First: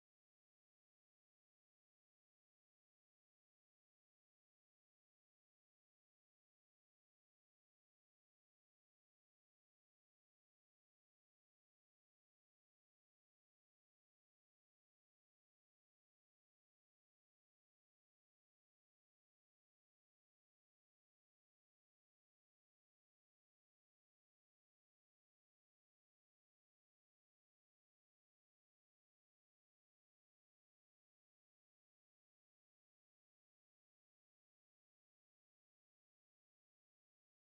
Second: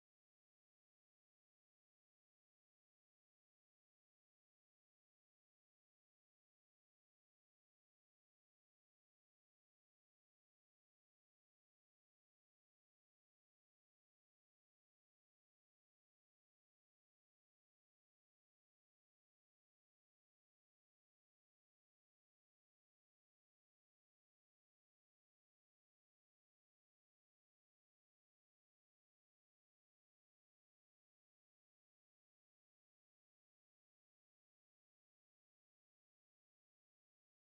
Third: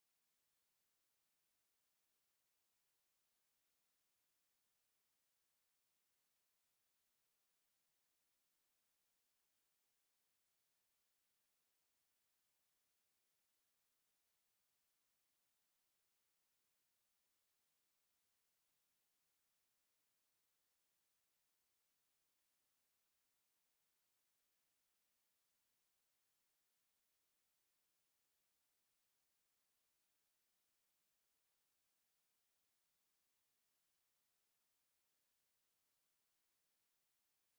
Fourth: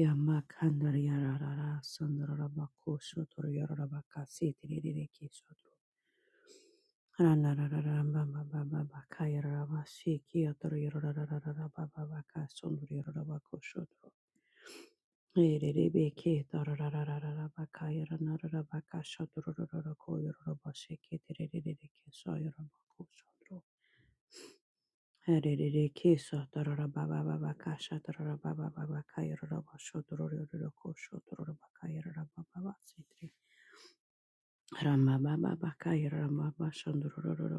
Yamakandar yararara sandararabaku shotor yararabaka sitirereke shotor. Ranarararababababaka yararaba shiki yator yararararabababaka sondur yararabaku shotor. Ererebeke tararararabaka yaranarabaka shotorororoko yararaba shiki tirereke so yarabaku shotor. Ramba Baba Bakaya Ramba Bashandro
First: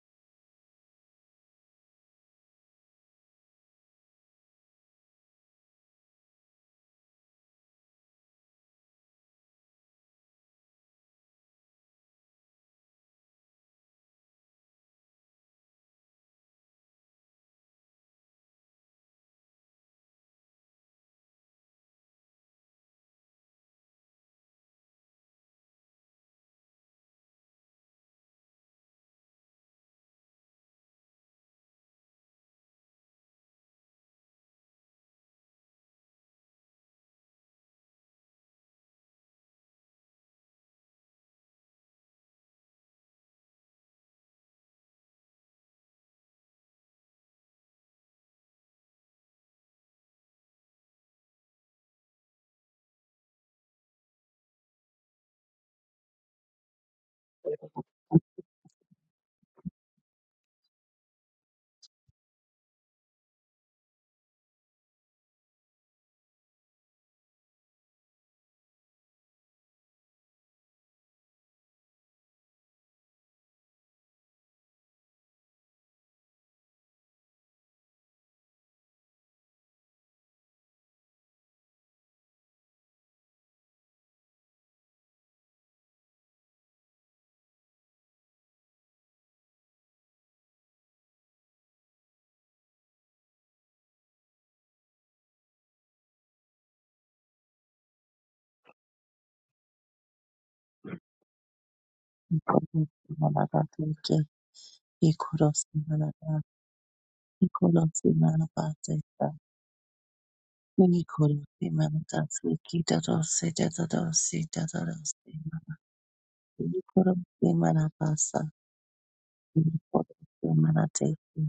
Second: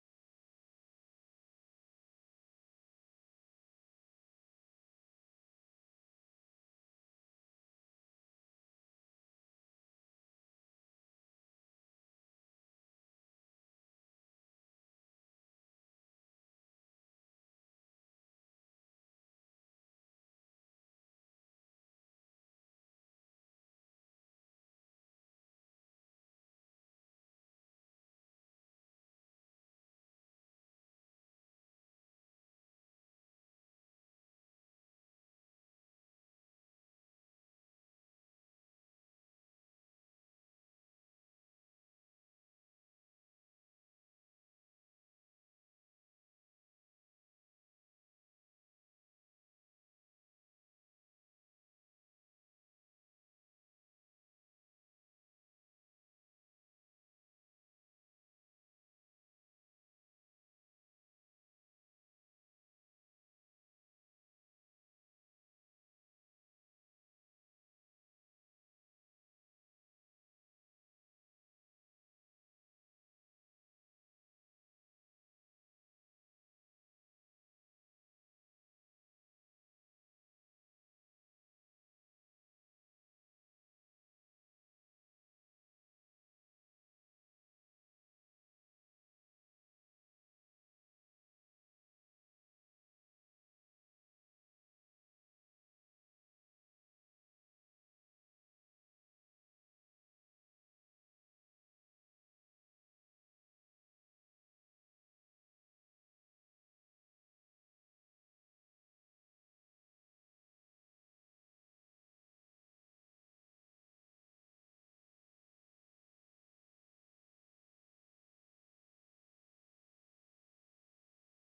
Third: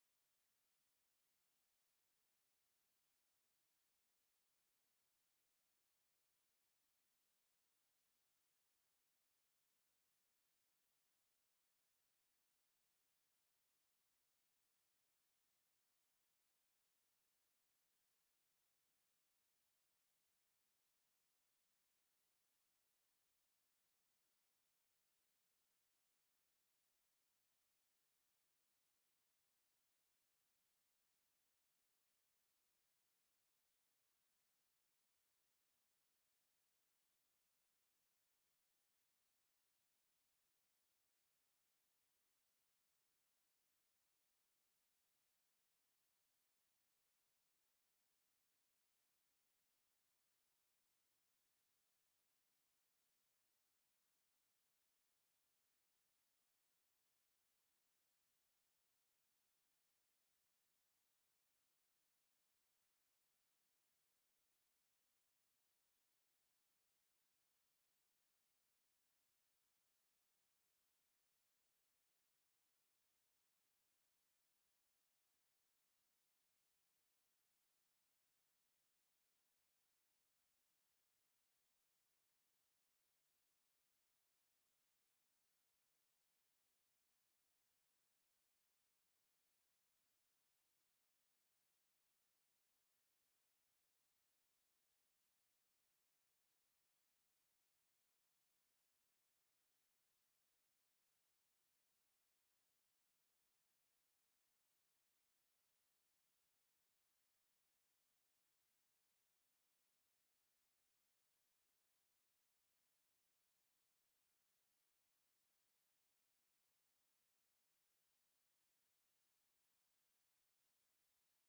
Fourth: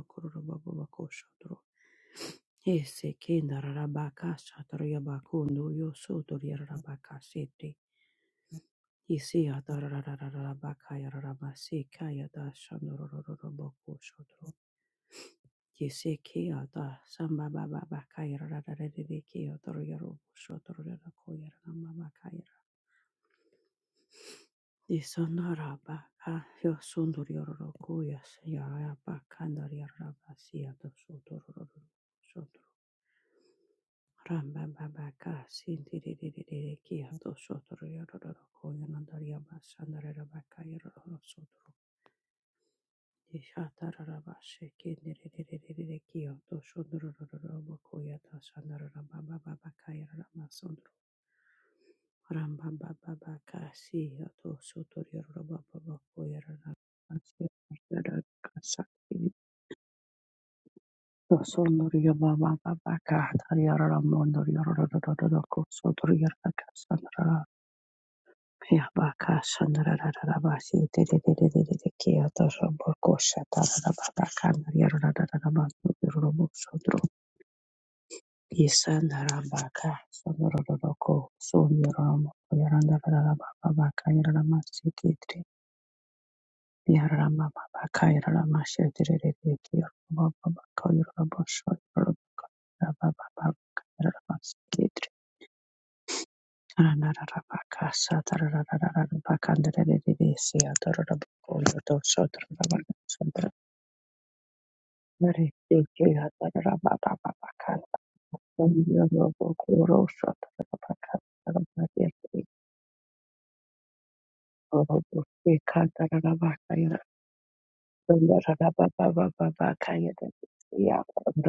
Kuru Baba Bakoshatro. Ese kenda rabaka shatara yabakundo yo soto yarabaka Isi atararararabaka yarabase kaya da shandorororoboko Yese kiyata samba baba bakayra rararere kiyotoro yoro shotoro yoro koyara nama bakayra. Yisonara baka yosundur yoro koyas yara bakandar yara basiya to shotoro yoro shotoro. Ramba baba ka sintirere kiyato shotoro yoro koyanandar yabasandar yoro bakayra yoro shotoro. ko kasaki. Thank Baba yarama Yararama Thank Ikorosi malagateke, ikorosi malaga, ikorosi malagateka, ikorosi malagateke, dadosi, dadadosi, dadadosi, ikorosi malabasa, ikorosi malateke,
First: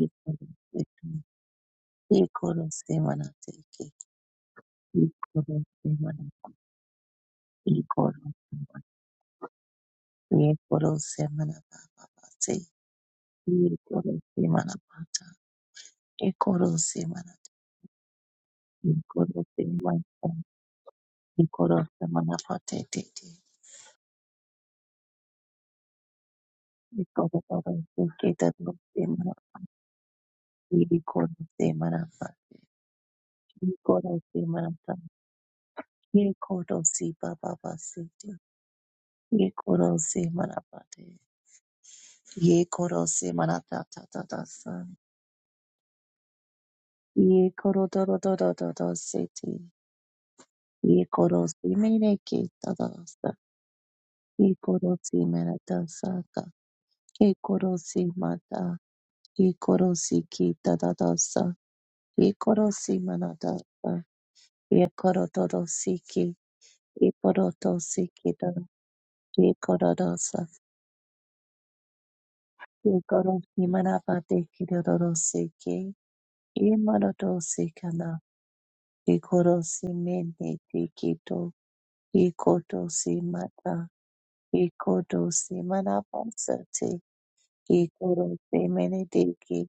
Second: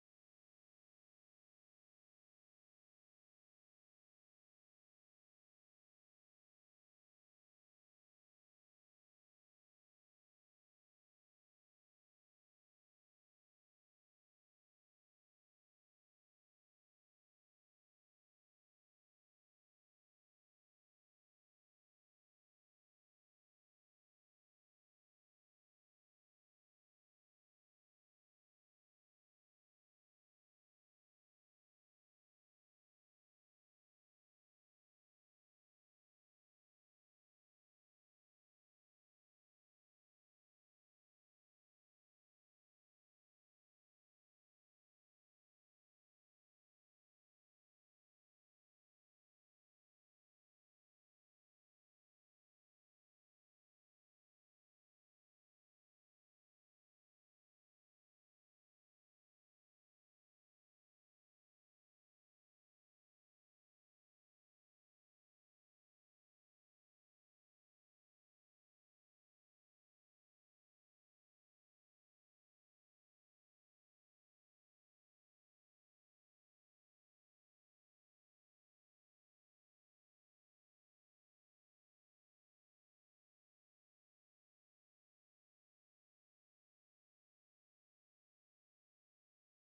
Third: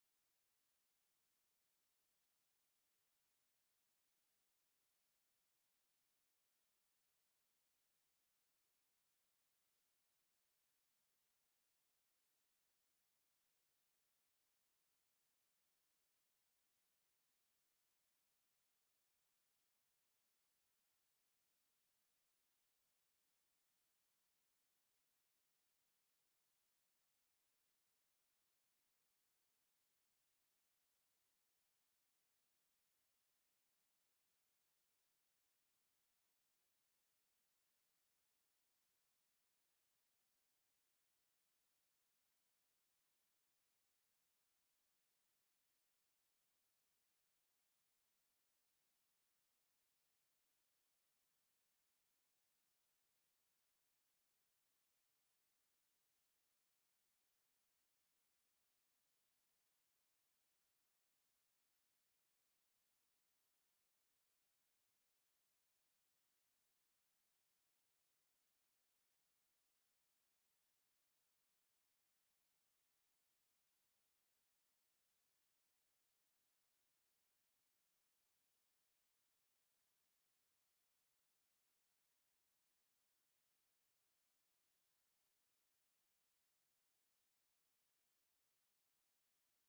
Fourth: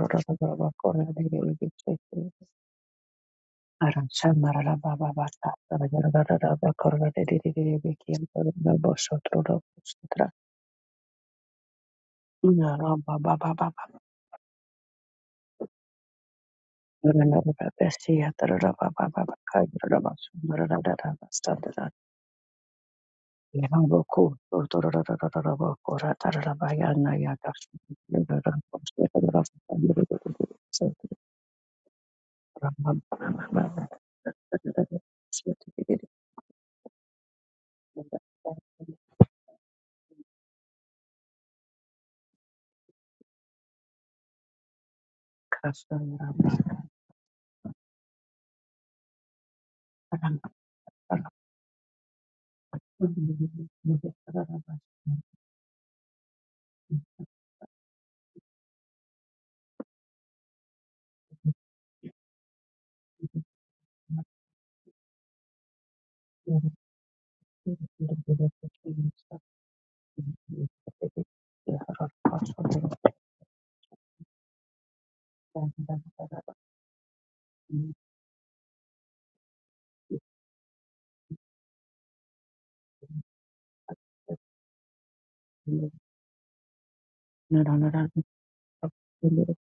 ikorosi, you. ikorosi malateke, Ramba ikorosi malaga, ikorosi malaga, ikorosi malababase, ikorosi malabata, ikorosi malate, ikorosi malabata, Ikoro semana patete. Ikoro koro seketa semana. Ikoro semana pa. Ikoro semana pa. Ikoro si pa pa pa sete. Ikoro semana pate. Ikoro semana ta ta ta ta sa. Ikoro toro toro toro sete. Ikoro semene ke ta ta sa. Ikoro semana ta sa ka. Ikoro semata. Ikoro si ki ta ta ta sa. Ikorosi manadasa. Ikorodorosiki. Thank Iporotosiki da. Ikorodosa. Ikoro. Imanabate kirodorosiki. Imanodosi kana. Ikorosi mene tikito. Ikotosi mata. Ikotosi manabasati. Ikorosi mene tiki.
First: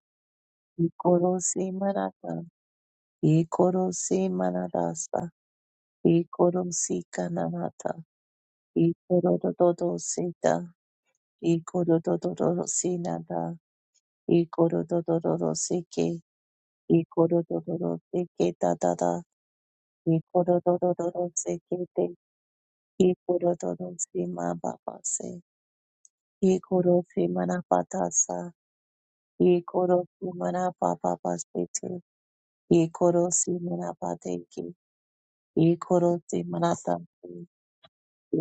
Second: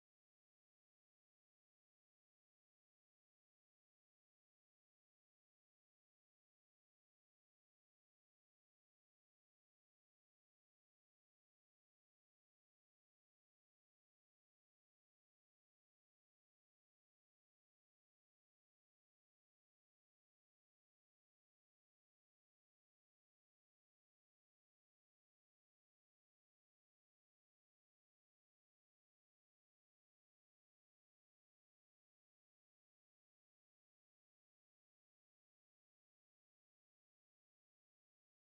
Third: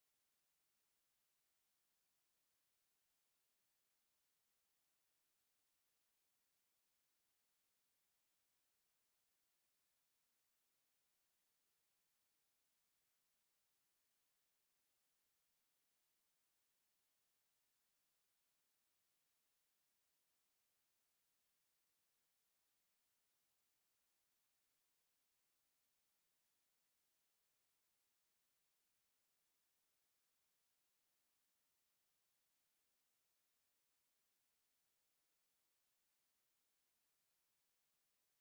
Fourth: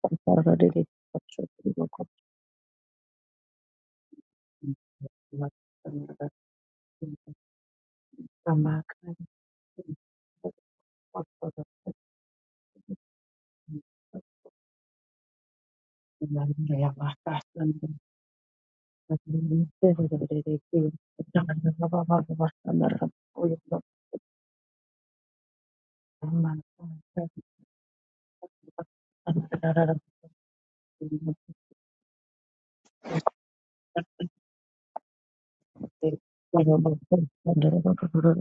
Ikorosi manata. Ikorosi manadasa. Ikorosi you. kananata. Ikorororosita, ikororororosinata, ikororororosike, ikororororosiketa tata, ikororororosikete, ikororororosimababase, ikorosimanapatasa, ikorosimanapapapasete, ikorosimanapateke, ikorosimanatase,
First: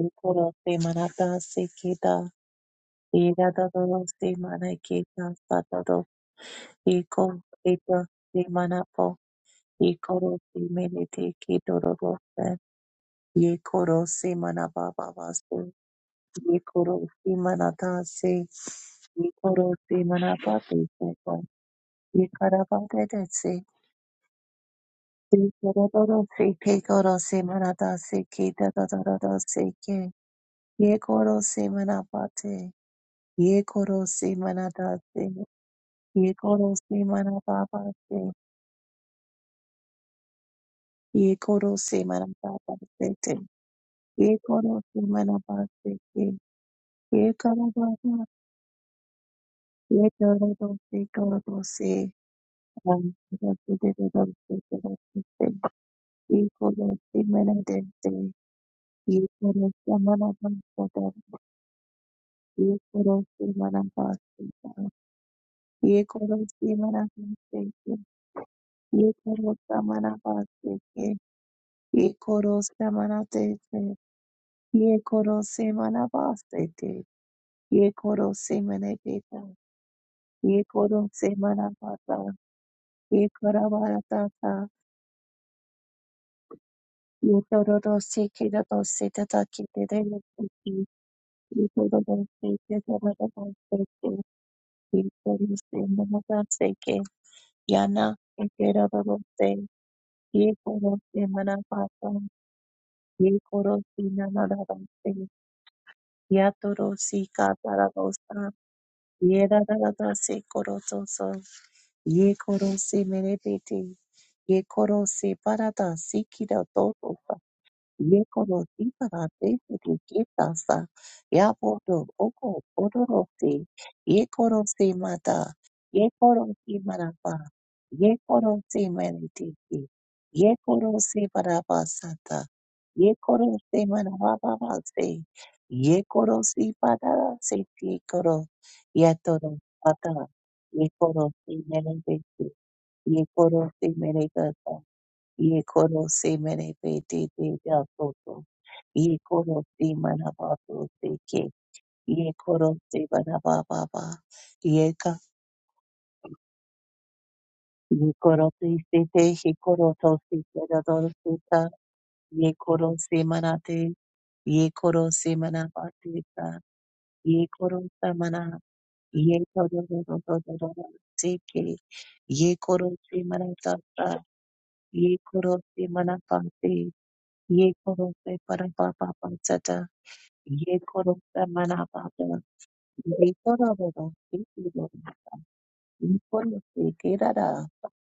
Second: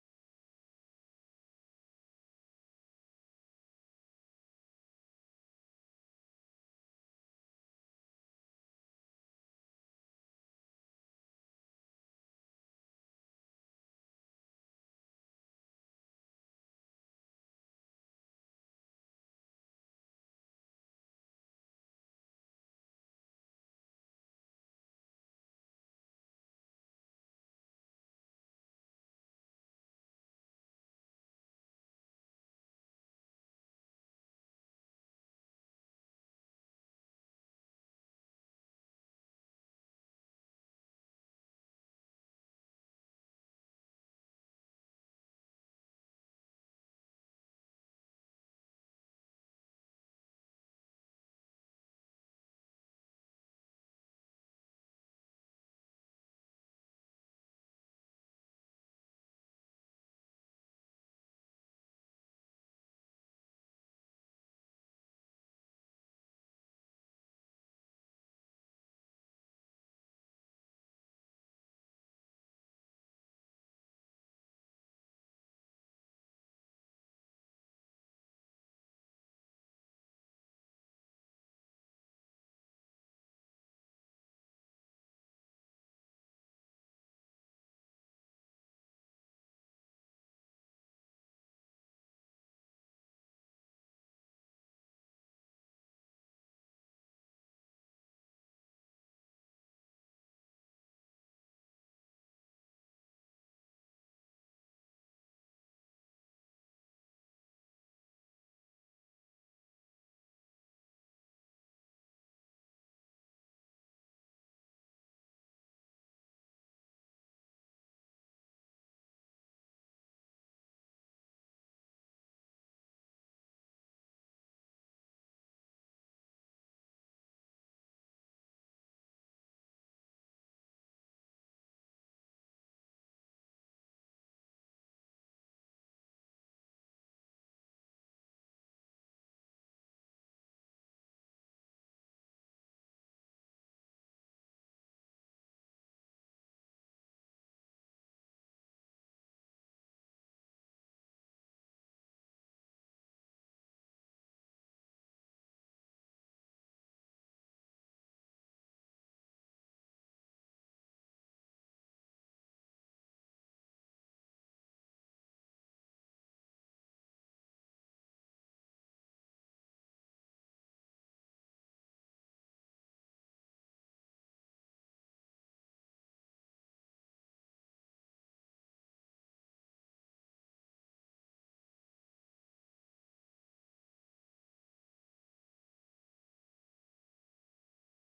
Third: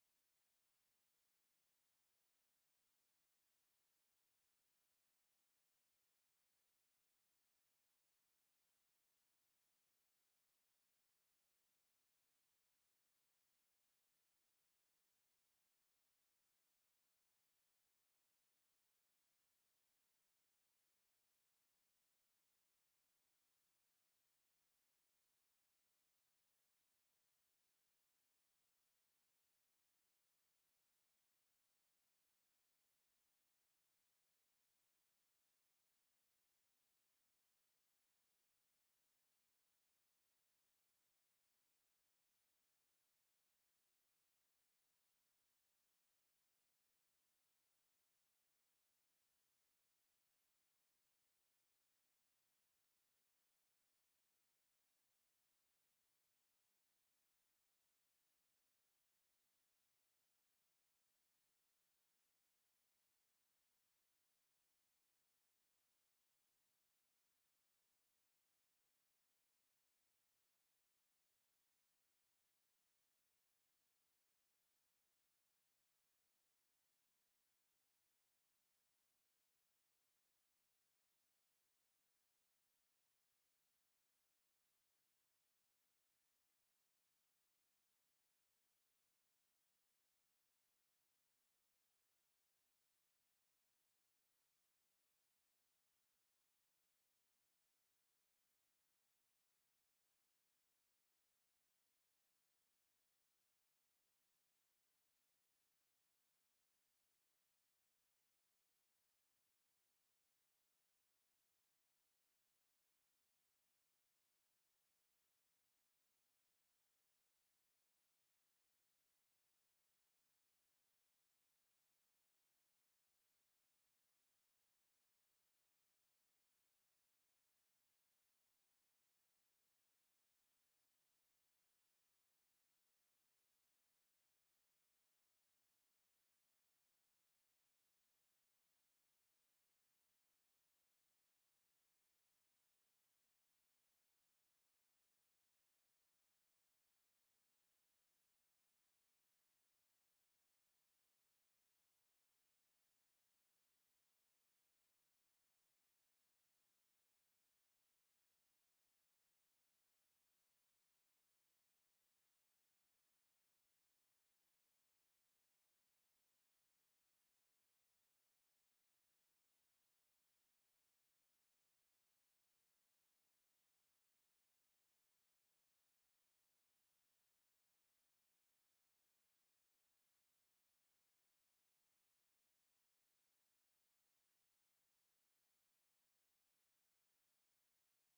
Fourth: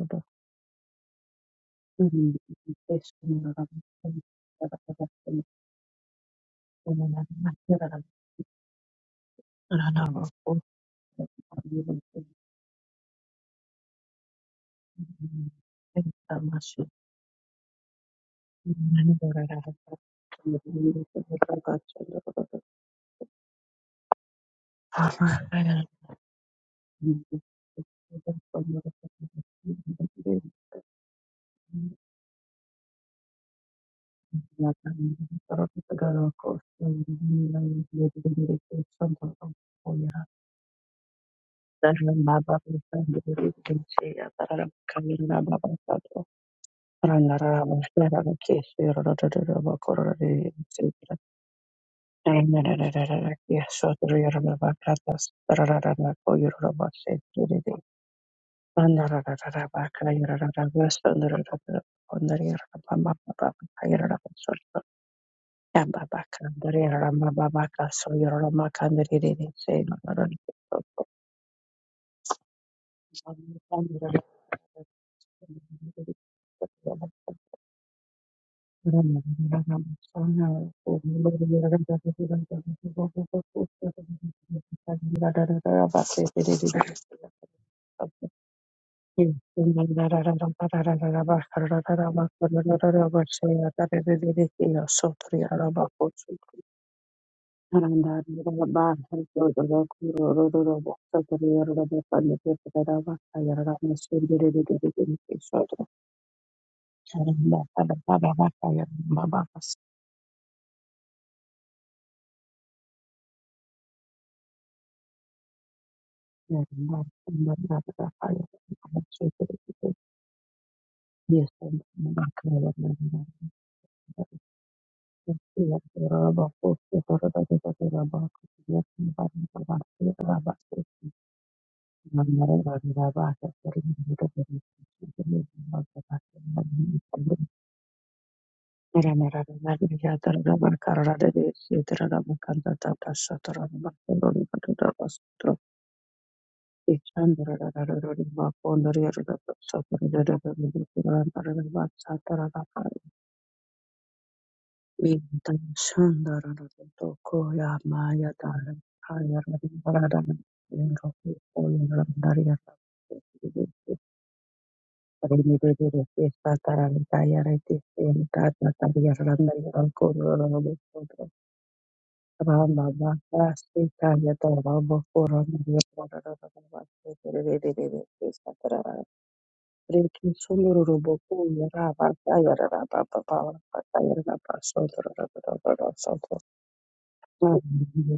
ikorosimanataseketa, iradorosimanaketa Iko ito simanapo. Ikoro simenete kidorobose. Yekoro simanabababase. Yekoro simanatase. Yekoro simanapapese. Yekarabadedese. Yekorodorose. Kekoro simanatase. Kidororose. Ke. Yekoro simanapate. Yekoro simanatase. Yekoro simanapapase. Yekoro Dalam baba besar simanapapase. diri Ye karo se mana baat se ke, ye Thank karo baat, ye karo do se karo do se, ram karo se de de do se karo se se, ye karo se mana de se, ye karo se mana baat se de, ye karo se mana baat se de, you. Thank you. ये koro से मना पाता, ये करा ye था, ये se kira do se तो ta था कि तेरे लिए ki ये toro do se तो ta ra do do se te ye koro se marabata se ke yana ye kira do do se ye koro se marabata ye koro se na na ra do se ya toro si ka ta ra सं sa ye ra so Ye koro se merebete. Ye koro se parada siki da Yes, I'm toro. not that high. I'm sure that it is. Yekorosiparapetirikitasa, Yes, I'm yapoto not oko that high. ororose, yekorose mata, Yes, there are about yekorose four people that marapa, are there. There are about yekorose yes, I'm about to go meritiki, back to the rabbit. yekorose I'm parapasata, not a rabbit. I'm about to yekorose marapapase, yekorose parasepikoro, yatoro pata, yekorose meritiki, go yekorose to meritata the rabbit. ye koro se mere pe te Ramba pe ja soto ye koro se mana ba to se ke ye koro se bana ba ba ba ye ka ye koro se se te he koro to se te da do se ta ye koro se mana te ye koro se mana ba te ta ye koro sa mana ye koro do do do do do do se ke ye koro se mana ta ta ye koro se mana pa te ye koro se para pa pa pa ta ta Reki Ye sondororo koro boku sa yara mana baka baba. yara ra ba ba Ye ba ra koro baka baba. yara ra Ye ba koro sondoro ra ra ra ra Ye sondoro. koro se kera da. Na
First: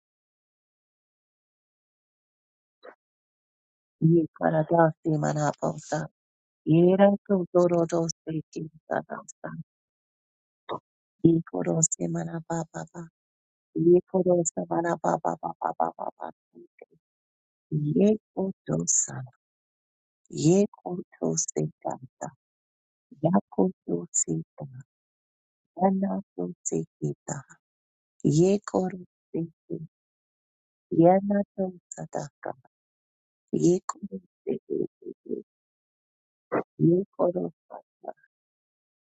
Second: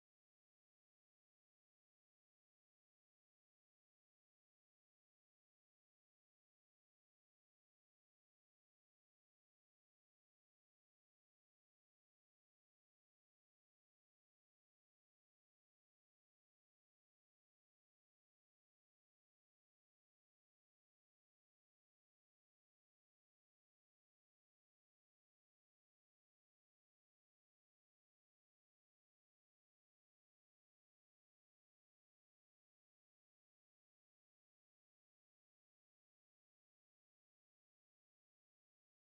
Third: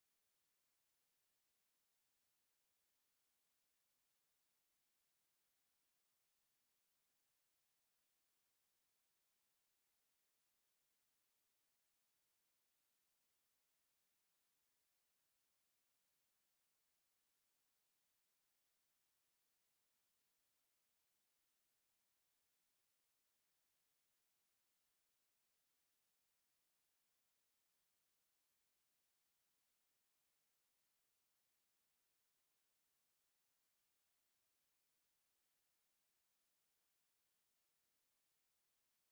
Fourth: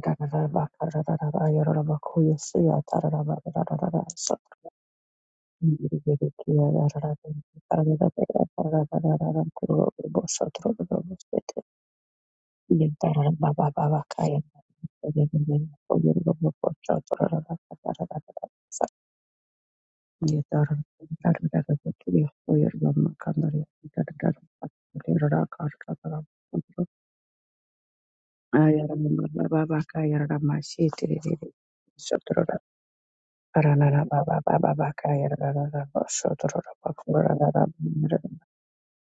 yara ra ra baka ra ra ra ra yara ra baku yasi yata ra ra ra ra ra ra ra Ye kara sondoro. da se mana Yiri baba. yiri ki yara Ye ra ra ra ra to ra doro ra do ra se ra ra ra kera ra ra da ra ra sa. kuro bo sondoro ra ra bo Ye sete. koro se mana baba ba. Yata ra ra ba ba ba Ye baka koro yara sa mana ra ra ra baba ra ba ba ra ra ra ba ba ba. ra ra ra ra ra Ye ra ra koro ra. sa. Ye Yetaran koro se darada da boturi da. hoyer gamma Ya kandari koro darada se da. rara Ya karta tara na potro Ye ayara koro mama se. baba baba ka yara mashi Ya tiri tiri sotro Ye arana na koro baba se baba te te baka te. yara rara sotro Ye pakura koro rara sa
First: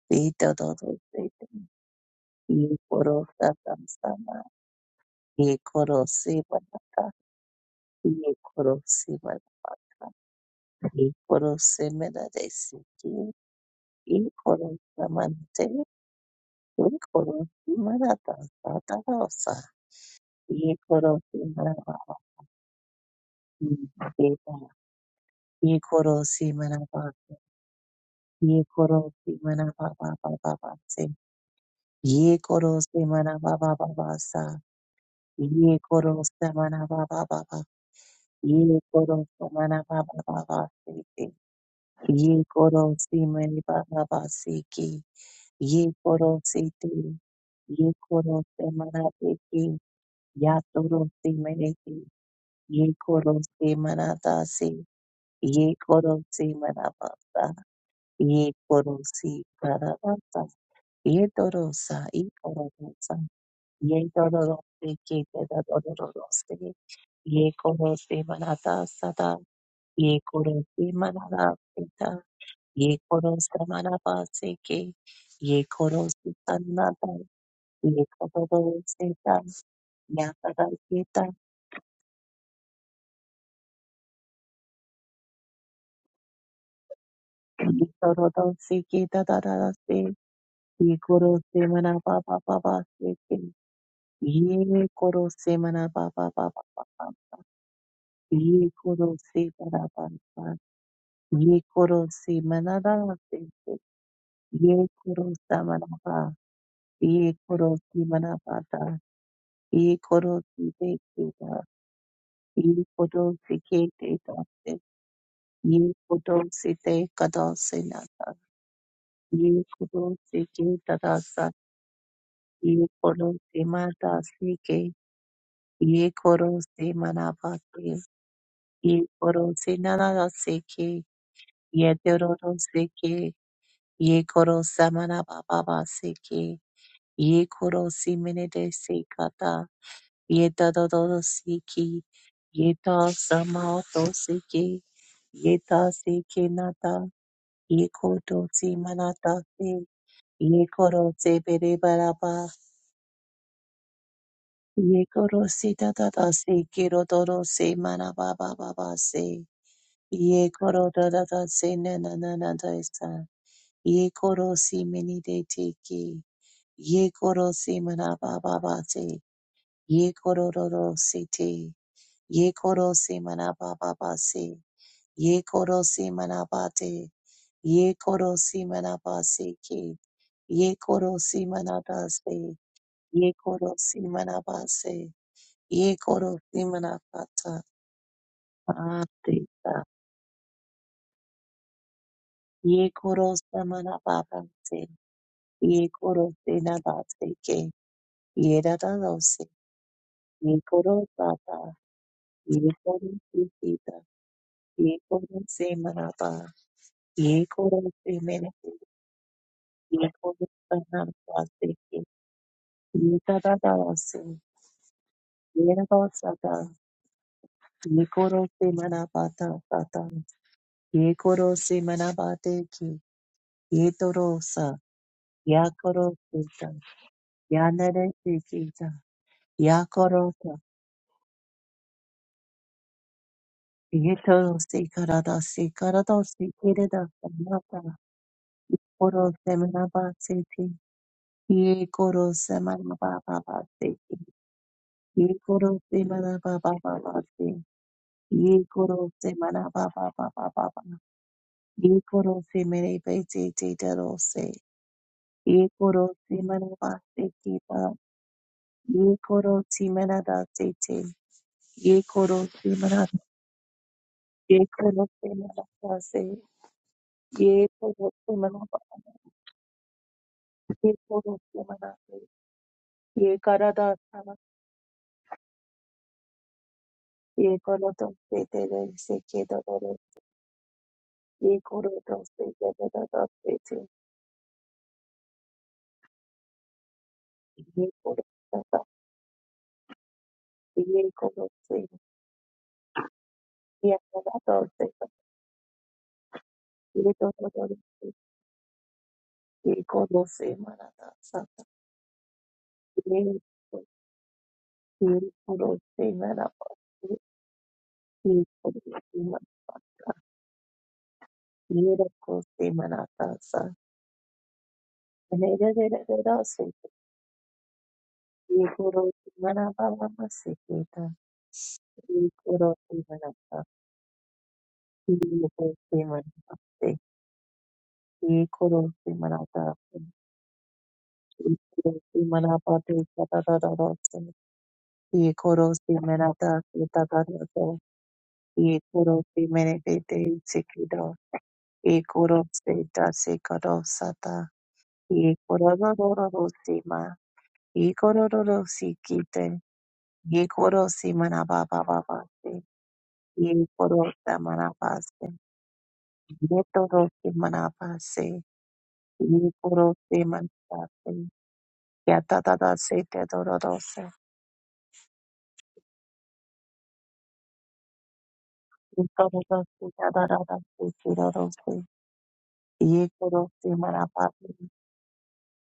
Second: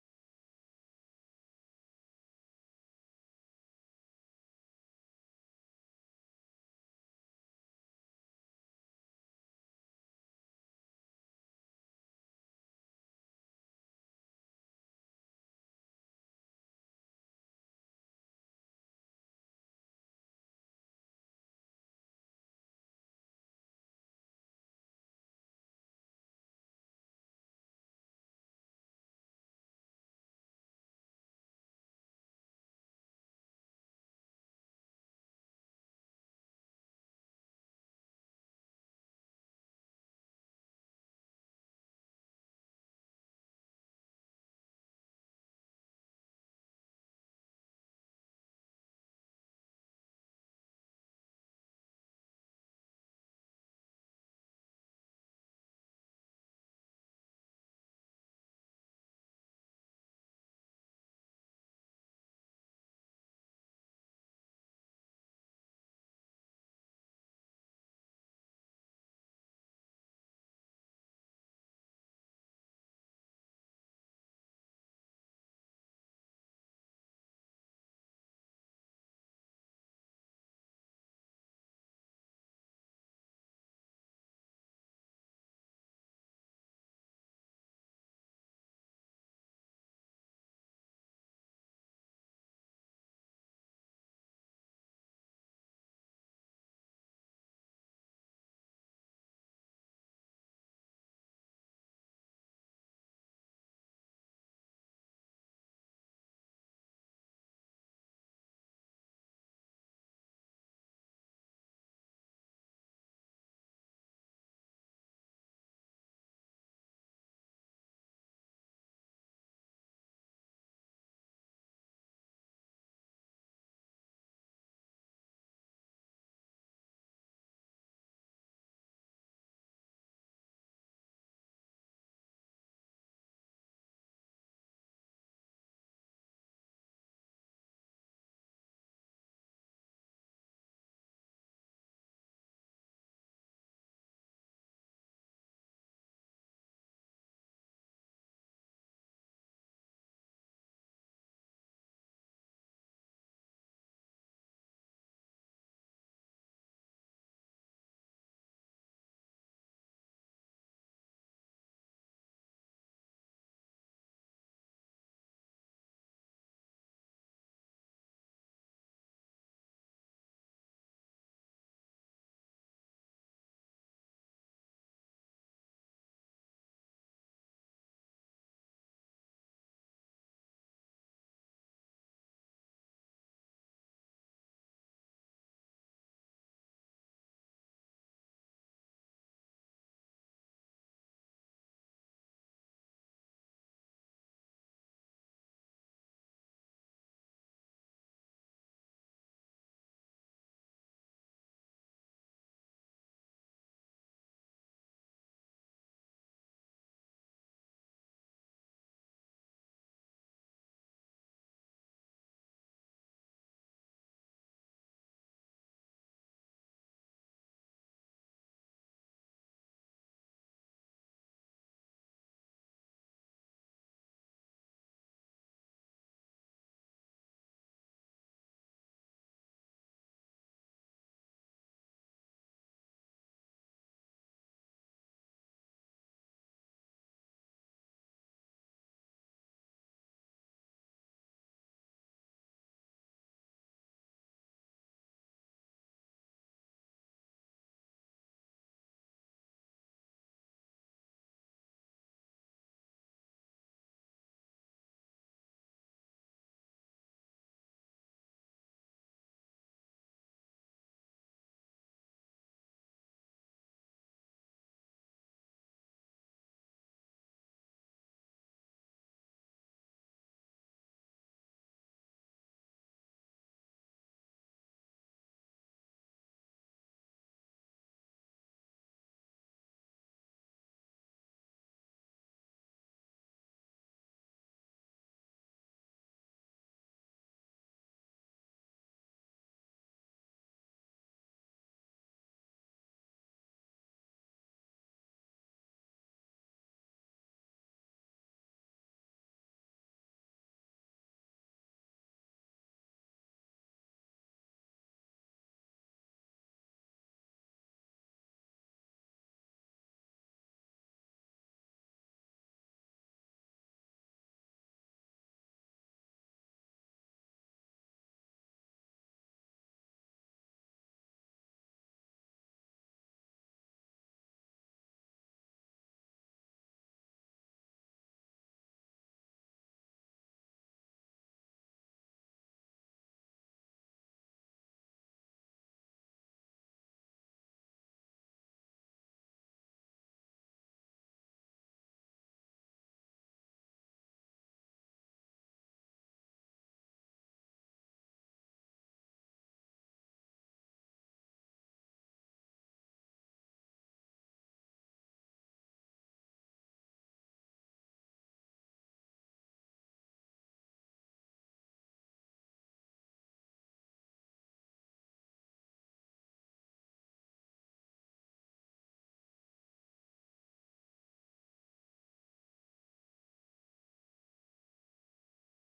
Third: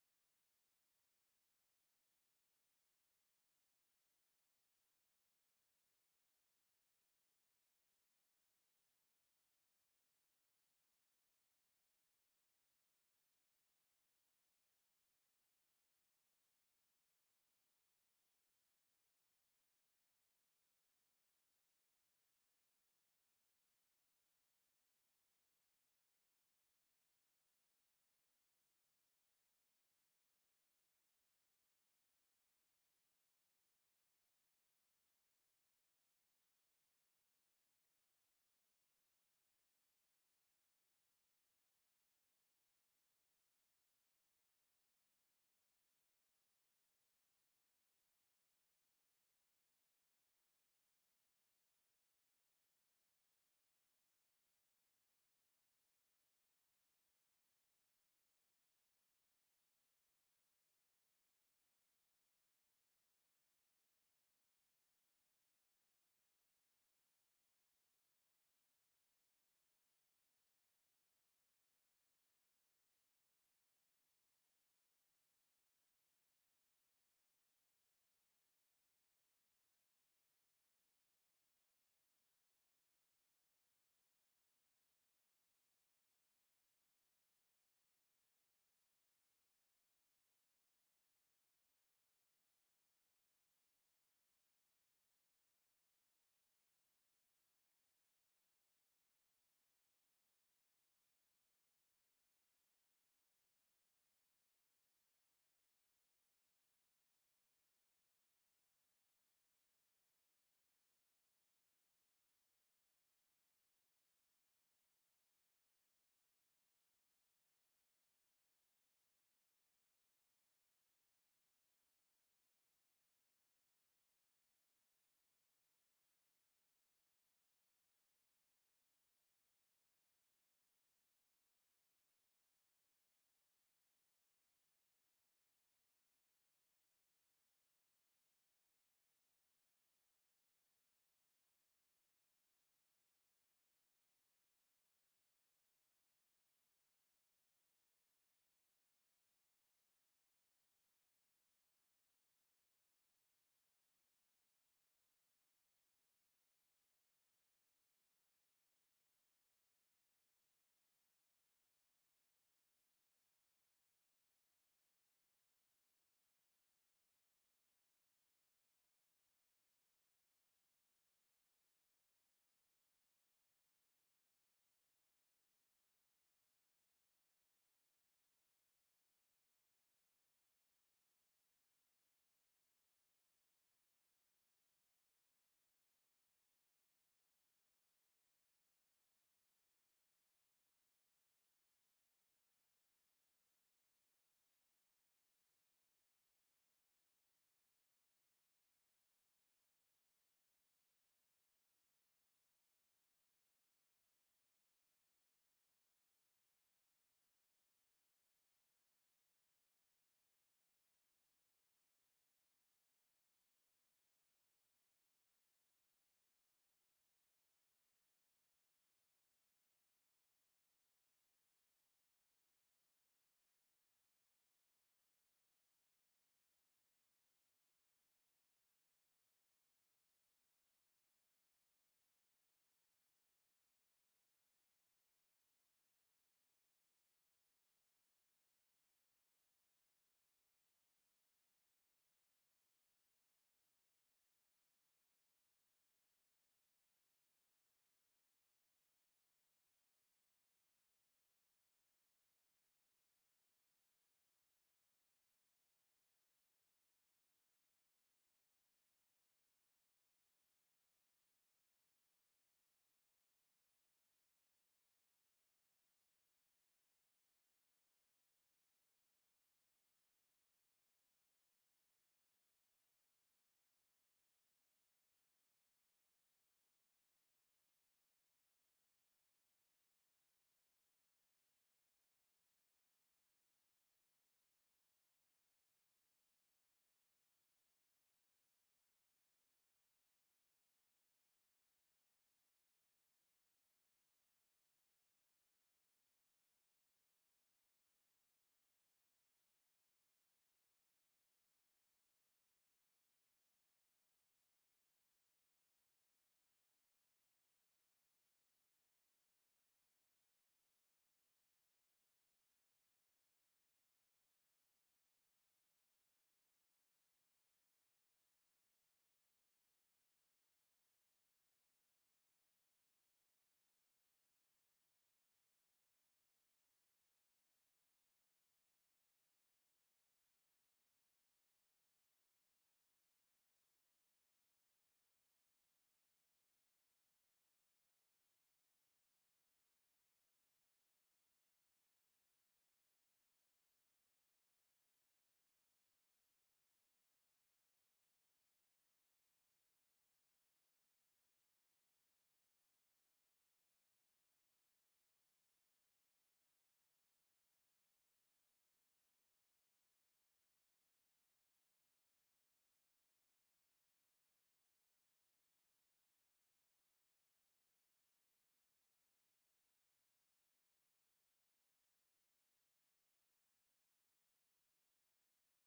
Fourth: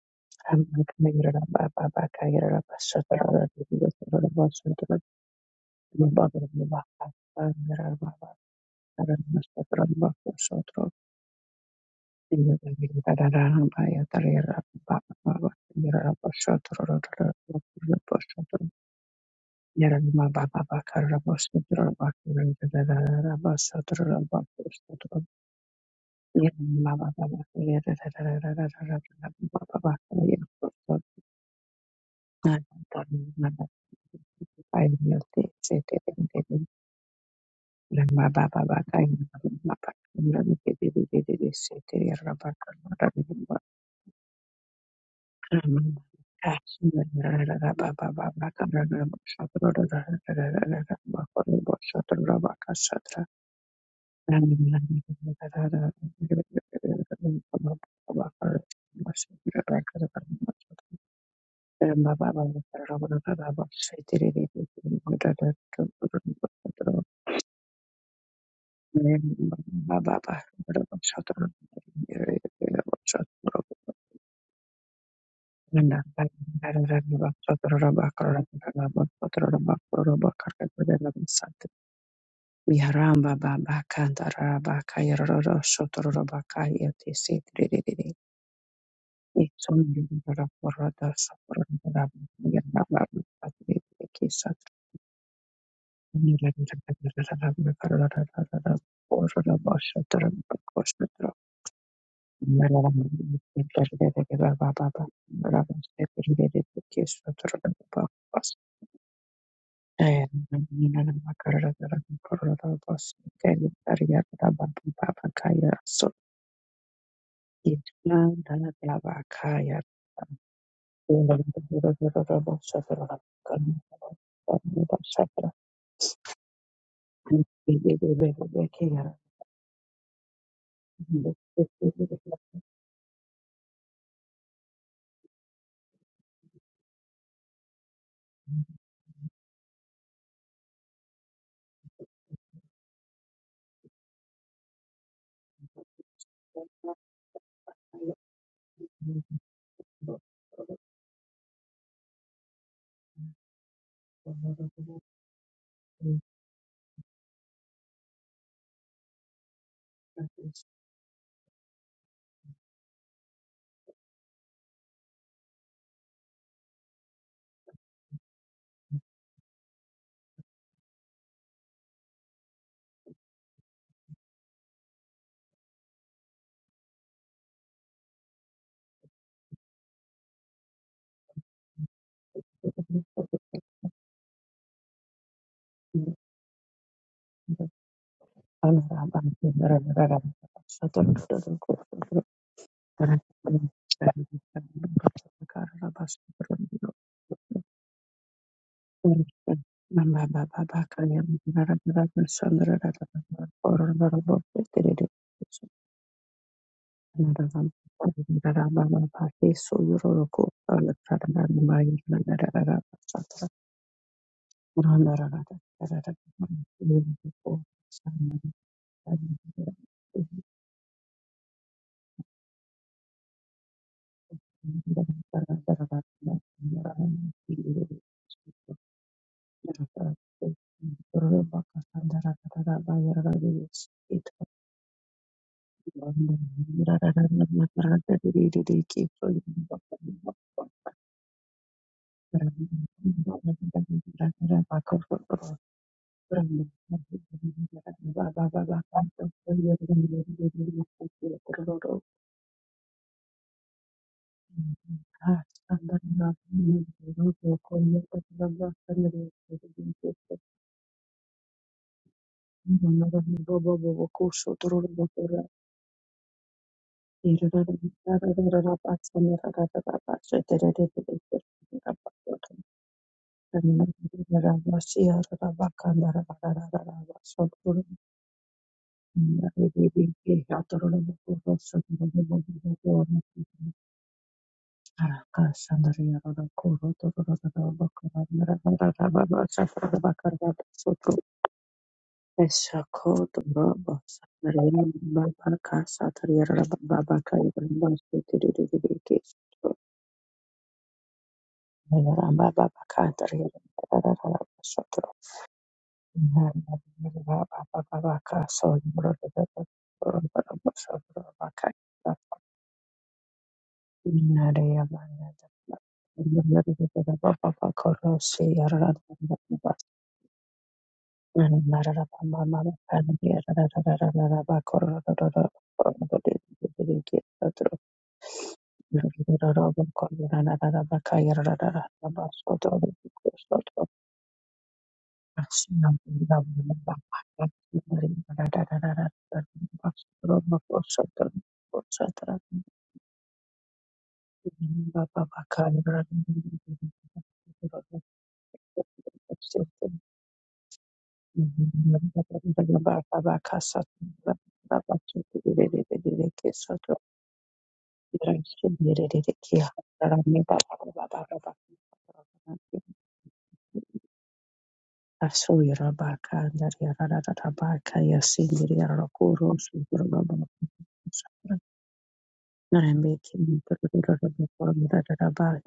te do do amma do kana se yara te. baba baka yara Ye koro sotro sa tam sotro sama. sotro Ye koro baba se baba banata. yara baba Ye koro se banata. sotro Ye koro se mera de Thank se te. Ye koro sa mante. Ye koro se mera ta sa ta ta sa. Ye koro se mera ba. Ye ta. Ye koro se mera ba. Ye koro se mera ba ba ba ba ba se. Ye koro se mera ba ba ba ba sa. Ye koro samana baba baba. Ye koro samana baba baba siti. Ye koro you. simani baba baba siki. Ye Um, koro gosh, siti. Ye koro samana siki. Ya toro simani ki. Ye koro samana dasi. Ye koro simana baba. Ye koro si para baba. Ye toro sa. Ye koro sa. Ye toro siki. Ye toro Ye korose manata sada. Ye Baba korose manava pita. Ye korose manava se ke. Ye Nanda korose tanata. Ye kodo se ke ta. Ya ta ta ke ta. Miharamba baba kandaraba kairoro shotoraba kaya tisi tridididi. Kilo do se ke ta ta ta Itsun se. yurara Ye porada korose shotoraba manava ba ba ba ba yaba se ke. kisa. Ye korose manava ba ba ba ba ba. Porada Ye kodo se manava ba. shotoraba koshatra. Ye korose Miharamba manava se ke. baba Ye baba korose baba manava. tridididi kisa ye korosi toraba. manapata, ye Thank korosi te kita, ye korosi ke te tate, ye korosi te kadose nata, ye korosi ke tadasa, ye korosi mata sike, ye korosi manapate, ye korosi nanara sike, ye teroro sike, ye korosa manapapa sike, ye korosi minete sikata, Yeta dodo siki. Yeta samato siki. Yeta siki nata. Yeko dosi manata si. Yeko rose bere baraba. Yeko rosi tata da siki rodoro se manaba baba ba se. Yeko rodo da da se na na na na da isa. Yeko rosi mini de tiki. Yeko rosi manaba baba se. Yeko rodoro se te. Yeko rosi manaba baba se. Ye korosi manabate. Ye korosi manabaseke. Ye korosi manabase. you. Ye korosi manabase. Ye korosi manabata. Atita. Ye korosi manababase. Ye korosi nabaseke. Ye Thank dadalose. Ye korosata. Ye korosi kita. Ye korosi manaba. Ye korosi menete. Ye korosi manabaseke. Nitada dawasi, yerabo sata, nikoro se manabata sata, yekoro se manabate ki, yetoro sa, yakoro sita, yanere se kita, yakoro ta, you. yetoro se karada se Thank karada se kireda samata, koro se manabate ki, yekoro se manababa se ki, yekoro se manababa se, yekoro se manababa Yekorosi merebeti tederosi. Yekorosi merabasi kiba. Yekorosi meradasi te. Yekorosi merab. Yekorosi you. merabasi. Yekorosi merabasi. Yekorosi merabasi. Baba Yekaradasana. Yekorodosi tederosi kedoro. Yekorodosi tederosi te. Yekorodosi. Yekorosi. Yekorodosi. Yekorodosi. Ikorose marata sata ikorose Thank marapa ikorose marapa ikorose marata sa nerererera se ikorose marapa mama se kita ikorose marapa ikorose marapa se ikorose marata ikorose marapa te sata tata you. rose ikorose marata kita tata so ikorose merete te Ikoro seta sekoro sata. Ikororororo sima. Ikorororo sikite. Ikoro simana baba baba se. Ikoro samana pase. Yetoro simana pase. Ikoro simana pase. Yata tata sete dororo se. Asuyira bakandari yarara bakaya sindiri yarara kuru Ikororo sindiri sikadara baba se kiroro se. Ikoro Rembeki simana pase.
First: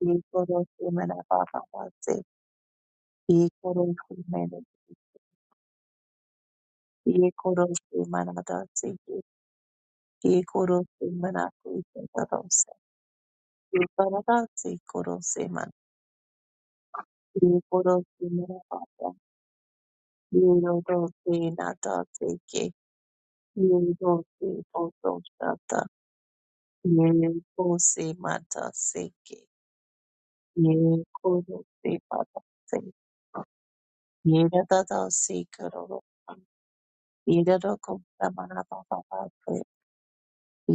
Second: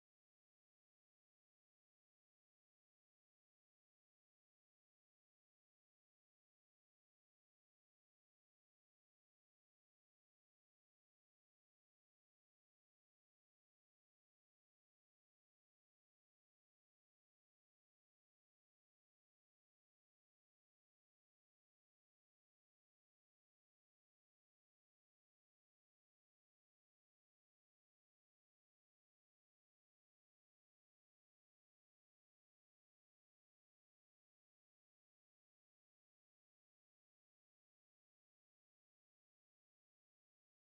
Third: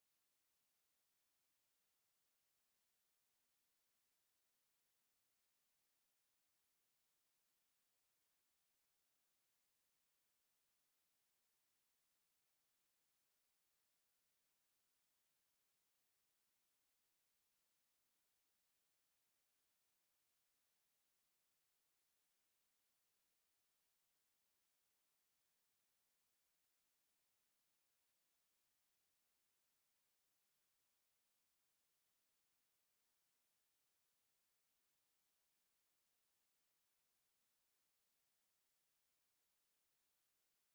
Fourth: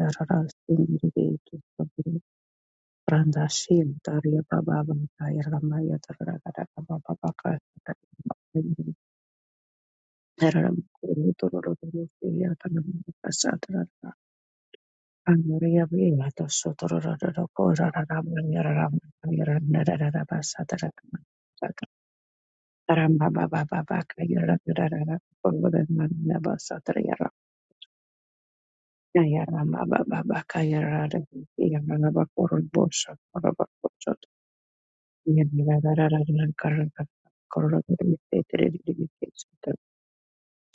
Ikoro simana baba pase. Randashil Baba Ye Baba koroshi manadatsi. Ye koroshi manakui tadarosa. Ye Kasatra paradatsi koroshi man. Andoria Vata Sotorada Ye koroshi manabata. Ye rodoshi nadatsi ke. Ye rodoshi odoshata. Ye kosi matasi ke. Yarama Baba Baka Ye Yarada koroshi Yamanaba Koron madatsi. Bosha Koraba Kochot Ye dadatsi kororo. Yanavara Karaka Ye Korod dadoko samanabata.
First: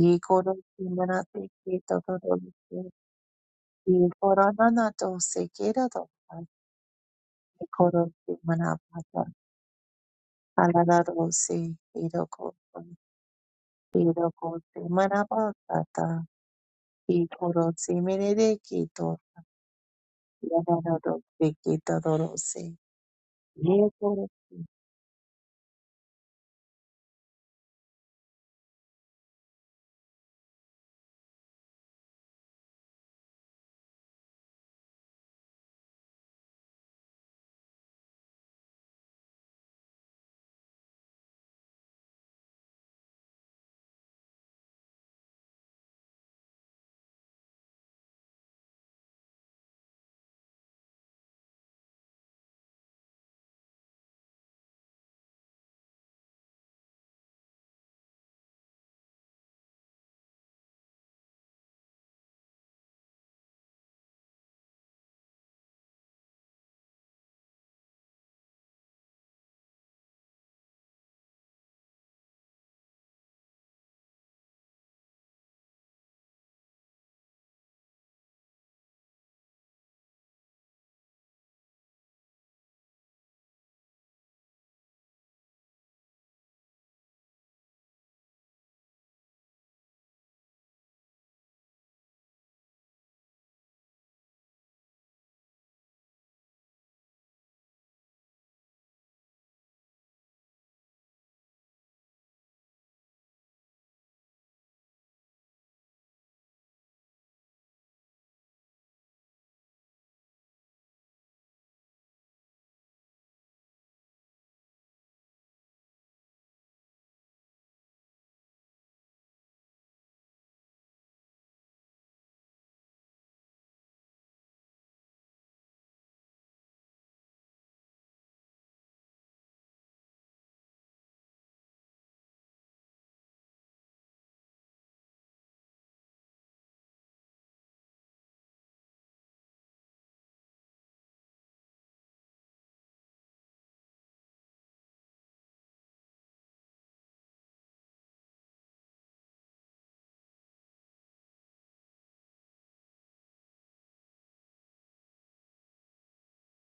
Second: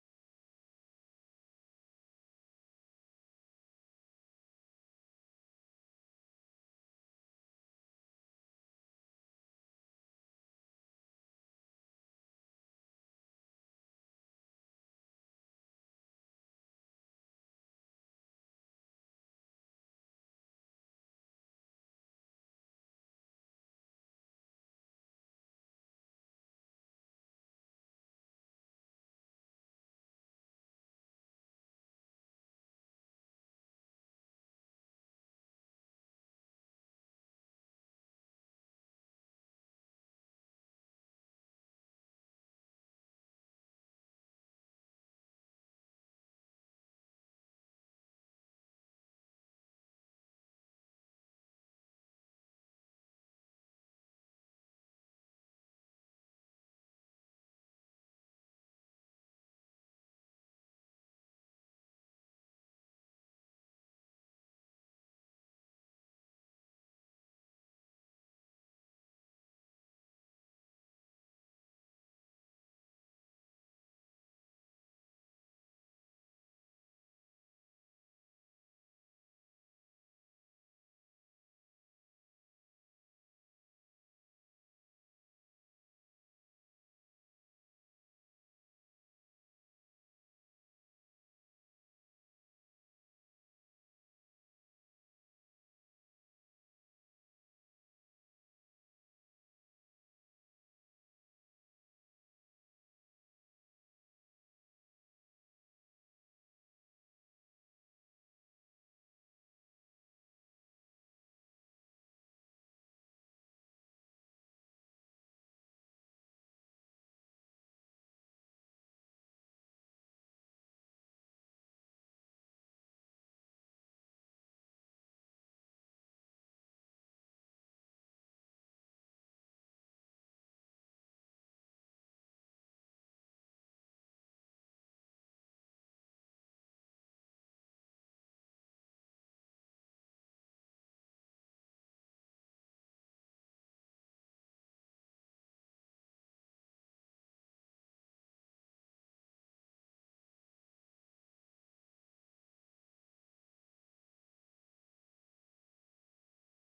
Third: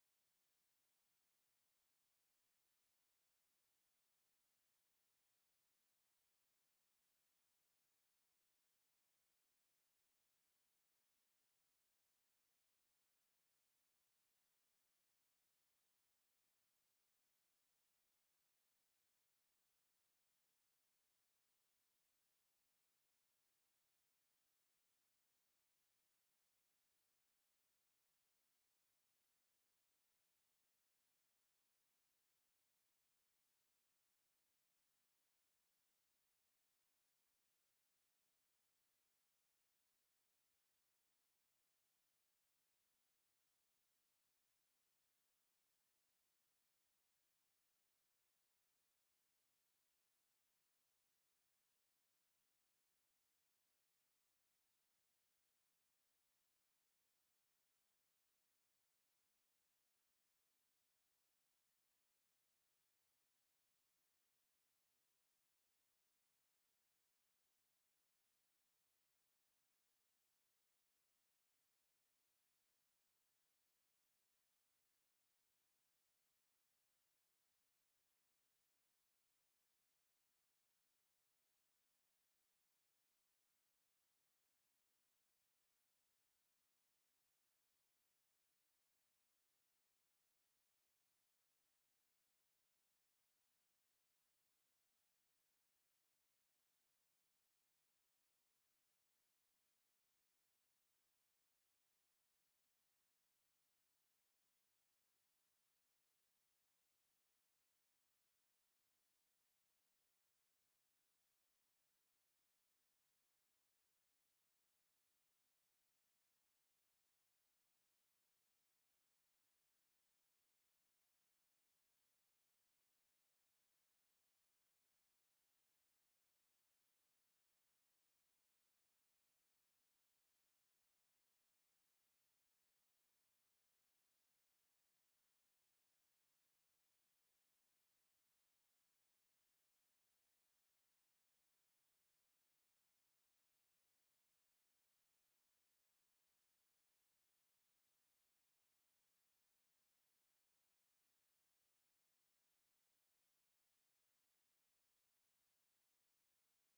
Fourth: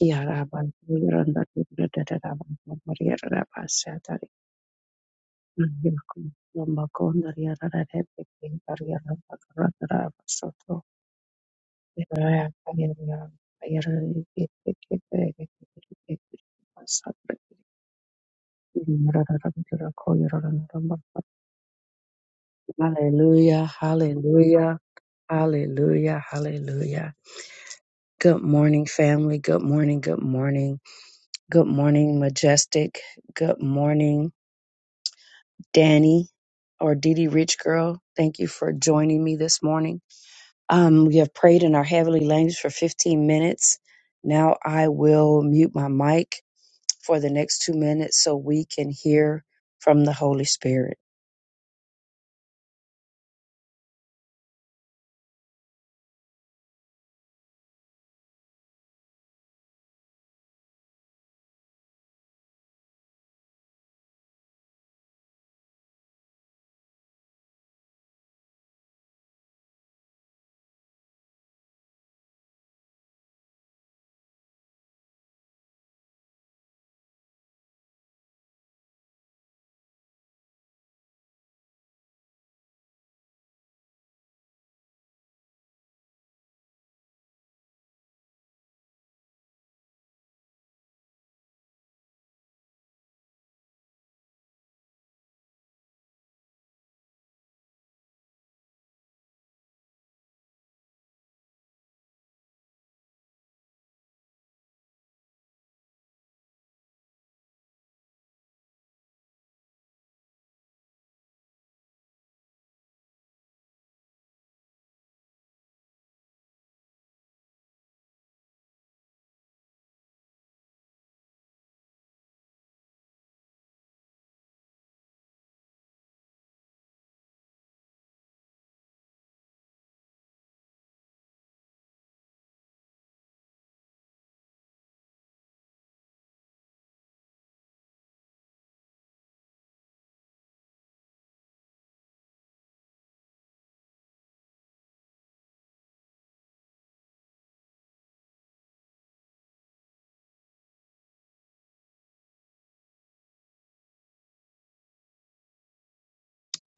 Ye Yaraba koroshi Yaranda manatsi ke Radaraba tadarosa. Maria Raba y Satari coronado se quiere adoptar Yamakonda y Yarada coro de Yara manapata Radaraba Soto alado se quiero Yaraya con Yarada quiero con manapata y Satra coro se me de quito Yarada y Koyaran alado se quita dorose Hallelujah, y coro hallelujah, hallelujah, hallelujah. Good morning, family. Good morning, good morning. Good morning, Majestic. Good morning, Danny or Didi Rich Girl. Thank you for joining me this morning. Um, we have prayed in our heavenly language for 15 minutes. Now I will mute my mic for the next two minutes so we can hear from the Holy Spirit.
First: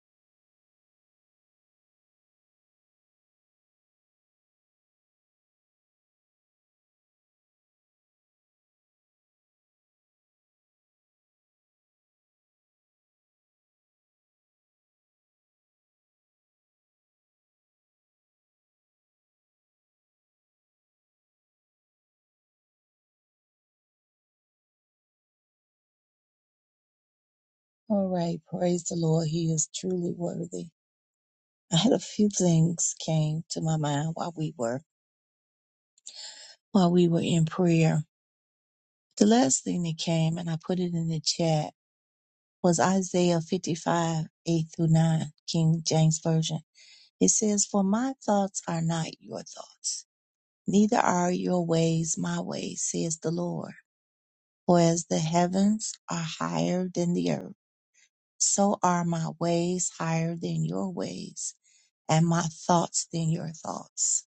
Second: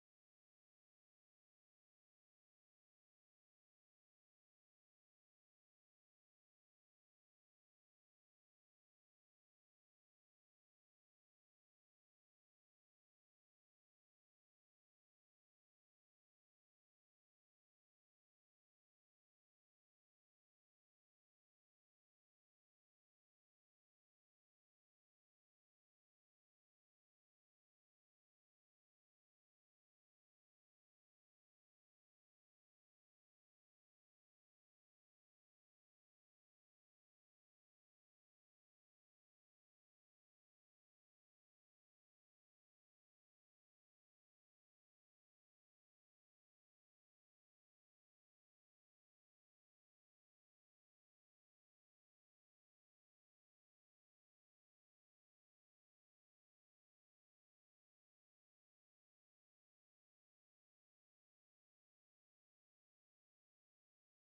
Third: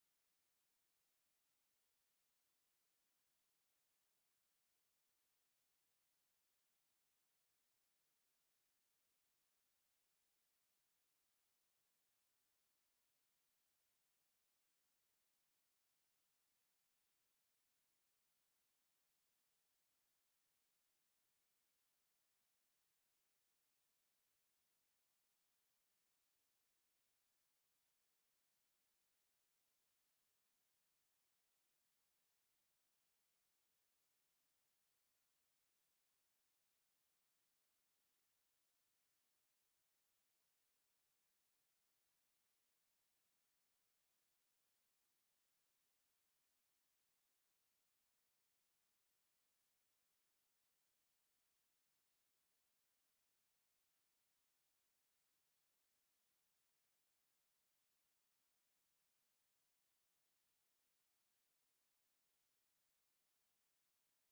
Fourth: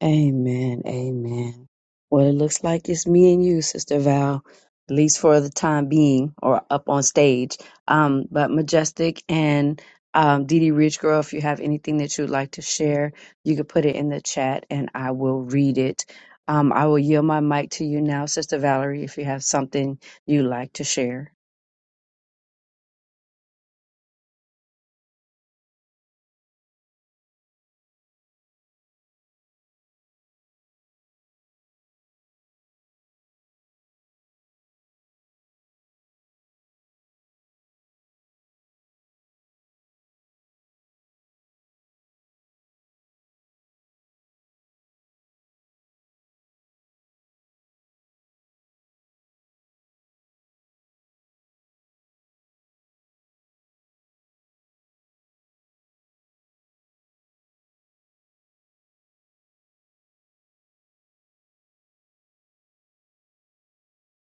Amen. Amen. Well, it looks like it's me and you, Sister Val, at least for the time being, or up on stage. Um, but Majestic and um, Dee Dee Rich Girl, if you have anything that you'd like to share, you could put it in the chat and I will read it. Um, I will yield my mic to you now, Sister Valerie, if you have something you'd like to share. all right, praise the Lord. He is truly worthy. I had a few things came to my mind while we were while we were in prayer. The last thing that came, and I put it in the chat, was Isaiah 55, 8 through 9, King James Version. It says, For my thoughts are not your thoughts, neither are your ways my ways, says the Lord. For as the heavens are higher than the earth, so are my ways higher than your ways, and my thoughts than your thoughts.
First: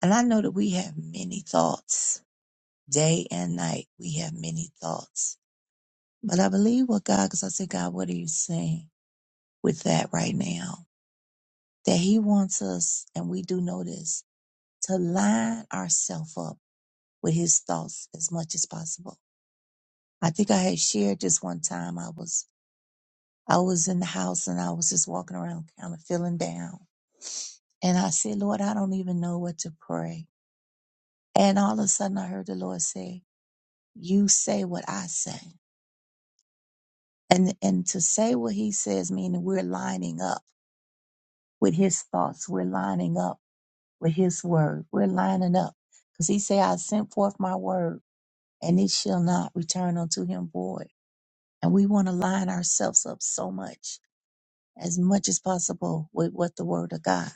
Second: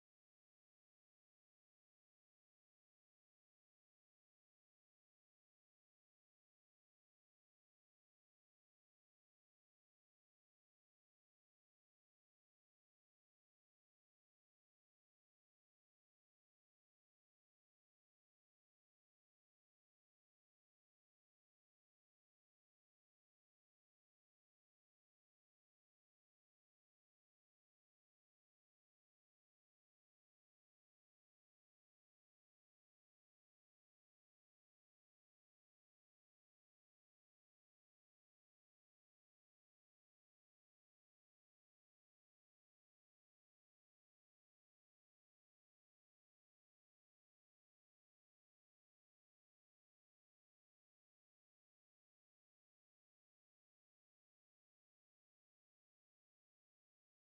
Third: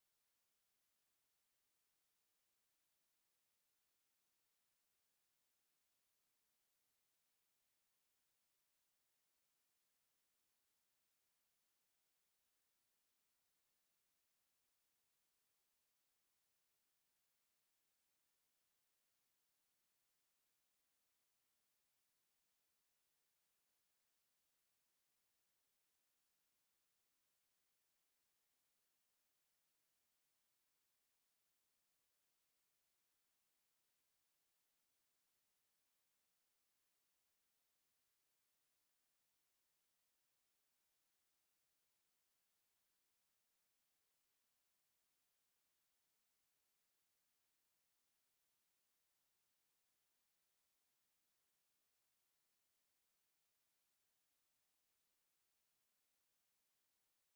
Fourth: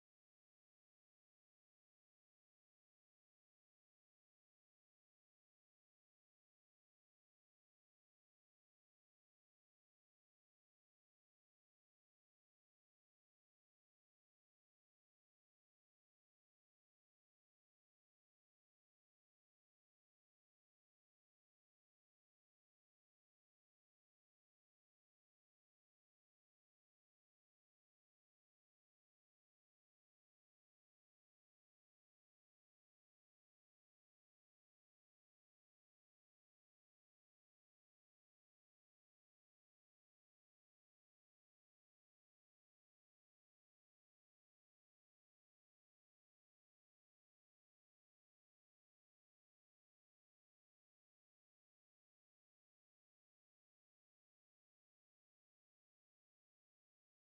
And I know that we have many thoughts. Day and night, we have many thoughts. But I believe what God, because I said, God, what are you saying with that right now? that he wants us, and we do know this, to line ourselves up with his thoughts as much as possible. I think I had shared this one time. I was I was in the house and I was just walking around kind of feeling down. And I said, Lord, I don't even know what to pray. And all of a sudden I heard the Lord say, You say what I say. And and to say what he says, meaning we're lining up with his thoughts. We're lining up with his word. We're lining up. Because he said, I sent forth my word and it shall not return unto him void. And we want to line ourselves up so much, as much as possible, with what the word of God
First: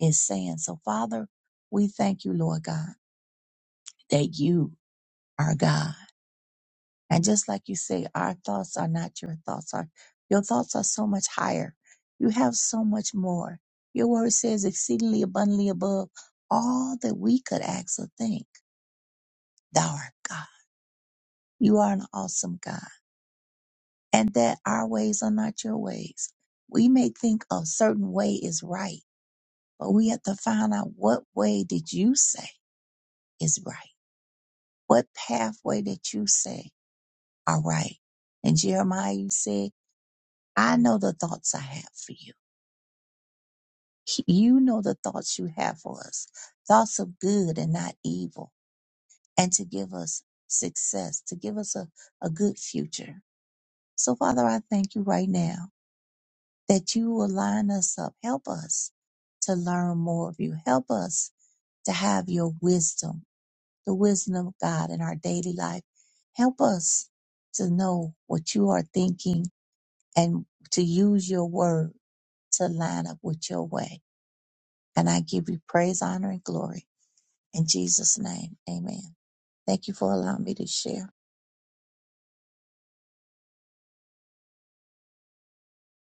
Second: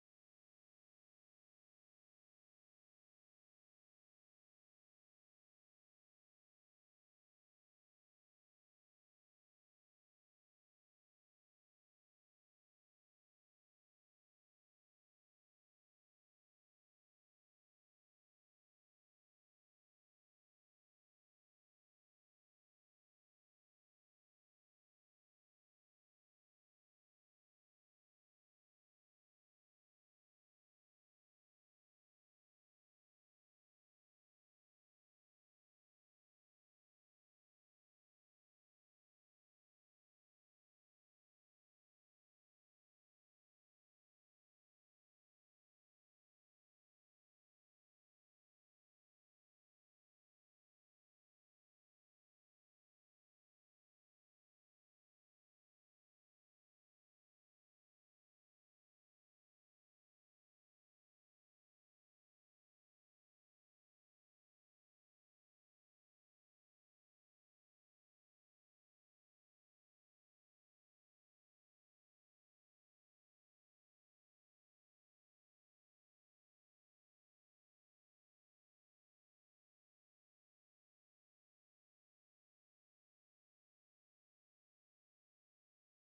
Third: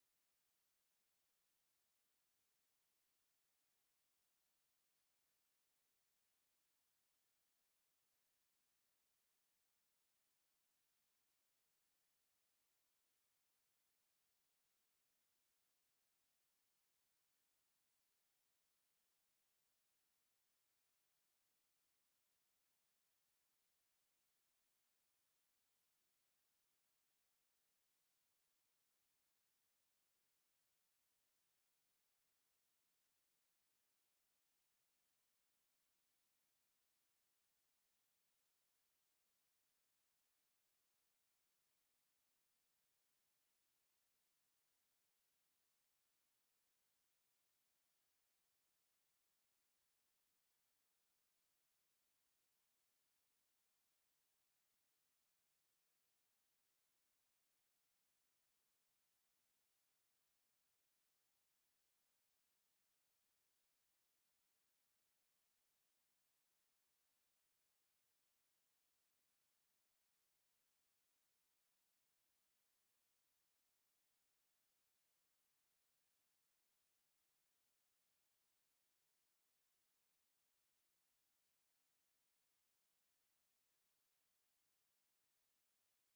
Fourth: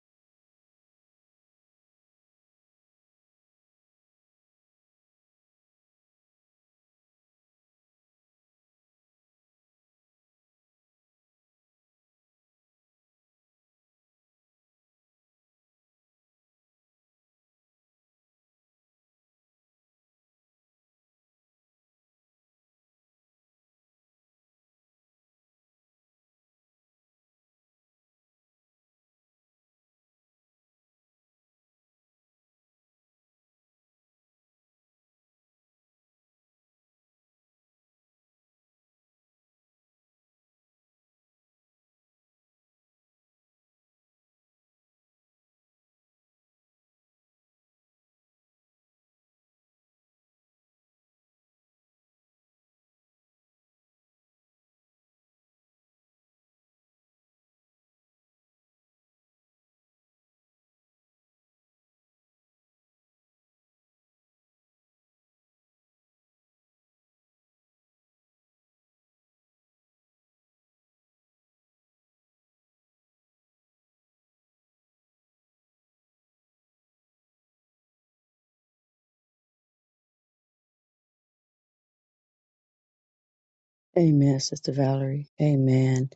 is saying. So, Father, we thank you, Lord God, that you are God. And just like you say, our thoughts are not your thoughts. Our, your thoughts are so much higher. You have so much more. Your word says exceedingly abundantly above all that we could ask or think. Thou art God. You are an awesome God. and that our ways are not your ways. We may think a certain way is right, but we have to find out what way did you say is right? What pathway that you say are right? And Jeremiah, you said, I know the thoughts I have for you. You know the thoughts you have for us, thoughts of good and not evil, and to give us success, to give us a, a good future. So Father, I thank you right now that you will line us up. Help us to learn more of you. Help us to have your wisdom, the wisdom of God in our daily life. Help us to know what you are thinking and to use your word to line up with your way. And I give you praise, honor, and glory. In Jesus' name, amen. Thank you for allowing me to share. Amen, Sister Valerie. Amen.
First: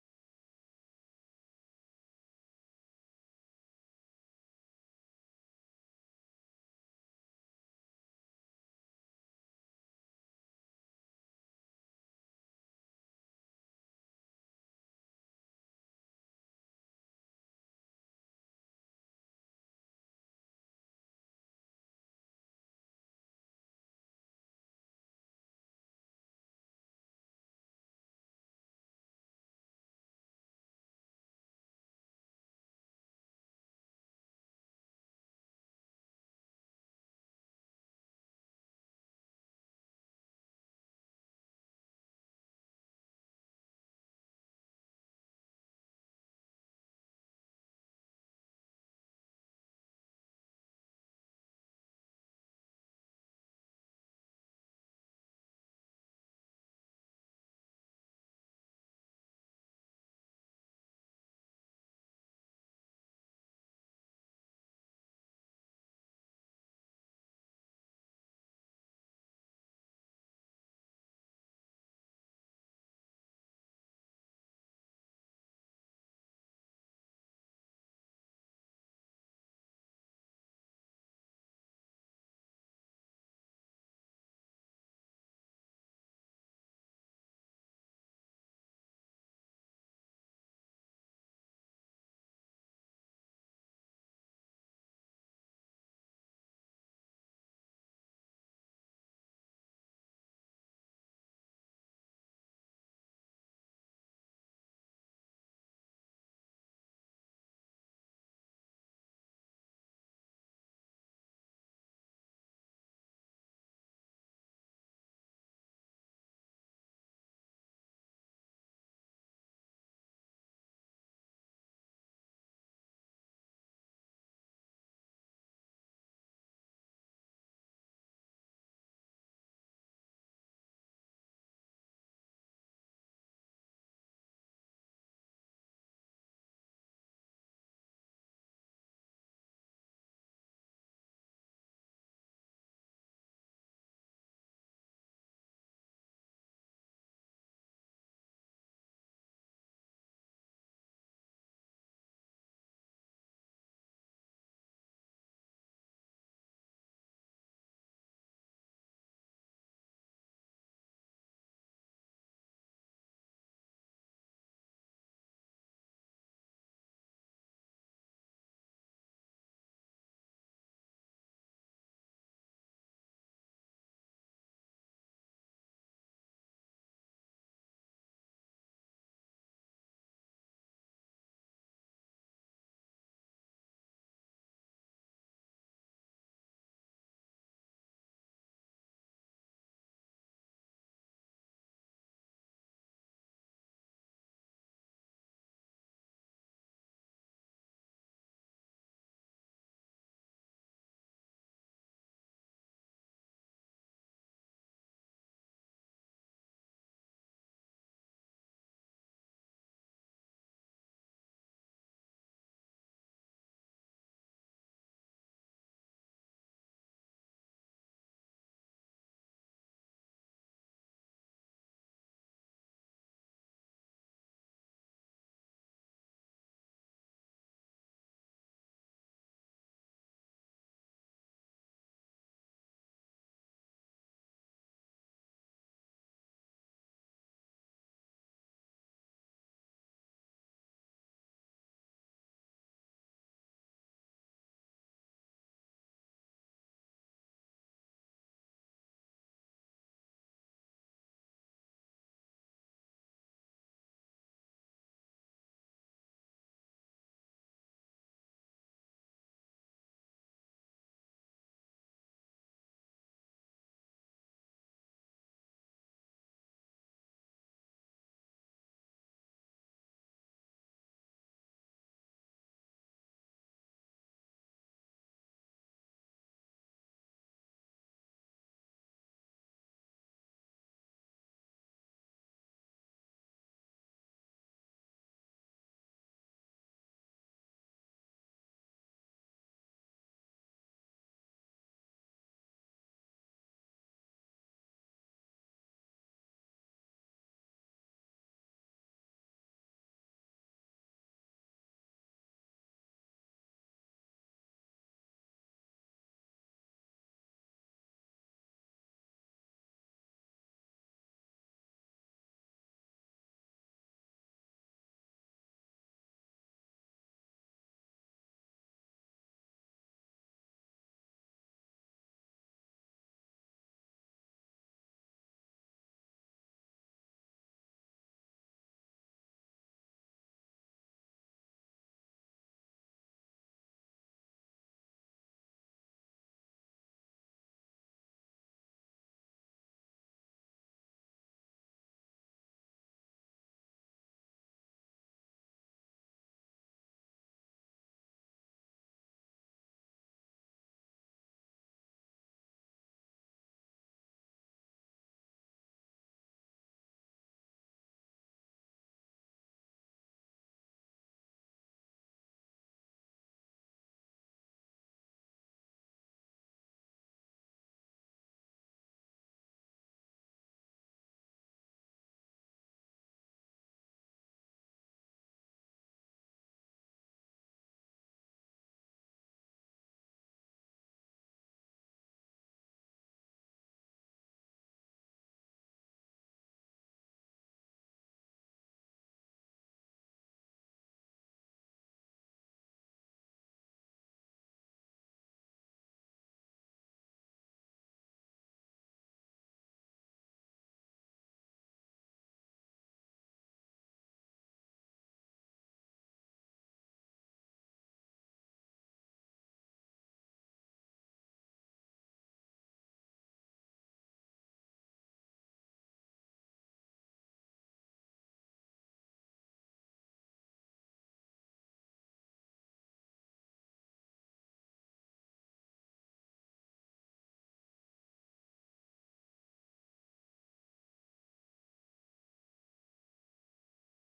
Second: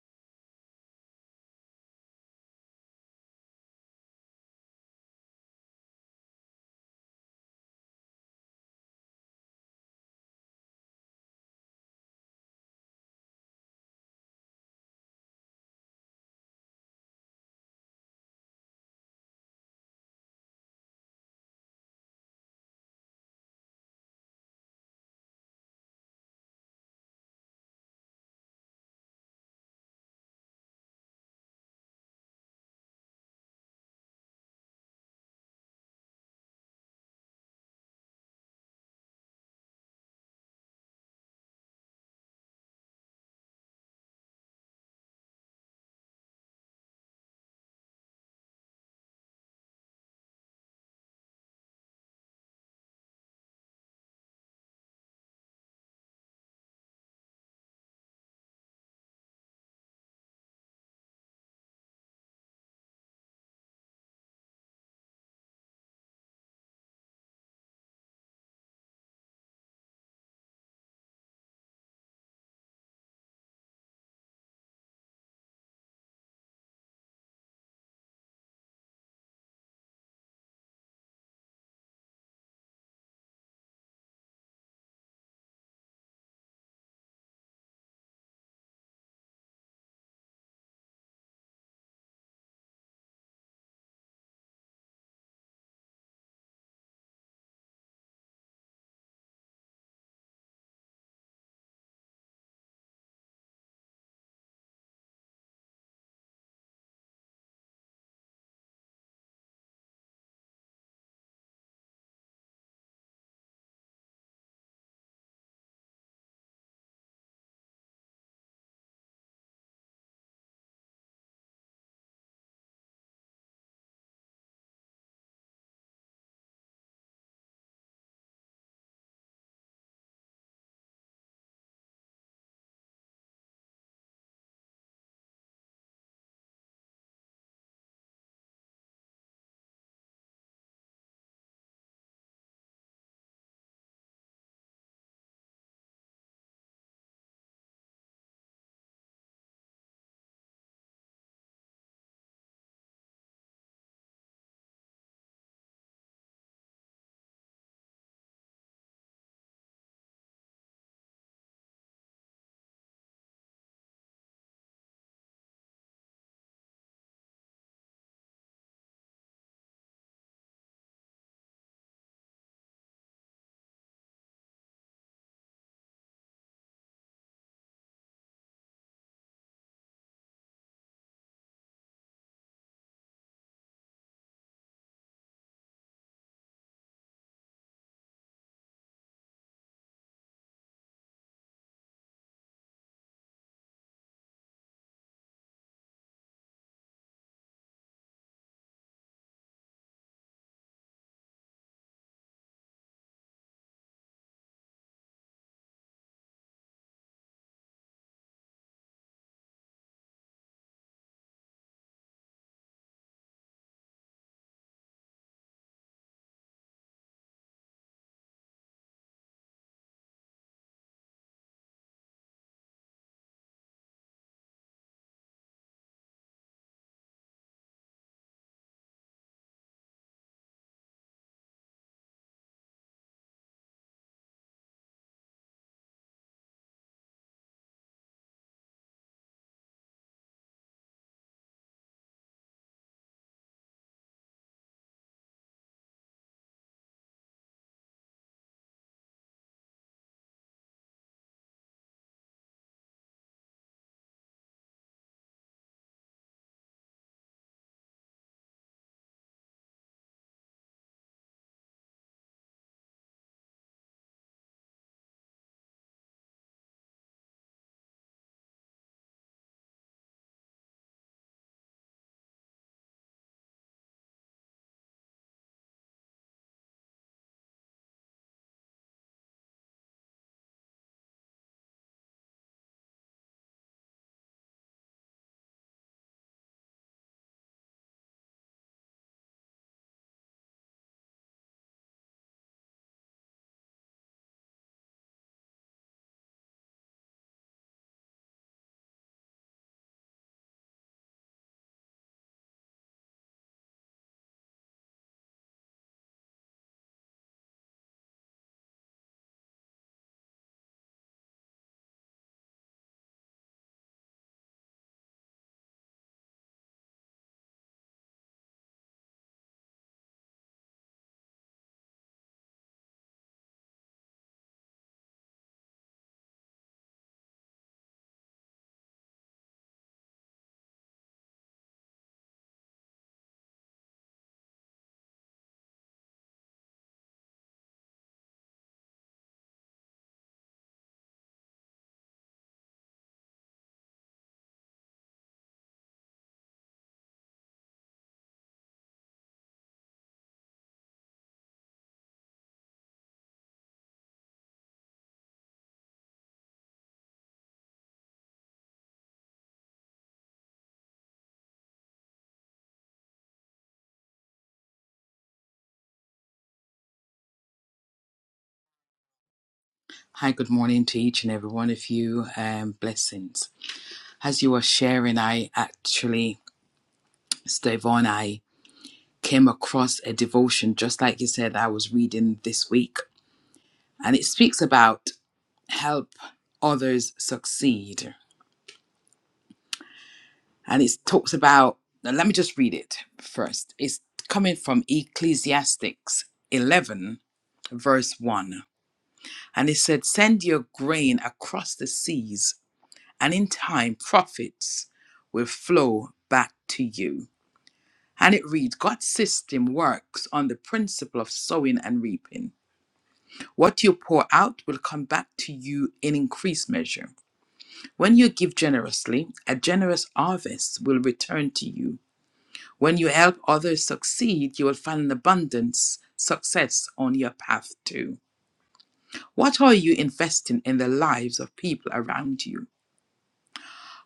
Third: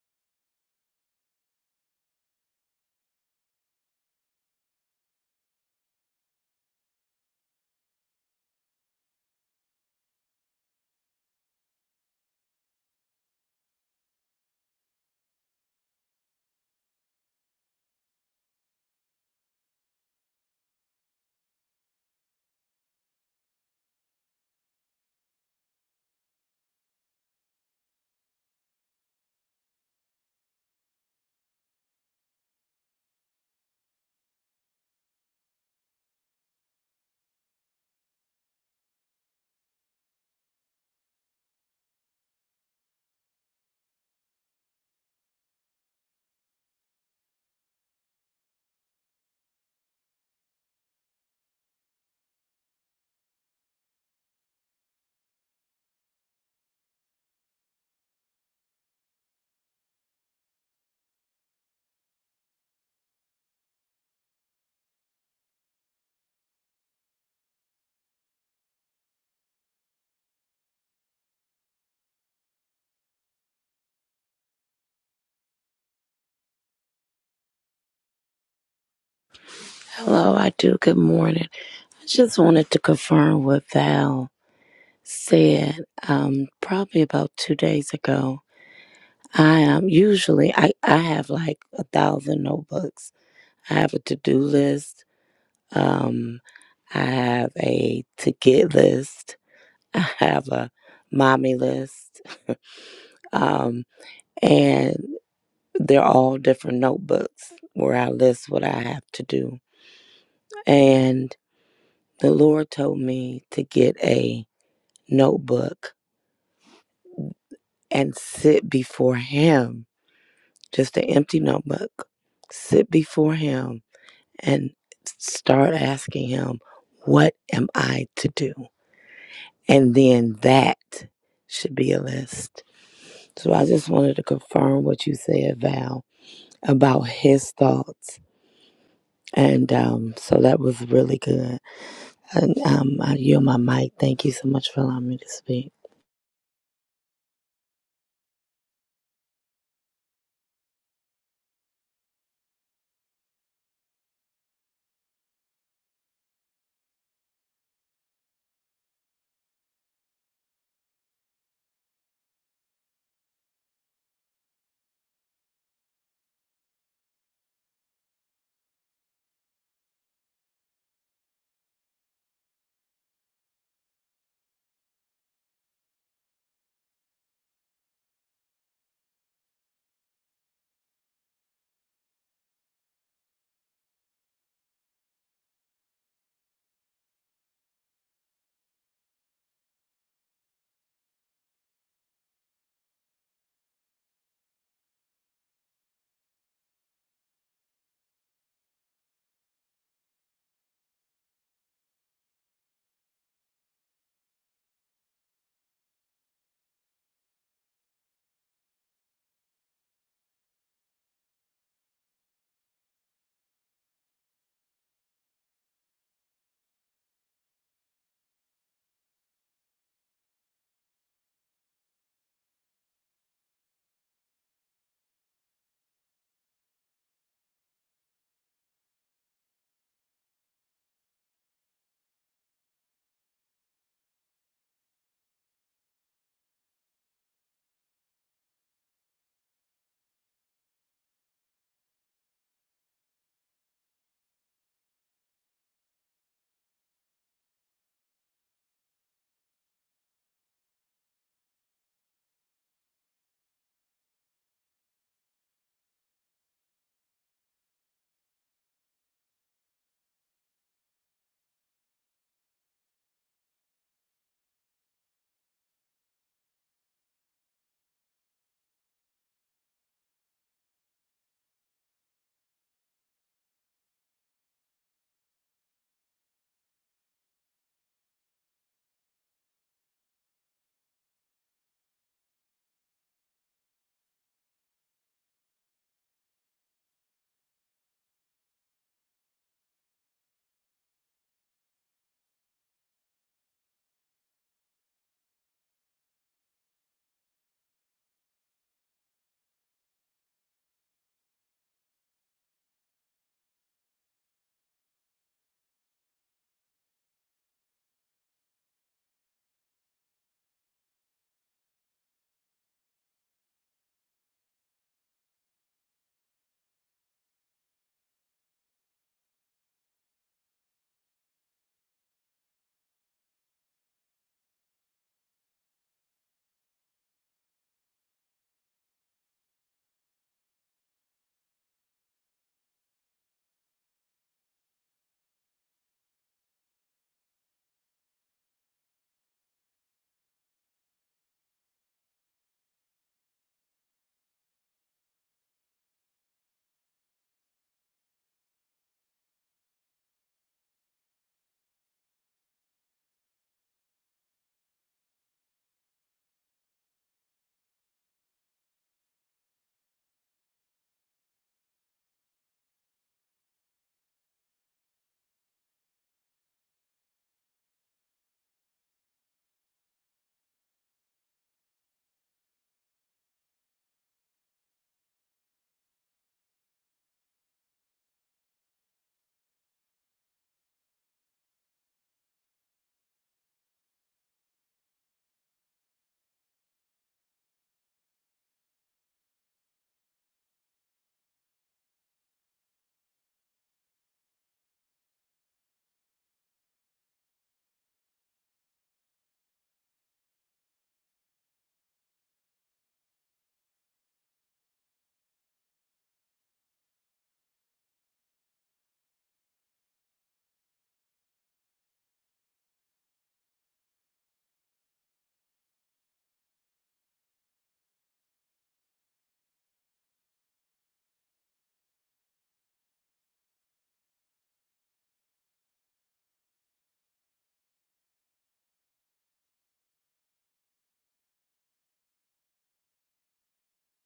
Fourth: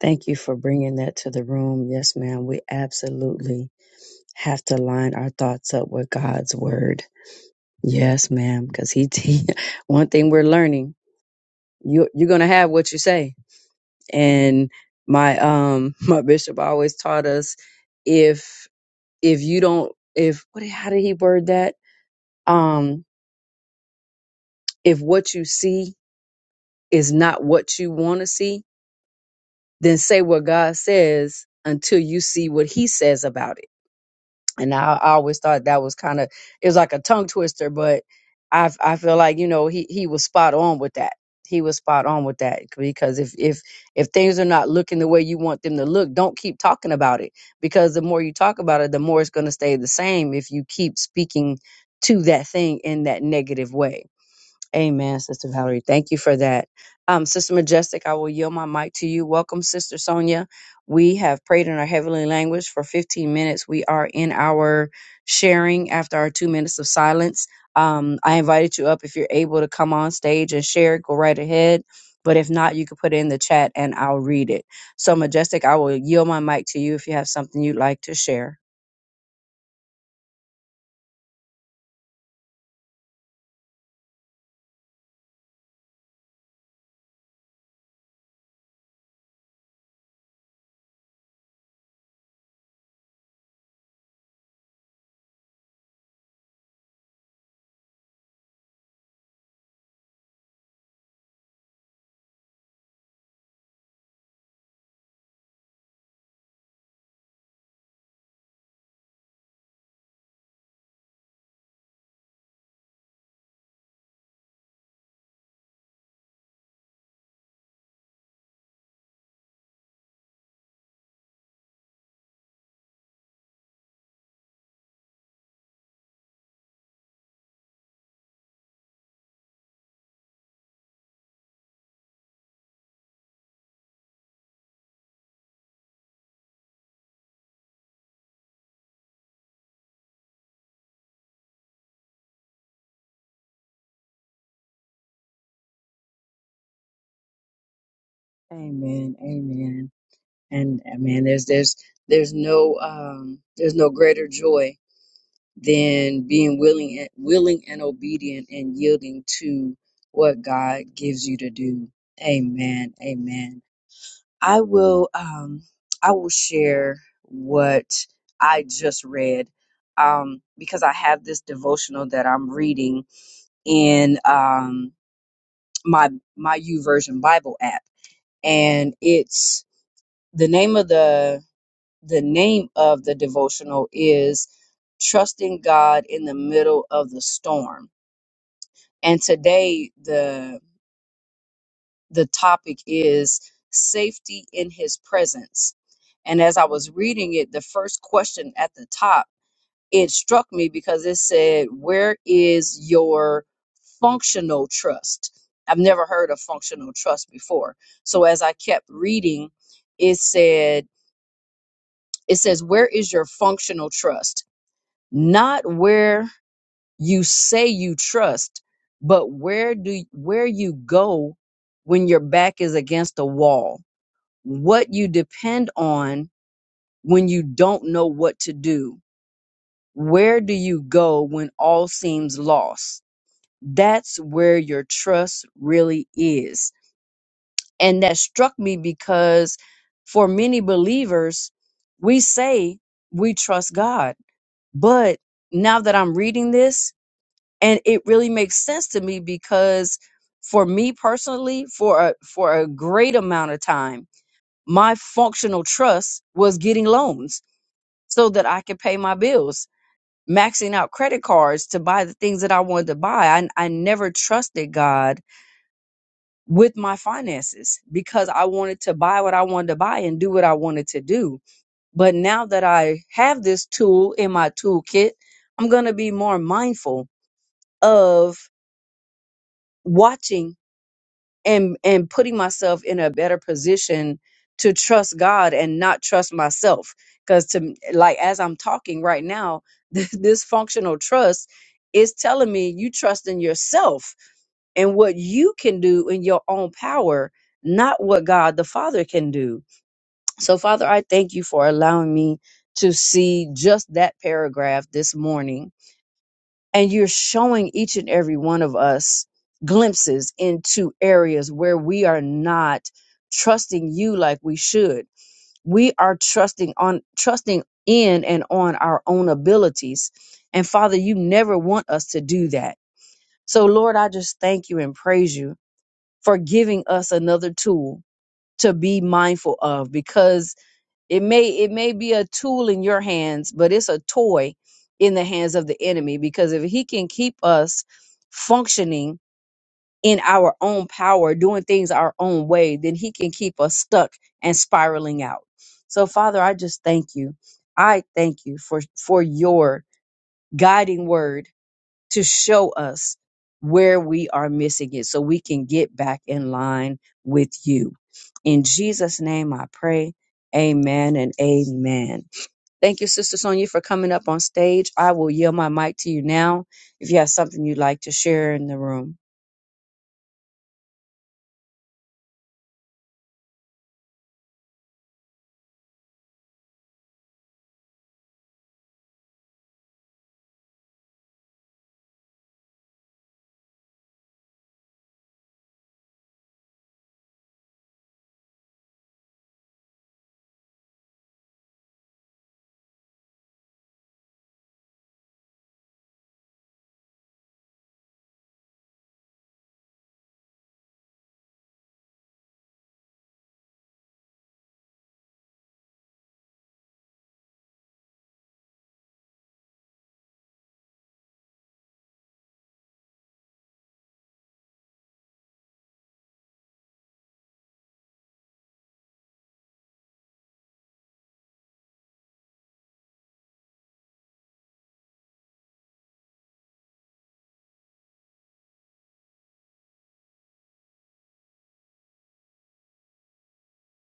Thank you for bringing that to the room. Yes, ma'am. We absolutely have to line our thoughts up with God's word. Yes, ma'am, because he, he one thing we're learning, you you're gonna have what you say. And my um my bishop always taught us if if you don't if what how did he word that? Um if what you see is not what you want to see, then say what God says until you see what he says about it and I, I always thought that was kind of it was like a tongue twister, but I f- I feel like you know he he was spot on with that. He was spot on with that because if if if things are not looking the way you want them to look, don't keep talking about it because the more you talk about it, the more it's going to stay the same if you keep speaking to that thing in that negative way Amen, Sister Valerie. Thank you for that. Um, Sister Majestic, I will yield my mic to you. Welcome, Sister Sonia. We have prayed in our heavenly language for 15 minutes. We are in our sharing after our two minutes of silence. Um, I invited you up. If you're able to come on stage and share, go right ahead. But if not, you can put it in the chat and I'll read it. So, Majestic, I will yield my mic to you if you have something you'd like to share. Hello, I do. Good morning. I just wanted to confirm what Val said um, probably about two days ago. I um, usually I, I have like a thousand notebooks. I have a to do list. Um, I have a to get list. I have a mommy list, um, and they're all different notebooks where I list what I have to do. And the Lord told me to get a notebook and sit before Him, just an empty notebook. Sit before Him and start asking Him, What am I to do? And then that should be a list. So I just wanted to confirm what you said, Val, about His thoughts. And um, so that was really good. And um, I yield my mic. Thank you so much for allowing me to speak. Amen. Amen. and uh, man there's there's there's no um there's no greater joy than being willing and willing and obedient and yielding to what god gives you to do amen amen i will um i will share what i just read um because i have this devotional that i'm reading in um my my u version bible app and it's the name of the the name of the devotional is trusting God in the middle of the storm. And today the the topic is safety in his presence. And as I was reading it, the first question at the top, it struck me because it said, "Where is your functional trust?" I've never heard of functional trust before. So as I kept reading, it said it says, "Where is your functional trust?" not where you say you trust, but where do where you go when your back is against a wall, what you depend on when you don't know what to do. Where do you go when all seems lost? That's where your trust really is. And that struck me because for many believers, we say we trust God. But now that I'm reading this, and it really makes sense to me because for me personally for a for a great amount of time my functional trust was getting loans so that i could pay my bills maxing out credit cards to buy the things that i wanted to buy i, I never trusted god with my finances because i wanted to buy what i wanted to buy and do what i wanted to do but now that i have this tool in my toolkit i'm going to be more mindful of watching and and putting myself in a better position to trust God and not trust myself because to like as I'm talking right now this, this functional trust is telling me you trust in yourself and what you can do in your own power not what God the Father can do so Father I thank you for allowing me to see just that paragraph this morning and you're showing each and every one of us glimpses into areas where we are not trusting you like we should we are trusting on trusting in and on our own abilities and father you never want us to do that so lord i just thank you and praise you for giving us another tool to be mindful of because it may it may be a tool in your hands, but it's a toy in the hands of the enemy because if he can keep us functioning in our own power, doing things our own way, then he can keep us stuck and spiraling out. So Father, I just thank you. I thank you for for your guiding word to show us where we are missing it so we can get back in line with you. In Jesus name I pray. Amen and amen. Thank you, Sister Sonia, for coming up on stage. I will yield my mic to you now if you have something you'd like to share in the room. Hi, good morning to each and every one of you, and blessings. As you were sharing, I actually, Stevon, I came across a devotion, just like you said, I was reading this week, and it speaks about help others succeed. And it talks about, now let me just read it first. It's coming from Ecclesiastics 11, verse 1. And it said, Send your grain across the seas and in time profits will flow back to you. And it reads God's system works on the principle of sowing and reaping. What you pour out will come back to you in increased measure. When you give generously, a generous harvest will return to you. When you help others succeed, you will find an abundance, success on your path too. What are you investing in the lives of people around you?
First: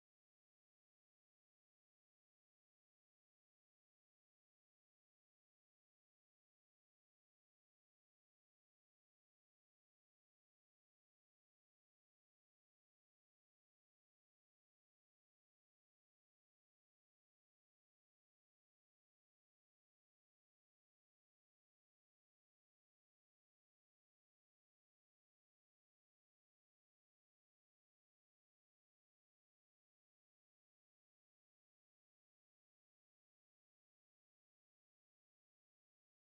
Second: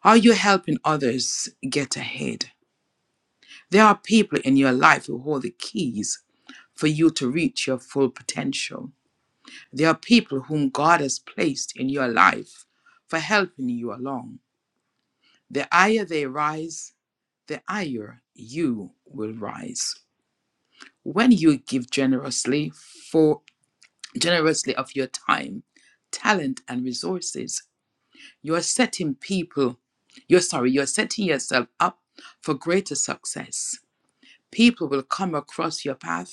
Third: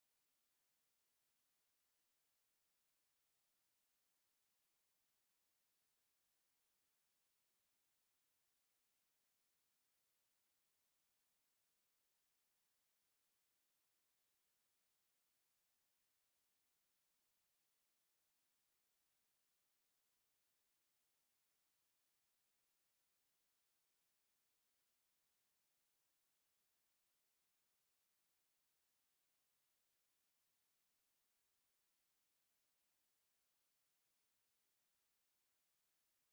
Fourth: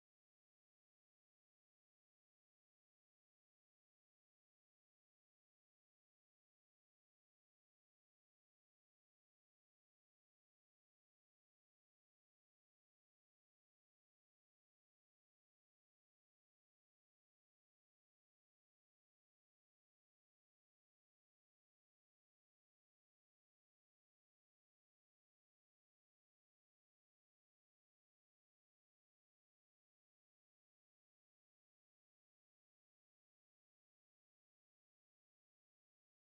Are you helping others get ahead? There are people in your life who hold the keys for you to reach your full potential. There are people whom God has placed in your life for helping you along. The higher they rise, the higher you will rise. When you give generously for generously of your time, talent and resources, you are setting people, you're sorry, you're setting yourself up for greater success. People will come across your path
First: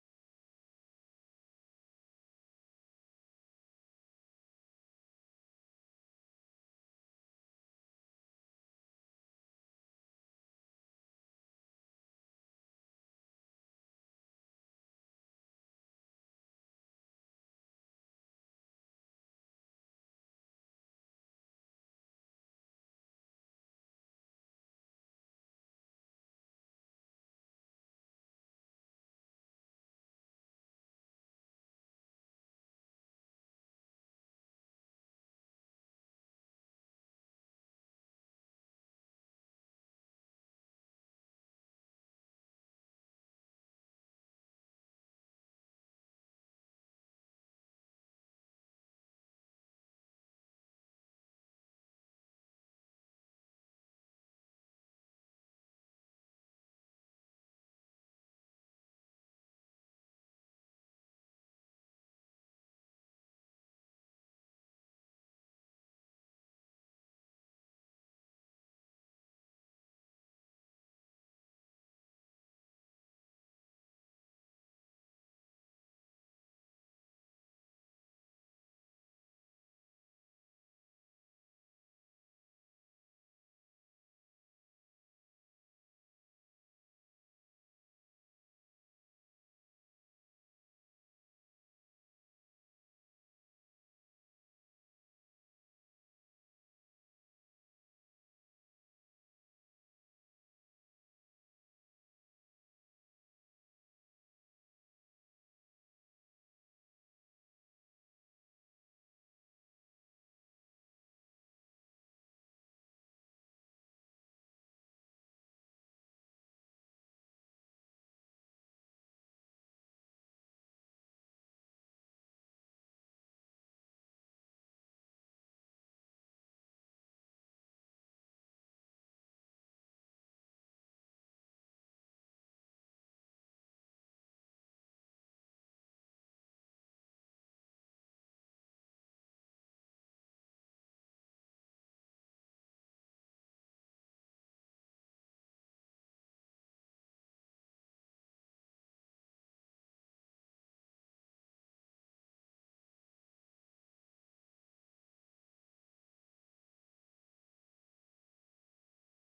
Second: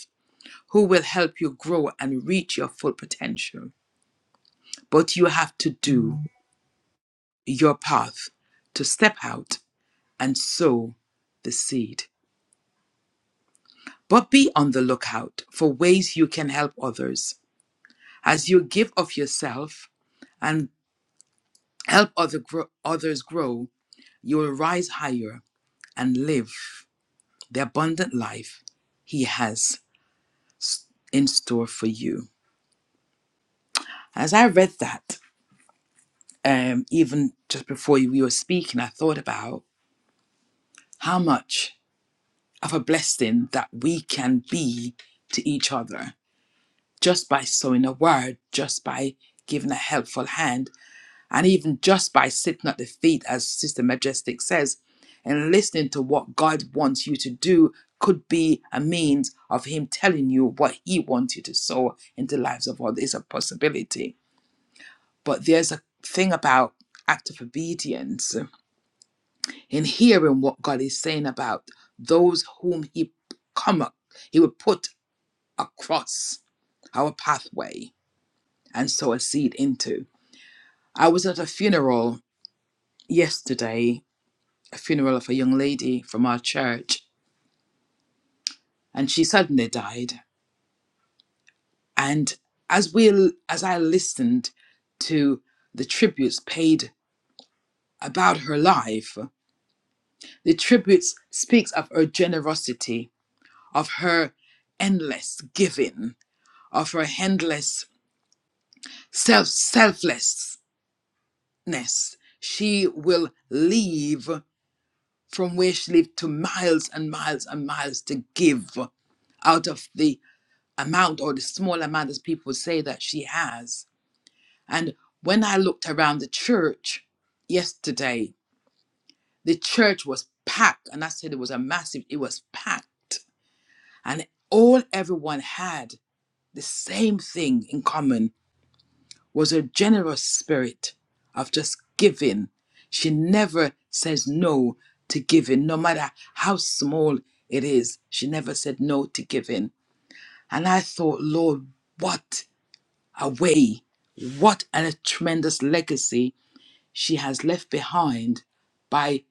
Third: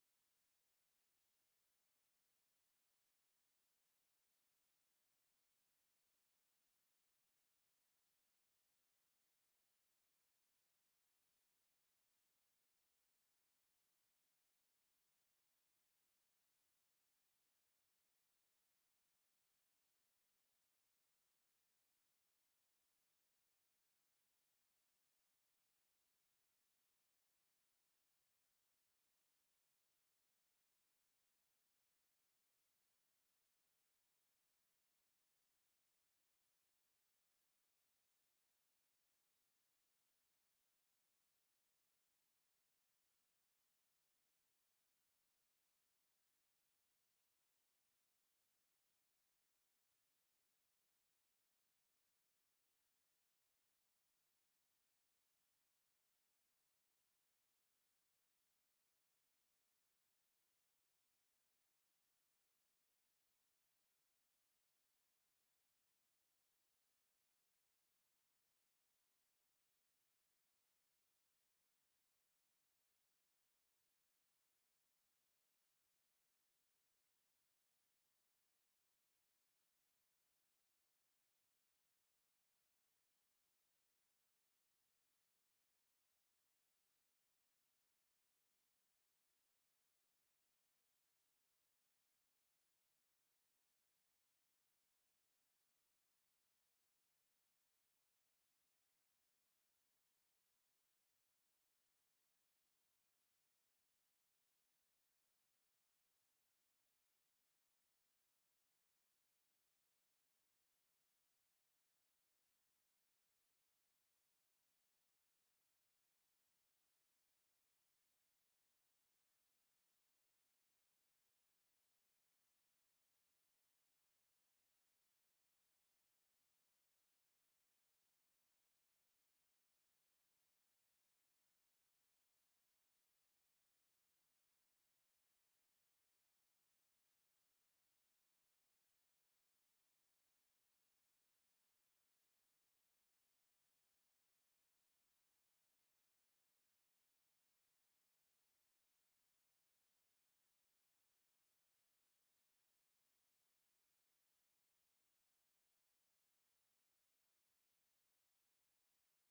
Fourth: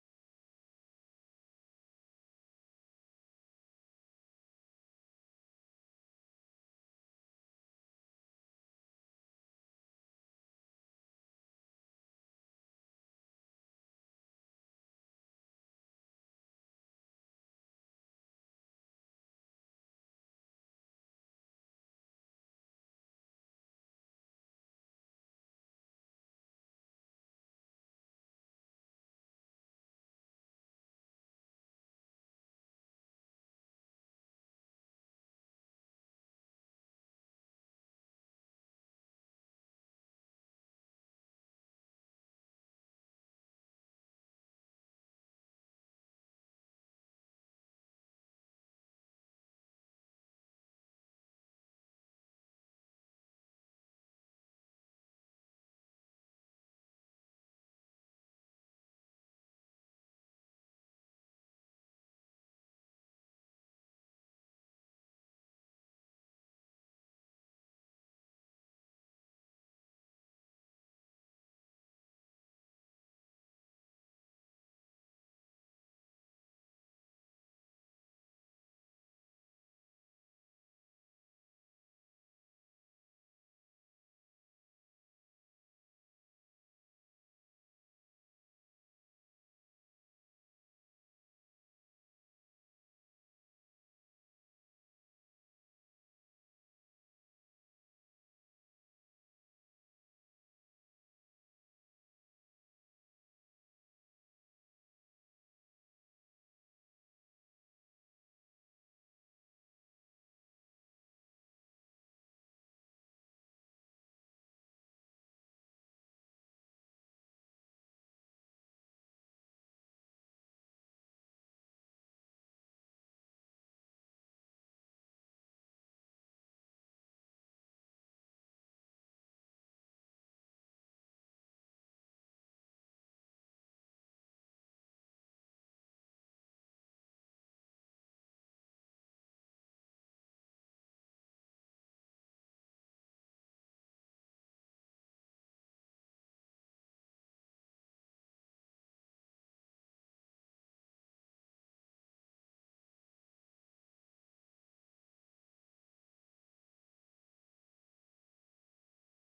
who will help you grow and reach your full potential. But you have to do your path to step out and sow the seed. But be on the lookout for ways you can help others. As you give of yourself and help other grow, others grow, you will rise higher and live the abundant life He has s- in store for you. As I read that, um, even just before you- we were speaking, I thought about how much of a blessing that we can be to each other just by sowing a word, just by giving a helpful hand, and even just by sitting at the feet, as Sister Majestic says, and listening to what God wants you to do could be a means of Him telling you what He wants you to sow into the lives of others. It's a possibility. But there's a thing about act of obedience In hearing what God is saying about those whom He come, ac- He would put across our pathway and sow a seed into. I was at a funeral yesterday, a funeral of a young lady from our church, and she suddenly died. And as we, as I listened to the tributes paid about her life, the tributes speaks of her generosity, of her endless giving of her handless self selflessness, she will leave from where she lived to miles and miles and miles to give out of the amount or the small amount as people say that she has. And when I looked around the church yesterday, the church was packed, and I said it was a massive, it was packed. And all everyone had the same thing in common was a generous spirit of just giving. She never says no to giving, no matter how small it is. She never said no to giving. And I thought, Lord, what a way, what a tremendous legacy she has left behind by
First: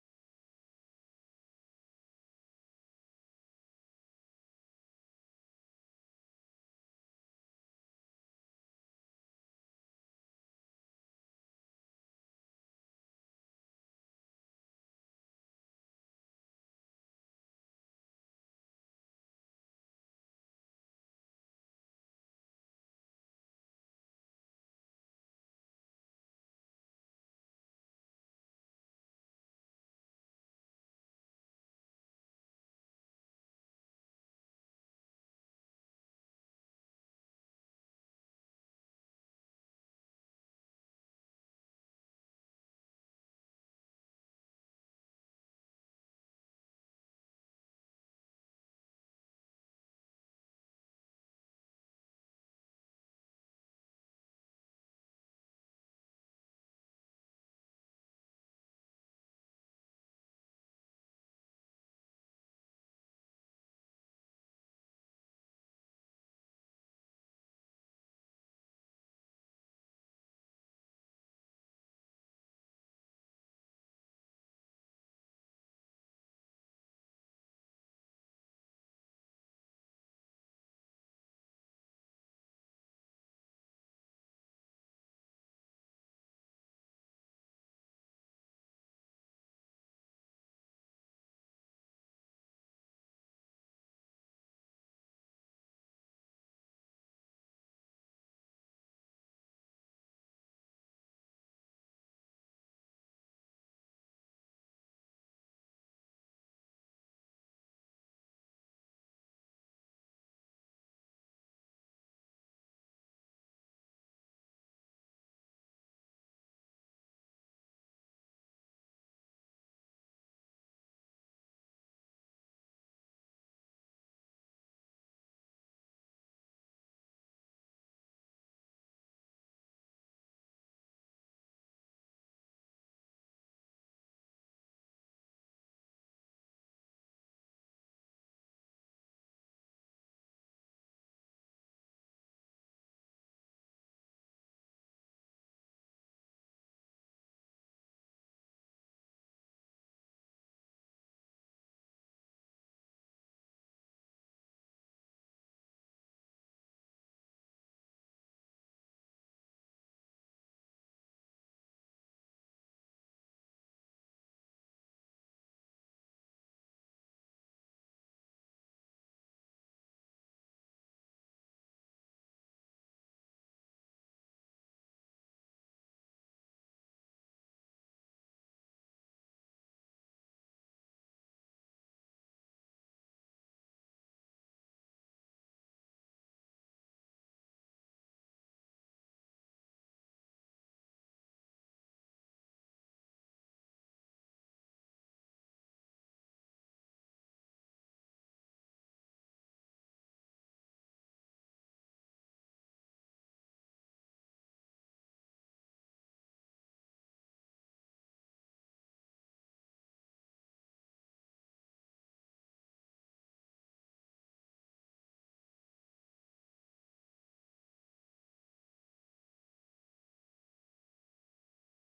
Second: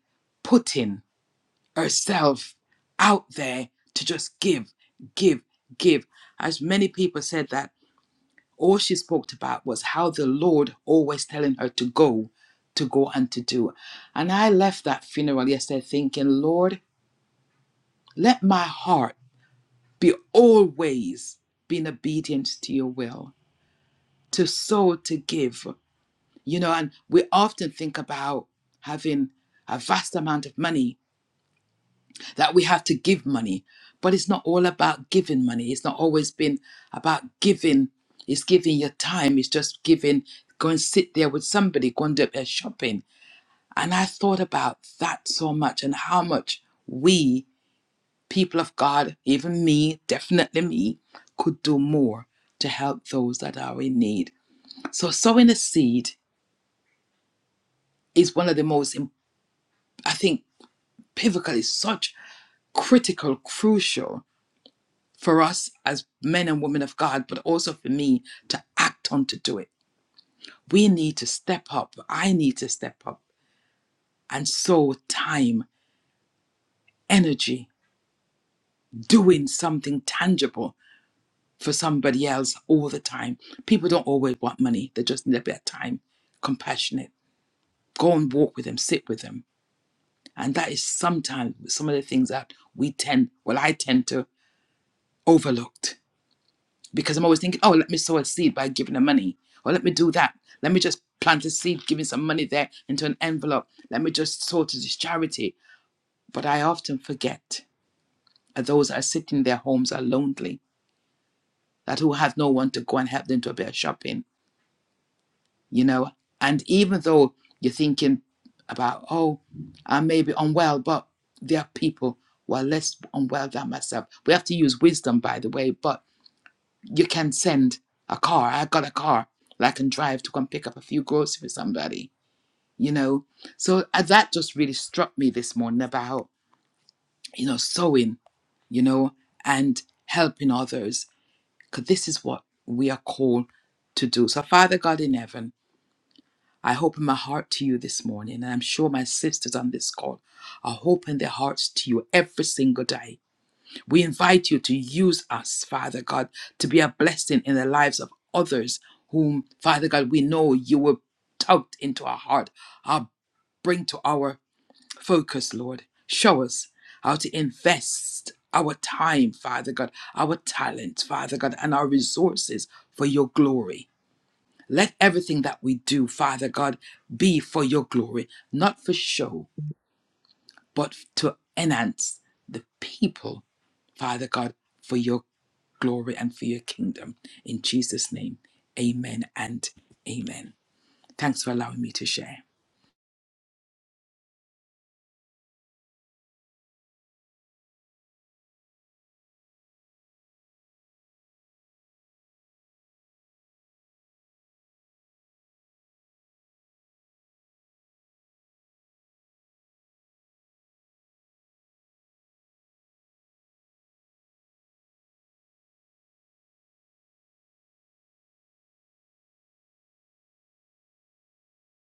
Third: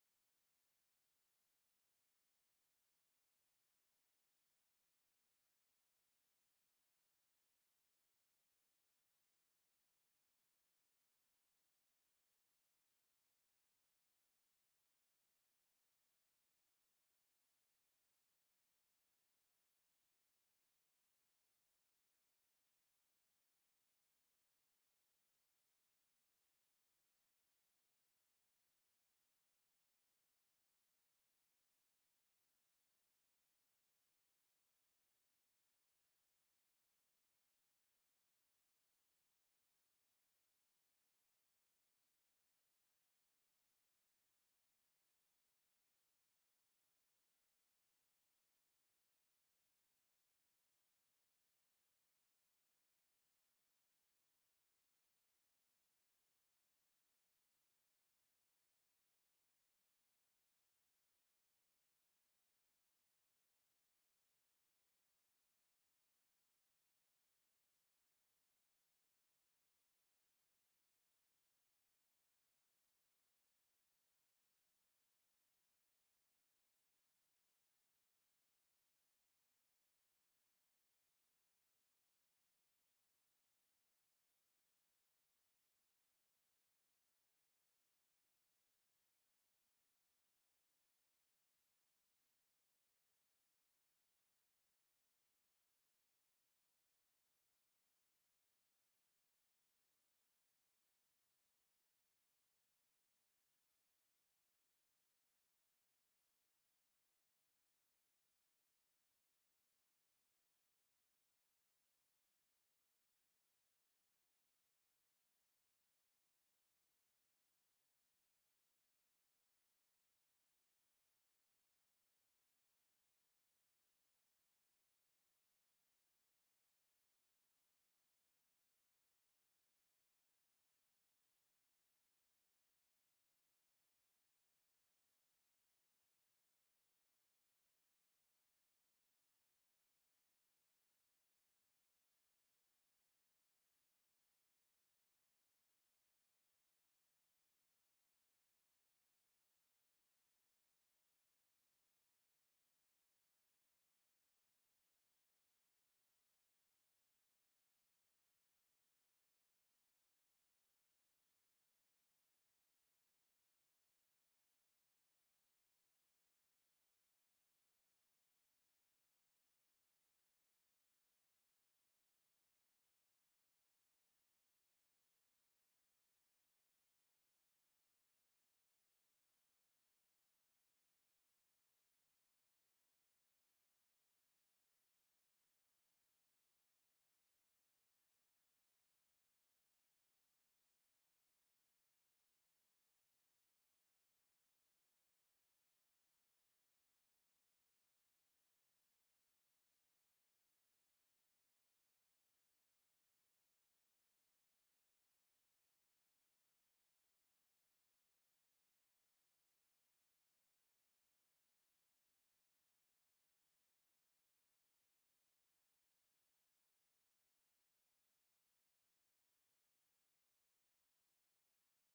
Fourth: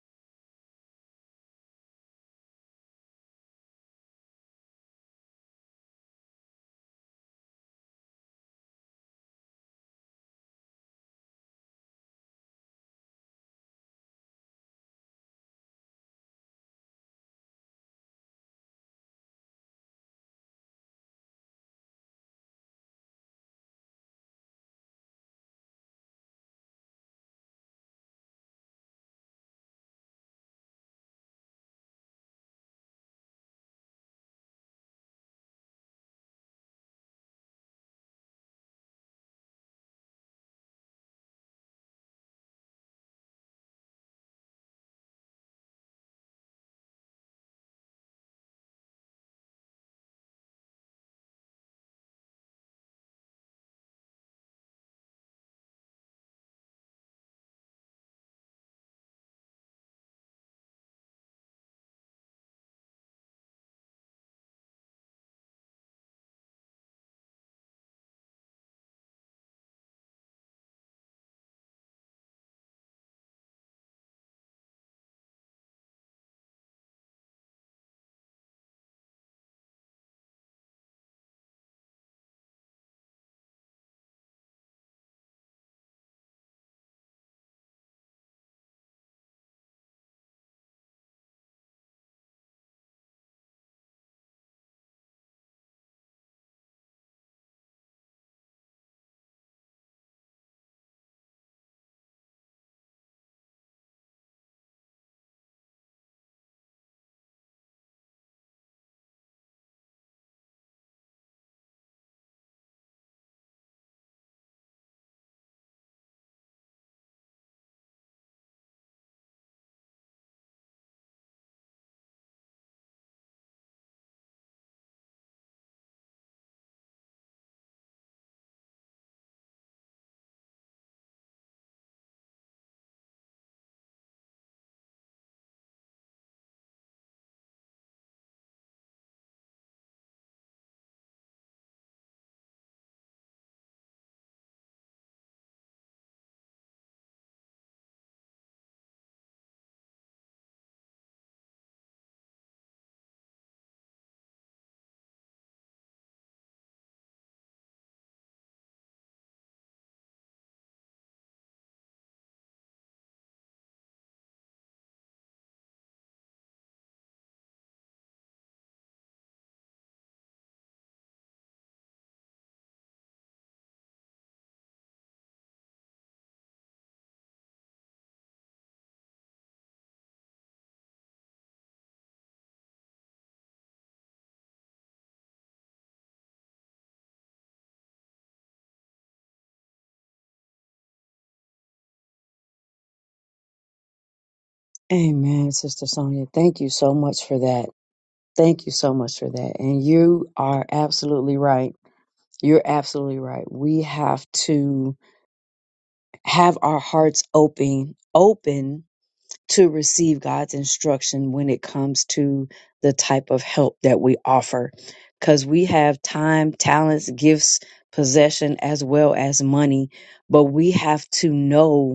putting herself out there to just give, give, give. As many people said that all she spoke about was how the Lord always telling her to go, to go and to do. And I left that funeral yesterday thinking, Lord, let my heart be always being obedient to your will, to sow, to give. You know, and we often think about having a vast amount of money that we have to give money. But it's not all about giving money. It's not always been about giving. It's giving your time. It's just giving. Go and sit there with somebody. Go and do their shopping. And I thought about that so much and how much we, people of God, even me, definitely me, could do more to help those that are in need. So sowing a seed is one of the most, im- I think, pivotal. is such critical, crucial for us as men and women of God, but also for me to act on to do it. We need to step up. I need to step up and so time, energy, doing something tangible for somebody else all the time. People don't always want money, they just need a bit of time, compassionate. Go and walk with them, sit with them. And that is sometimes some of the things that we tend, well, I tend to overlook because I'm always thinking, oh, let me sow a seed by giving them money, or let me do that. Let me just plant a seed, giving some money there into an envelope. Let me just sow to this charity. But I often forget that those that are sitting in their homes are lonely, that who have no one to go and help them to a bit of shopping, you know. And even though you're thinking about, oh, I may be unwell, but there are people who are less unwell than myself. We have to use wisdom, by the way, but you can send a car. I got a car that I can drive to come pick up a few groceries for somebody, you know. So uh, that just really struck me this morning about, you know, sewing, you know, and helping others, because this is what we are called to do. So, Father God in heaven, I open my heart to you this morning, and I'm sure my sisters on this call are opening their hearts to you every single day we invite you to use us, Father God, to be a blessing in the lives of others whom, Father God, we know you will tout into our heart, uh, bring to our focus, Lord. Show us how to invest our time, Father God, our talent, Father God, and our resources for your glory. Let everything that we do, Father God, be for your glory, not for show, but to enhance the people, Father God, for your glory and for your kingdom. In Jesus' name, amen and amen. Thanks for allowing me to share. Amen, Sister Sonia. Thank you so much for that. Thank you so much for that. And you are absolutely right. You're absolutely right. We have to have our hearts open, open to receive God's instruction when it comes to the type of help that we offer. Because we have time, talents, gifts, possession, as well as money, but we have to know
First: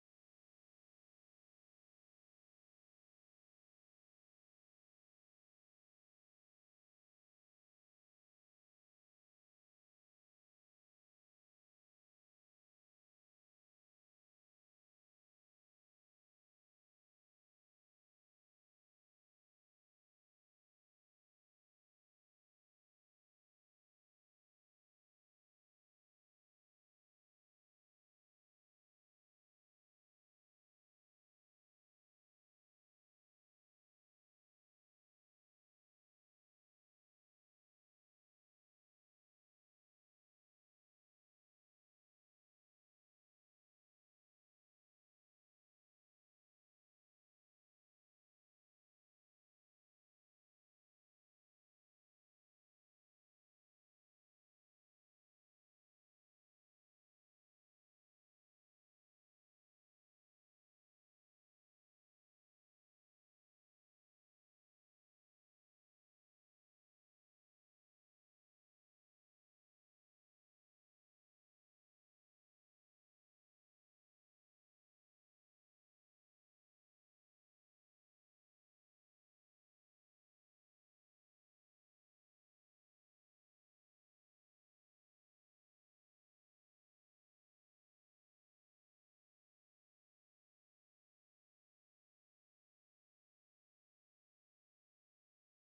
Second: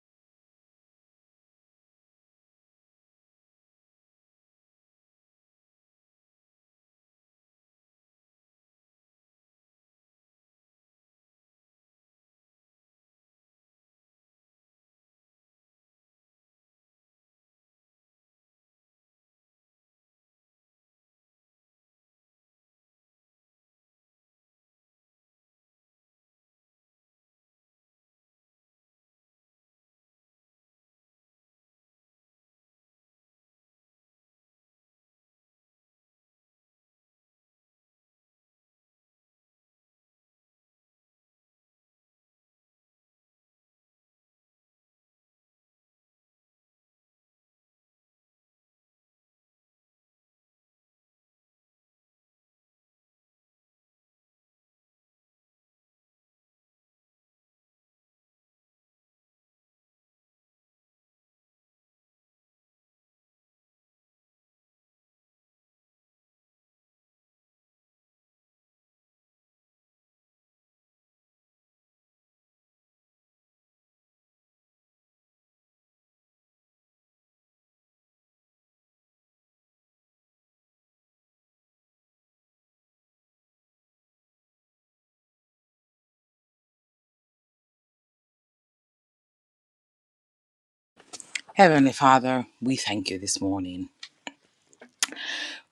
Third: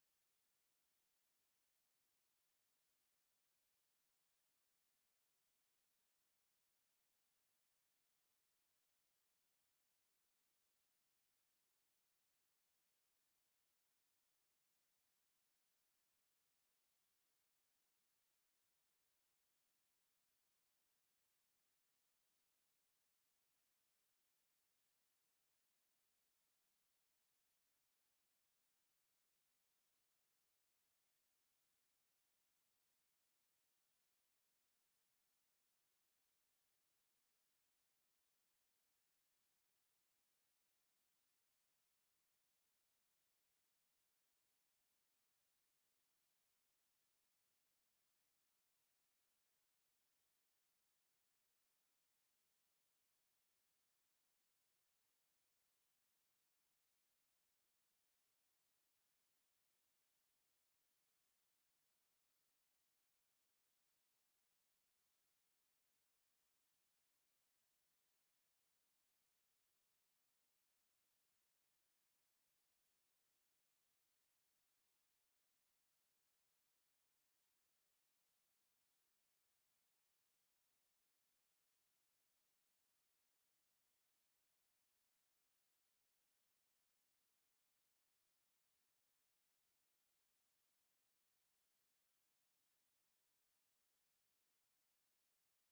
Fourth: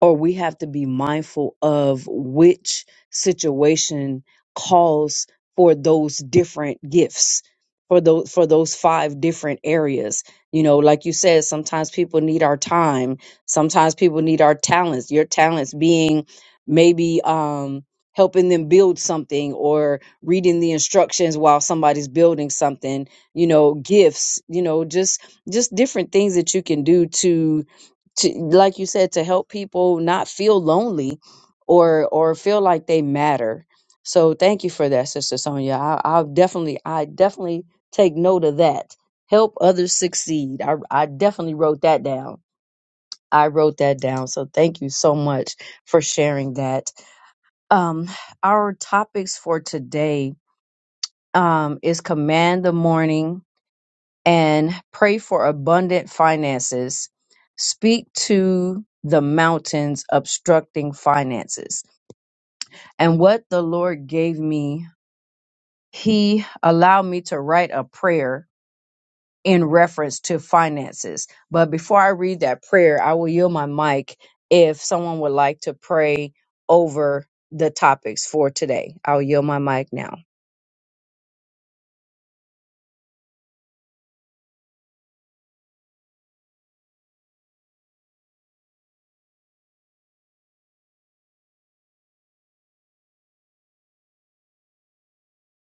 or we have to be mindful of which situation calls for those different gifts for those for those five different areas you know like you said sometimes people need our time sometimes people need our talents your talents being maybe um helping them build something or reading the instructions while somebody's building something you know gifts you know just just different things that you can do to to like you said to help people not feel lonely or or feel like they matter so thank you for that sister sonia I, i'll definitely i definitely take note of that help others succeed I, I definitely wrote that down i wrote that down so thank you so much for sharing that um our topics for today um is command the morning and pray for abundant finances. Speak to the mountains obstructing finances. And what the Lord gave me, He allowed me to write a prayer in reference to finances. But before I read that prayer, I will yield my mic if someone would like to pray over the topics for today. I'll yield my mic now. Heavenly Father, we thank you this morning.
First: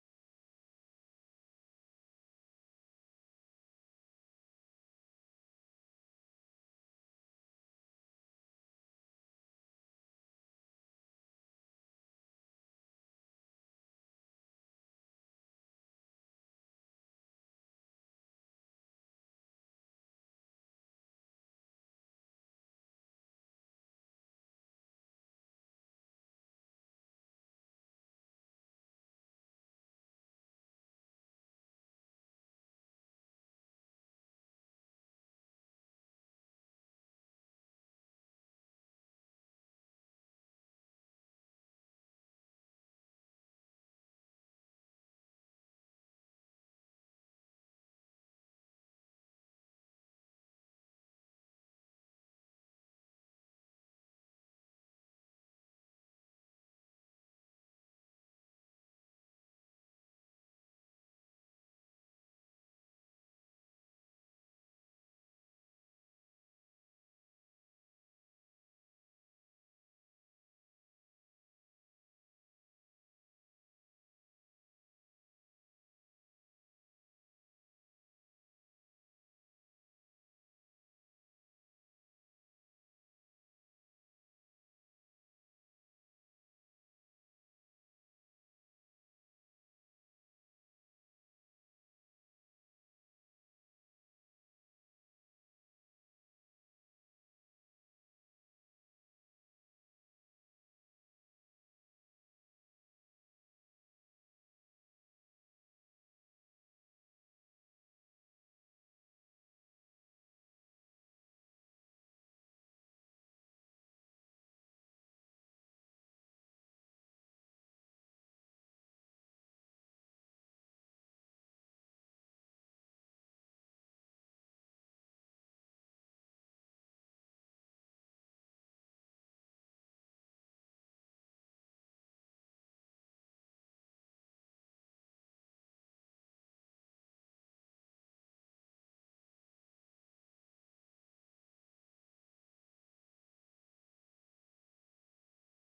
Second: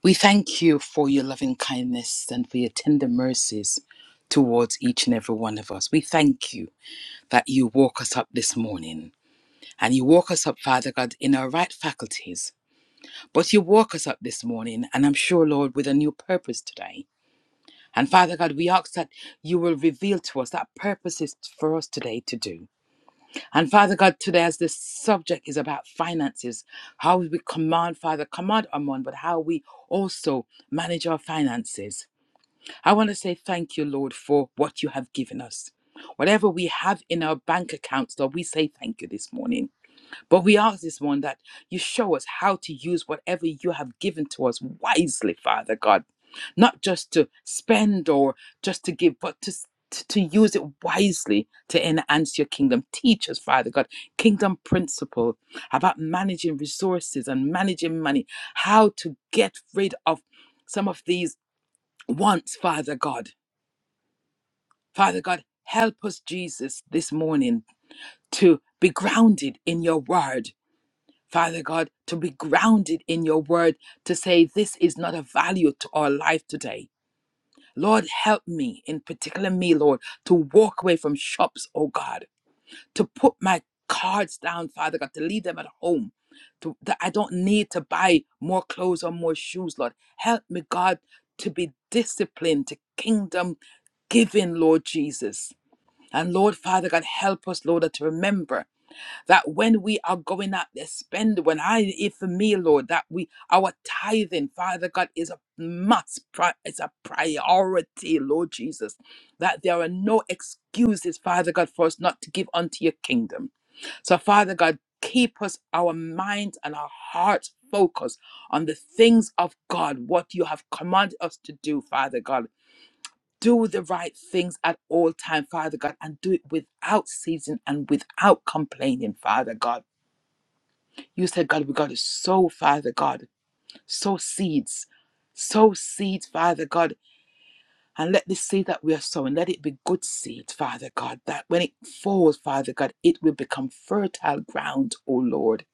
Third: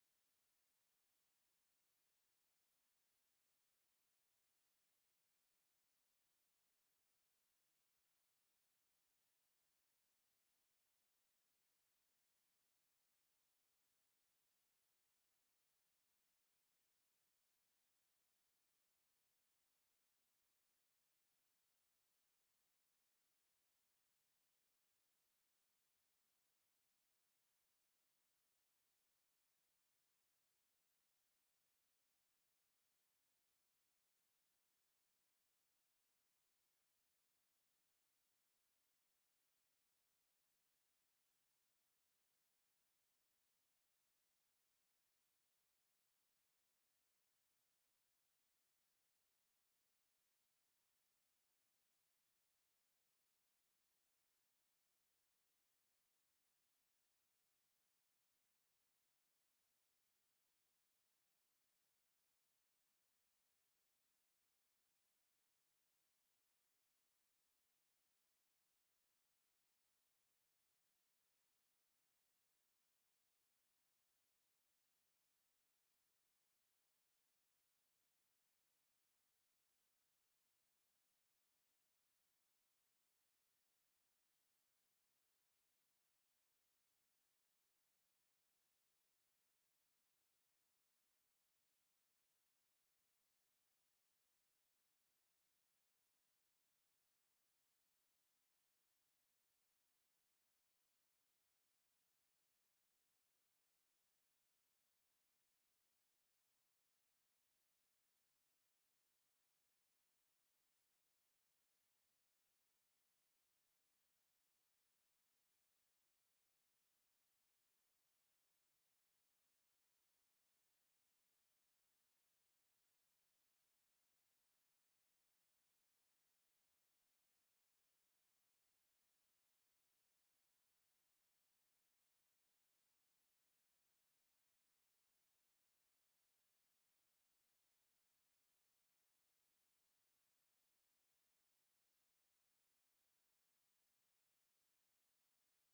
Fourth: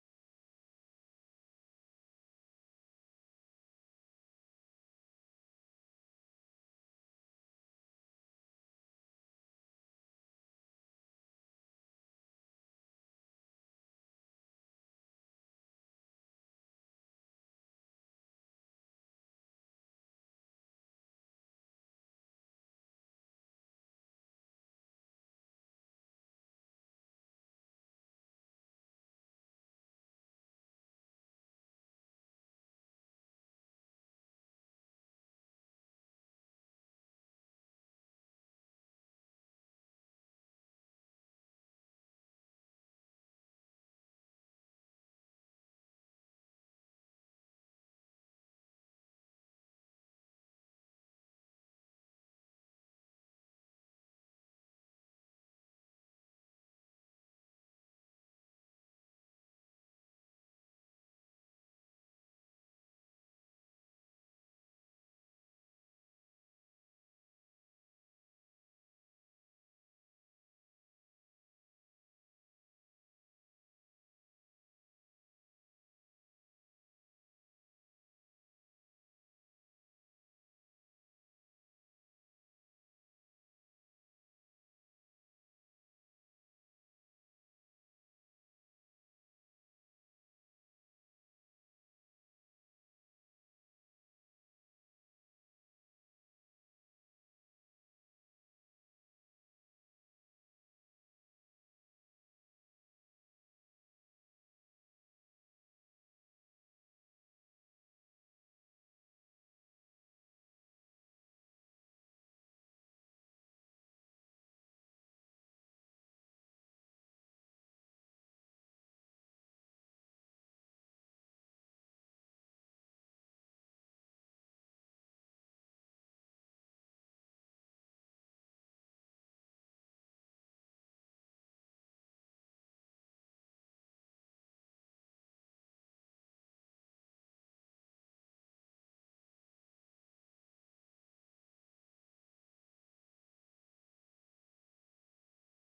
We thank you for your loving kindness and for your tender mercies towards each and every one of us. We thank you that you woke us up this morning and you woke us up, Father God, in our right faculties. But you woke us up this morning, and I'm sure, Lord, with a new purpose today. And Father God, we ask that you will reveal to us that purpose is for us today to do. And Father God, today as this subject is about finances, how we command, Father, command our money, but how we also manage our finances. I want to say thank you, Lord, for what you have given us. Whatever we have in our bank accounts, Lord, we say thank you this morning. But we ask this one that you show us how to use whatever you have given to us wisely, Father God, not just to spend or just to give, but to to to use it wisely to enhance your kingdom. Teach us, Father God, kingdom principle about managing resources and managing money, how to get rid of some of these wants, Father God. Father God, help us, Jesus, this morning to be grounded in your word Father God, to be grounded in your word, to say this is not of value to our life today. Lord, help me, in particular me, Lord, to walk away from shops, oh God, to put my cards down, Father God, to leave them at home, to, that I don't need to buy more clothes or more shoes, Lord. Help me, God, to be disciplined, to kingdom giving, Lord Jesus. And Lord, Father God, help us, Lord, to remember that when we are going out there, spend when I if for me, Lord, that we our tithing, Father God, is a must, pri- it's a priority, Lord Jesus, that there are no excuses, Father God, for us not to give unto your kingdom. So, Father God, keep us our minds and our hearts focused on the things of God, what you have commanded us to do, Father God. Do the right things at all time, Father God, and do it without season and without complaining, Father God. You said, God, we got to sow, Father God, sow seeds, sow seeds, Father God, and let the seed that we are sowing, let it be good seed, Father God, that when it falls, Father God, it will become fertile ground, O Lord.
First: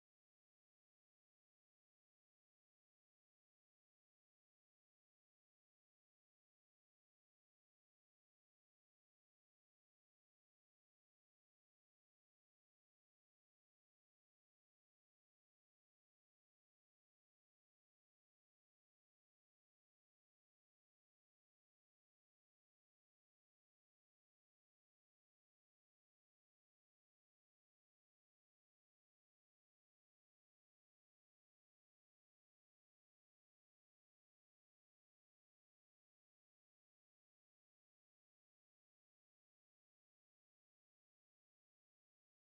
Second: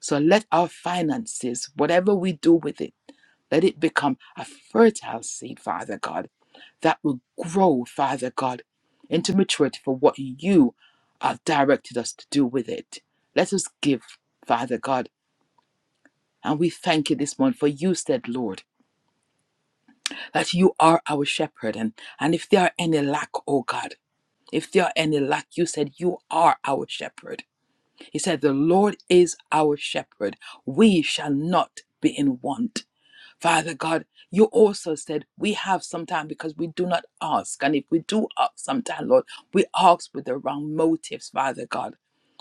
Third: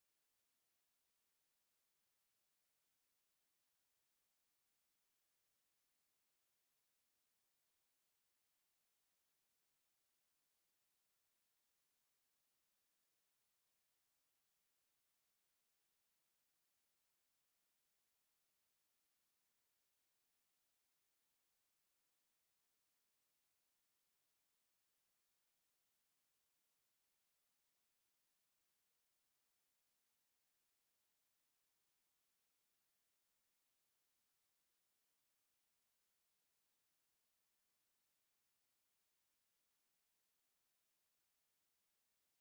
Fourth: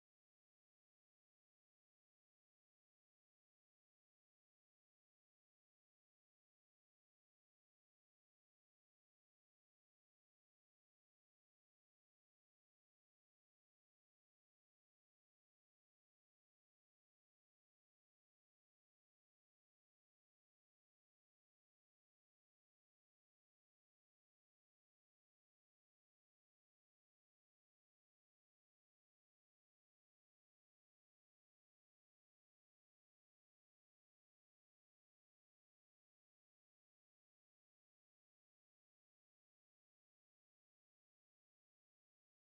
So let our finances, whatever we do with it, let it become a fertile seed, Father God, that will grow, Father God, into maturity for what you have directed us to do with it. Let us give, Father God. And we thank you this morning for you said, Lord, that you are our shepherd. And, and if there are any lack, oh God, if there are any lack, you said, you are our shepherd. He said, the Lord is our shepherd. We shall not be in want. Father God, you also said we have sometimes because we do not ask. And if we do ask sometimes, Lord, we ask with the wrong motives, Father God.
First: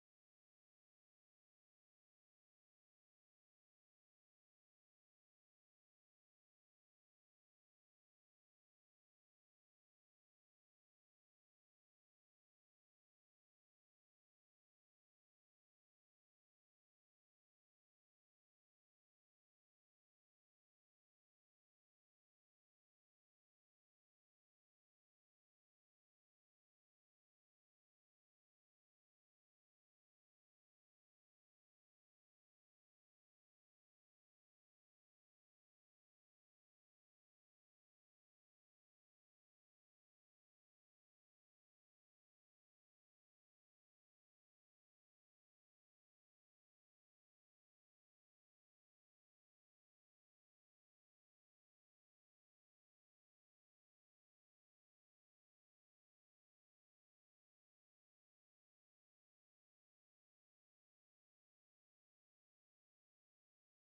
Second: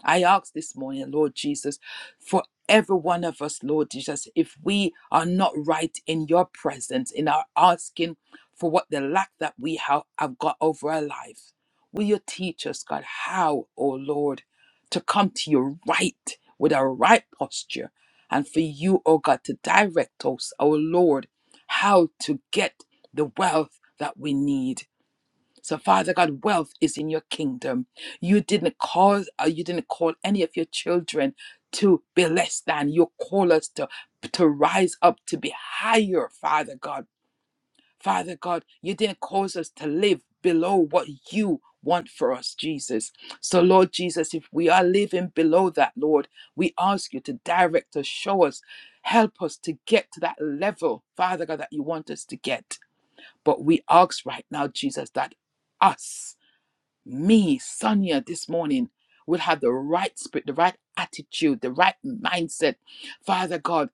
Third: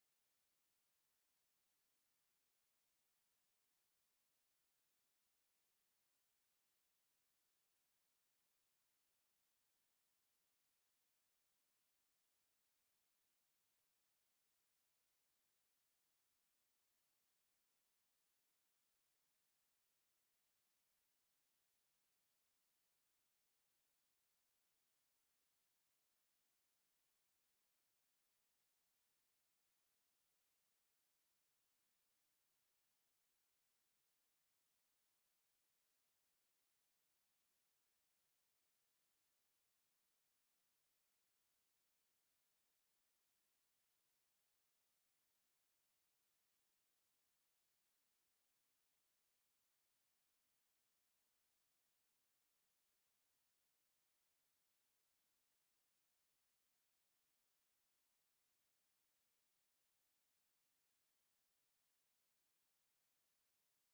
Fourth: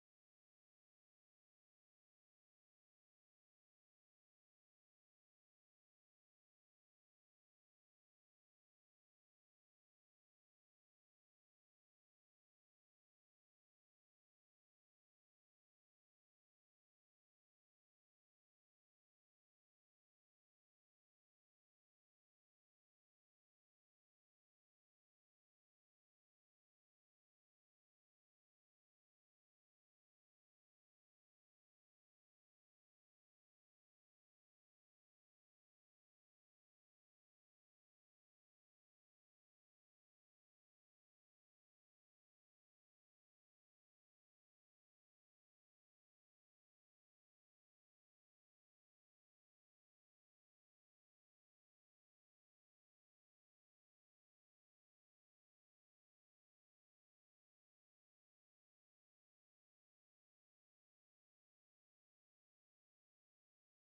I ask this morning, Lord Jesus, for every one of us, Lord Jesus, if we are not right in your presence, in our asking for what the lack that we have, have got over our life, will you teach us, God, how, oh Lord, to come to you right with a right posture and for you, oh God, to direct us, our Lord, how to get the wealth that we need. So, Father God, wealth is in your kingdom. You didn't cause, uh, you didn't call any of your children to be less than. You call us to to rise up, to be higher, Father God. Father God, you didn't cause us to live below what you want for us, Jesus. So, Lord Jesus, if we are living below that, Lord, we ask you to direct us, show us, help us to get to that level, Father God, that you want us to get. But we ask right now, Jesus, that us, me, Sonia, this morning will have the right spirit, the right attitude, the right mindset, Father God,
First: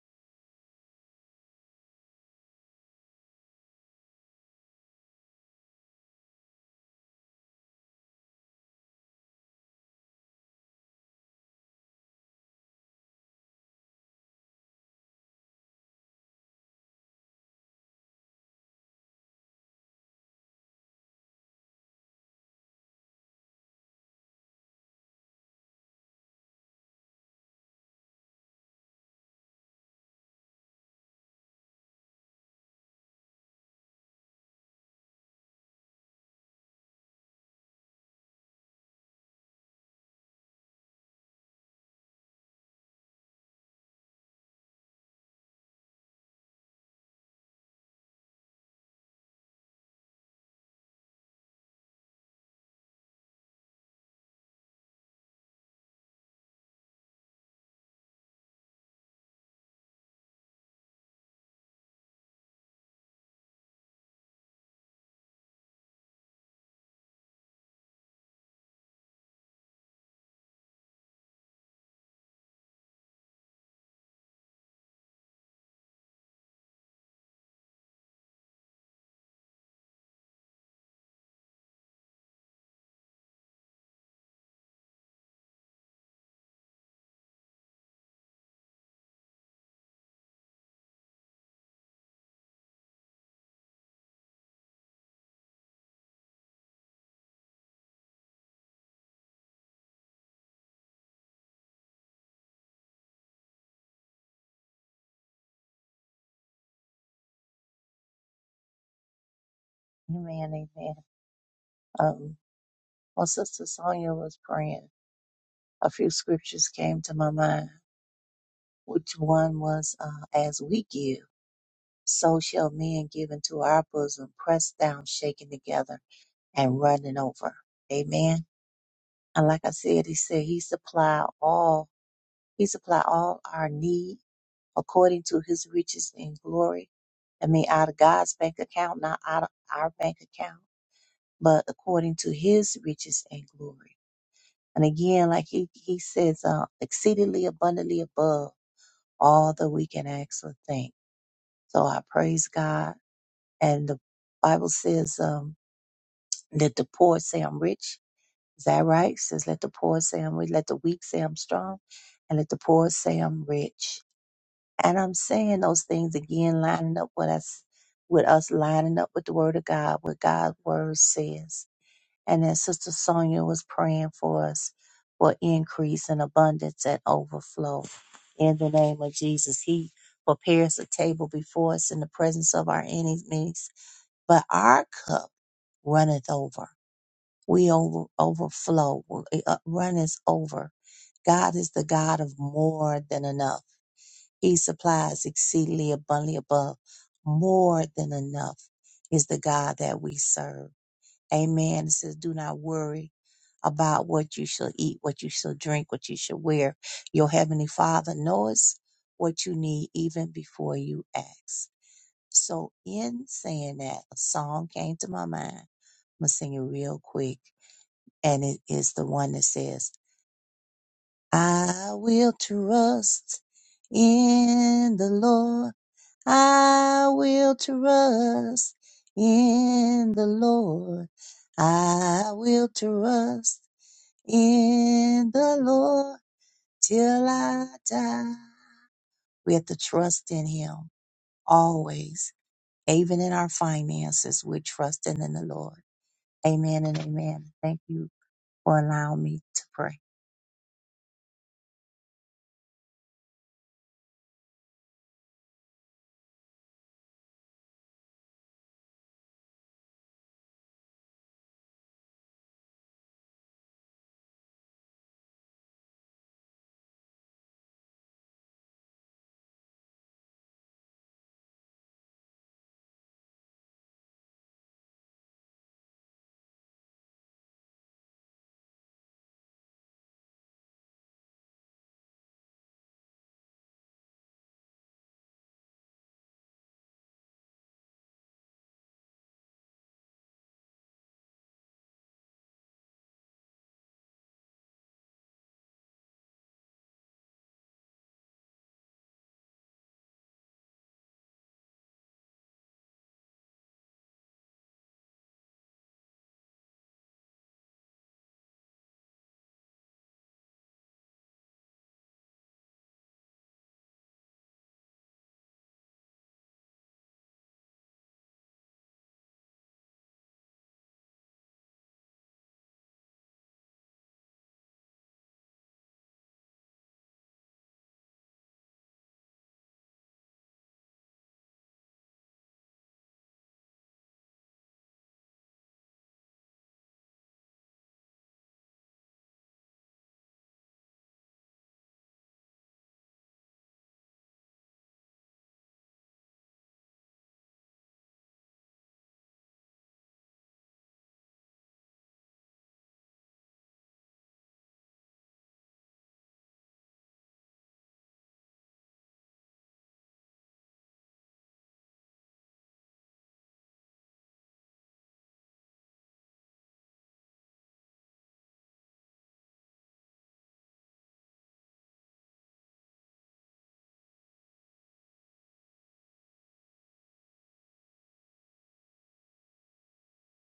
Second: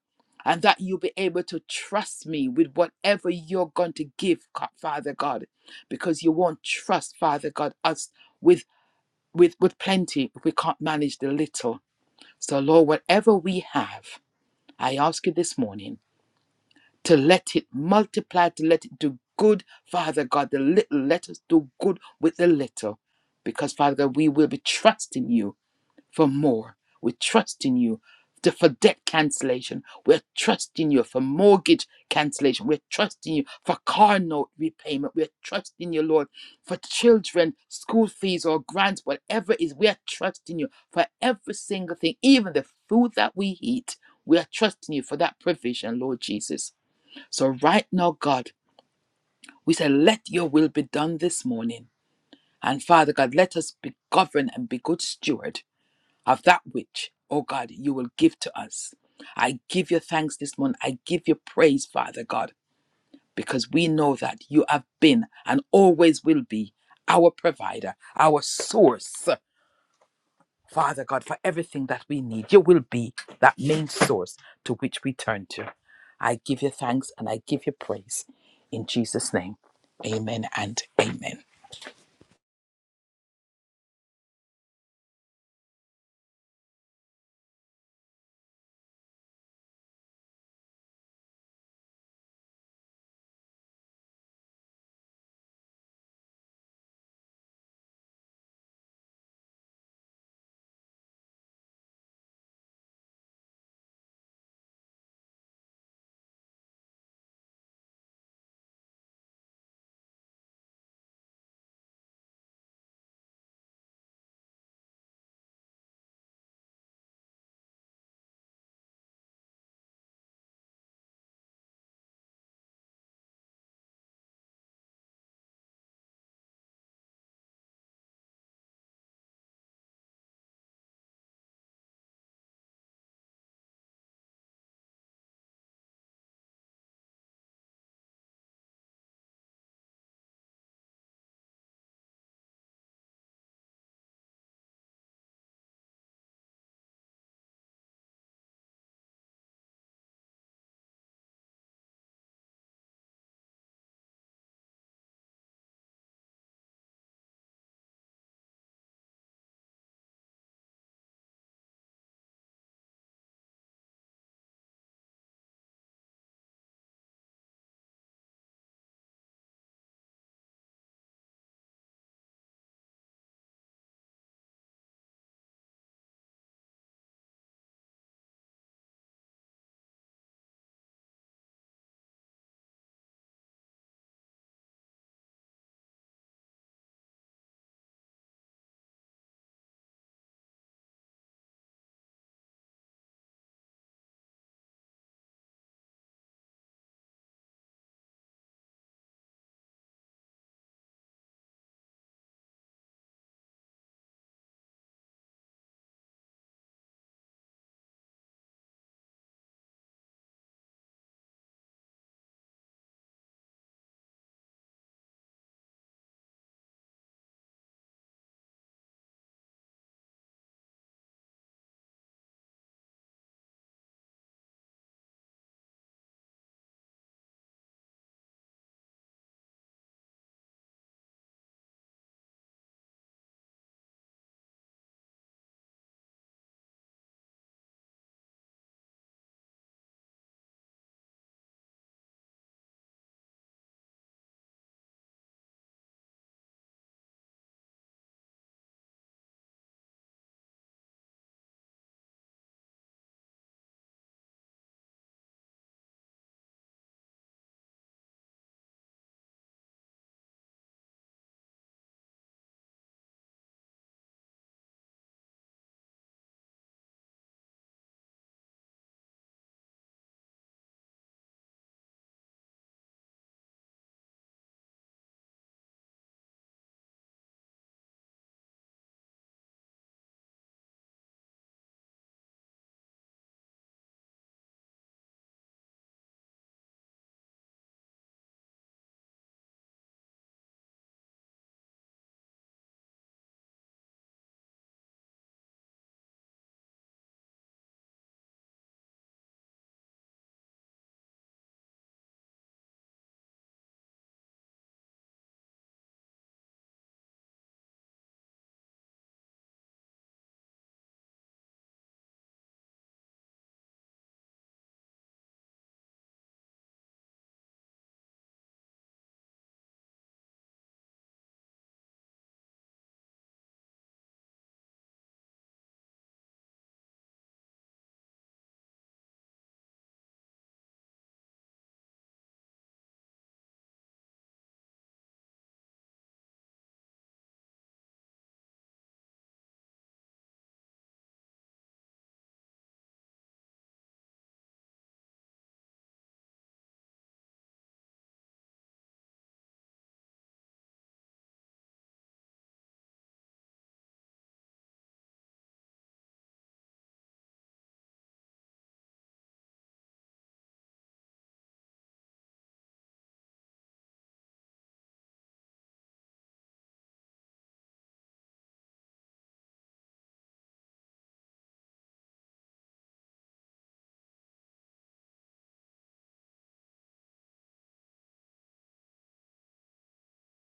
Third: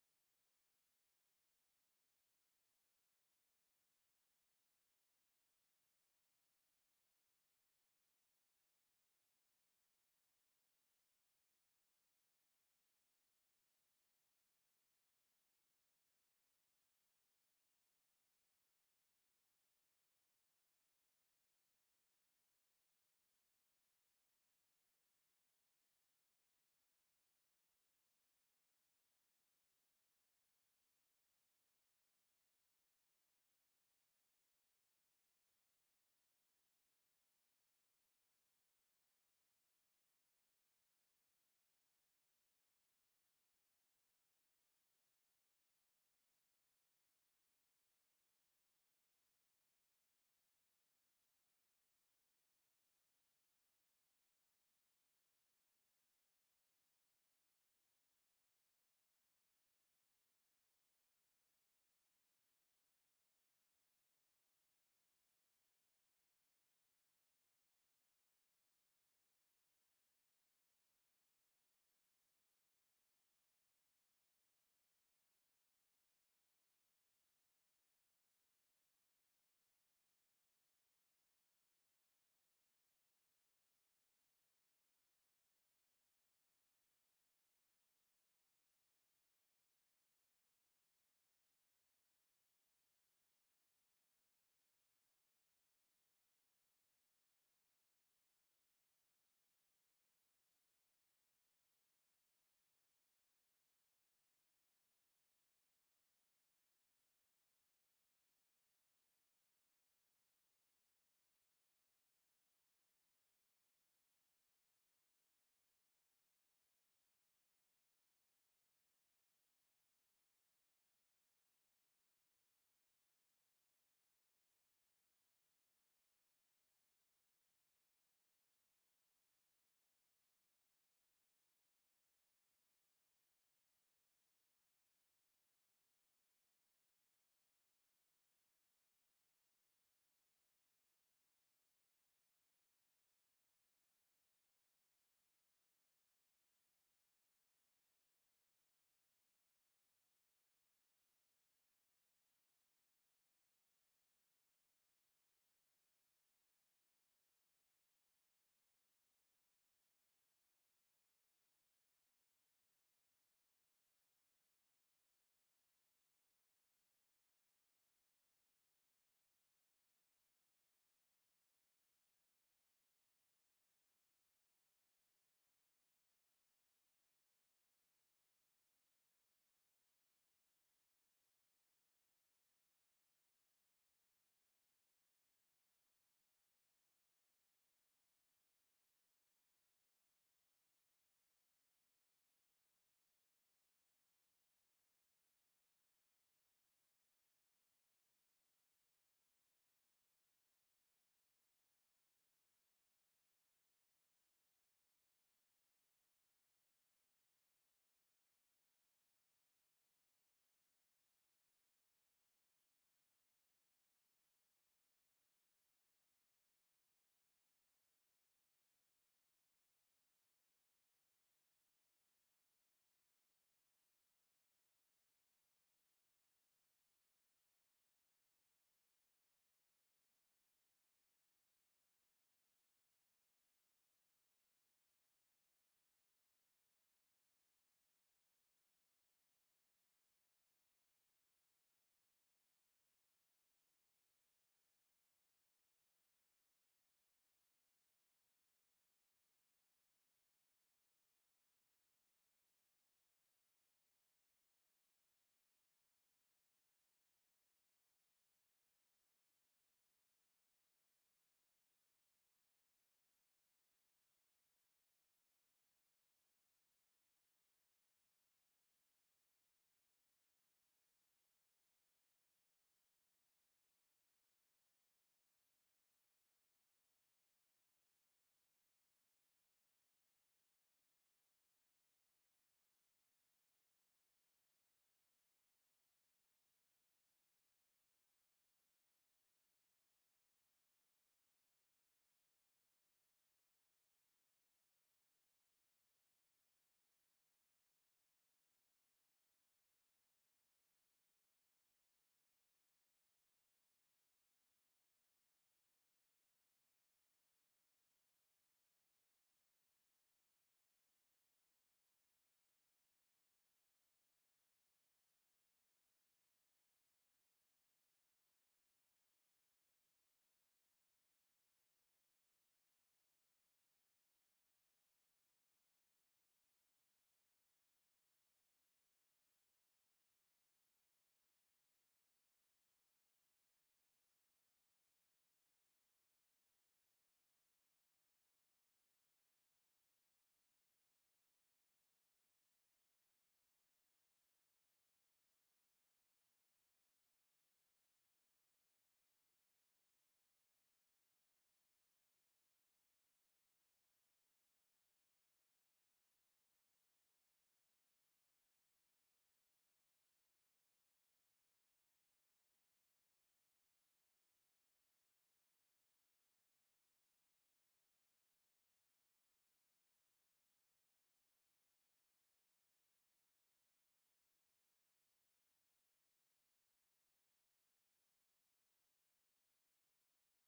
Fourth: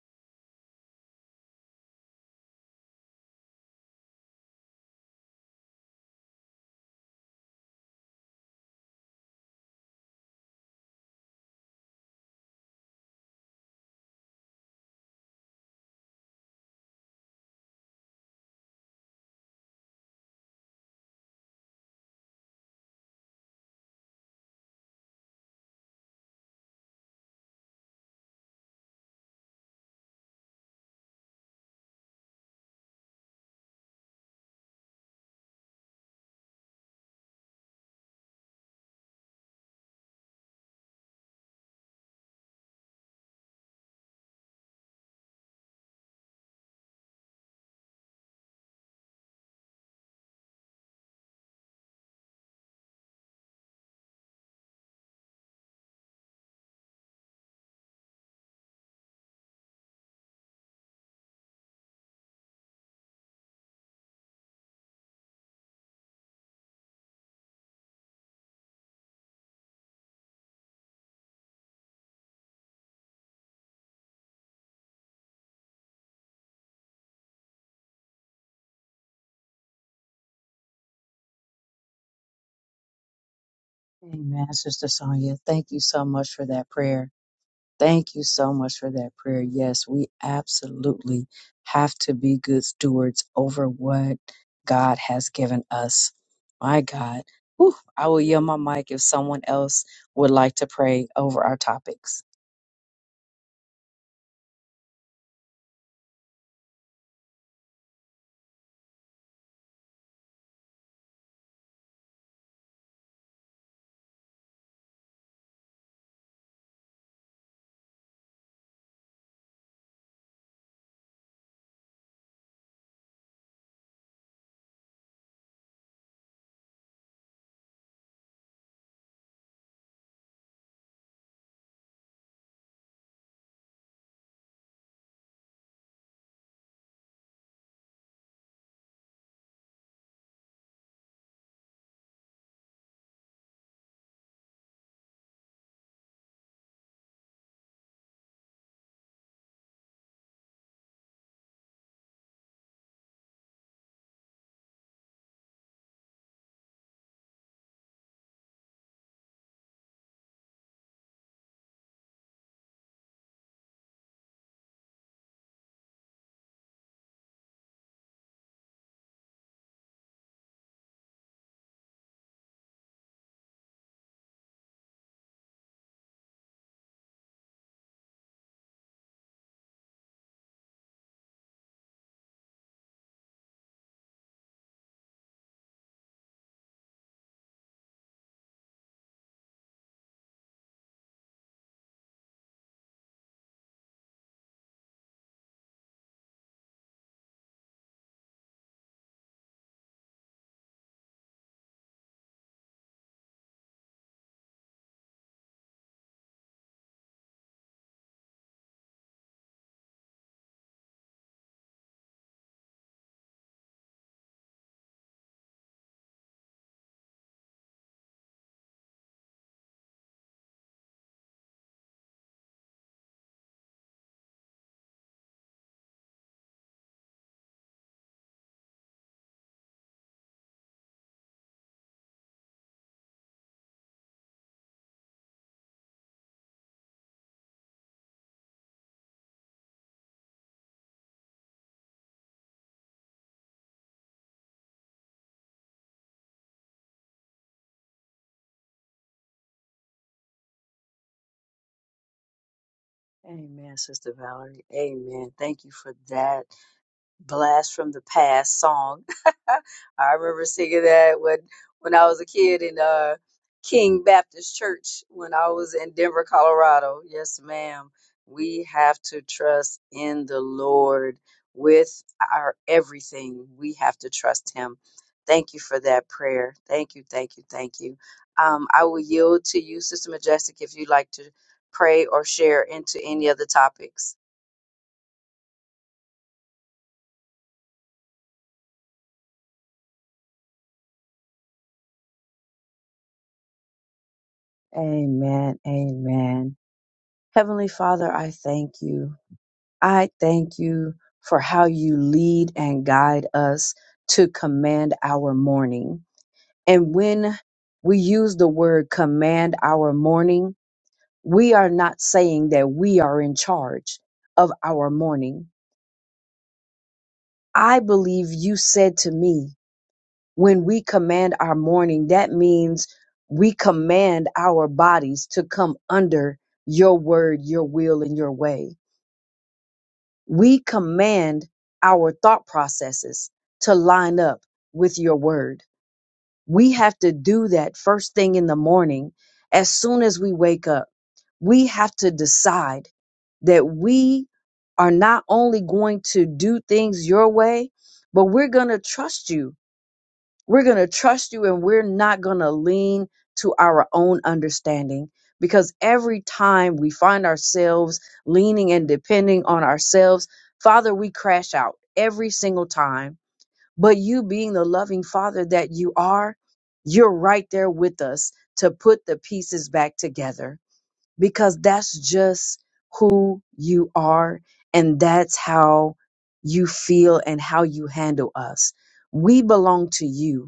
and that you'll be able to trust me with whatever you're going to give, God- Father God, because you won't trust, Father God, us with with with plenty if we can't manage the little. So Lord, whatever we have, I ask you this morning to let it multiply, to let it do good. Father God, the little, let us do good with the little. Because, Father God, we will be trusting you for more. We're trusting you to, for debt cancellation. We're trusting you for mortgage cancellation. We're trusting you for car note repayment. We're trusting you, Lord, for children, school fees or grants, whatever it is. We're trusting you for every single thing, even the food that we eat. We are trusting you for that provision, Lord Jesus. So, right now, God, we say, let your will be done this morning. And Father God, let us be governed and be good steward of that which, oh God, you will give to us. I give you thanks this morning. I give you praise, Father God, because we know that you have been and always will be our provider, our source. Father God, for everything that we need. You will be that main source to which we turn to. I give you thanks and I give you praise in Jesus' name. Amen and amen. Amen, Sister Sonia. Thank you so much for that prayer. Thank you so much for that prayer. Yes, we absolutely have to be good stewards over what God has given us. My God. Whew, I will yield my mic if someone else would like to pray over our topics. Amen, amen. Um, while Sister Sonia was praying, a few scriptures came to my mind. which one was uh, as we give, so shall men give into our bosom, pressed down, shaken together, and running over. Amen. And like I said, he said he supply all, he supply all our need according to his riches and glory. I mean, out of God's bank account, not out of our bank account, but according to his riches and glory. And again, like he, he says, uh, exceedingly abundantly above all that we can ask or think So I praise God. And the Bible says, um, let the poor say I'm rich. Is that right? It says, let the poor say I'm rich. Let the weak say I'm strong. And let the poor say I'm rich. And I'm saying those things again, lining up with us, with us lining up with the word of God, what God's word says. And then Sister Sonia was praying for us for increase and abundance and overflow. In the name of Jesus, He prepares a table before us in the presence of our enemies but our cup runneth over. We over, overflow. It uh, runneth over. God is the God of more than enough. He supplies exceedingly abundantly above. More than enough is the God that we serve. Amen. It says, do not worry about what you shall eat, what you shall drink, what you shall wear. Your heavenly father knows what you need even before you ask. So in saying that, a song came to my mind I'm gonna sing it real quick, and it is the one that says, "I will trust in the Lord. I will trust in the Lord. I will trust in the Lord till I die." We have to trust in Him always, even in our finances. We're trusting in the Lord. Amen and amen. Thank you for allowing me to pray. Amen, Sister Valerie. Amen. Thank you for that. blast from the past song. I remember singing that when when I was a kid in uh King Baptist Church when I was in Denver, Colorado. Yes, ma'am. We have to trust in the Lord with our everything. We have to trust him. Thank you for that prayer. Thank you, thank you, thank you. Um, I will yield to you, Sister Majestic, if you'd like to pray or share into any of the topics. Amen. Amen. Heavenly Father, I thank you. I thank you for how you lead and guide us to command our morning. And when we use the word command our morning, we are not saying that we are in charge of our morning. I believe you said to me, when we command our morning, that means we command our bodies to come under your word, your will, and your way. We command our thought processes to line up with your word. We have to do that first thing in the morning. As soon as we wake up, we have to decide that we are not only going to do things your way, but we're going to trust you we're going to trust you and we're not going to lean to our own understanding because every time we find ourselves leaning and depending on ourselves, Father, we crash out every single time. But you being the loving Father that you are, you're right there with us to put the pieces back together because that's just who you are and that's how you feel and how you handle us. We belong to you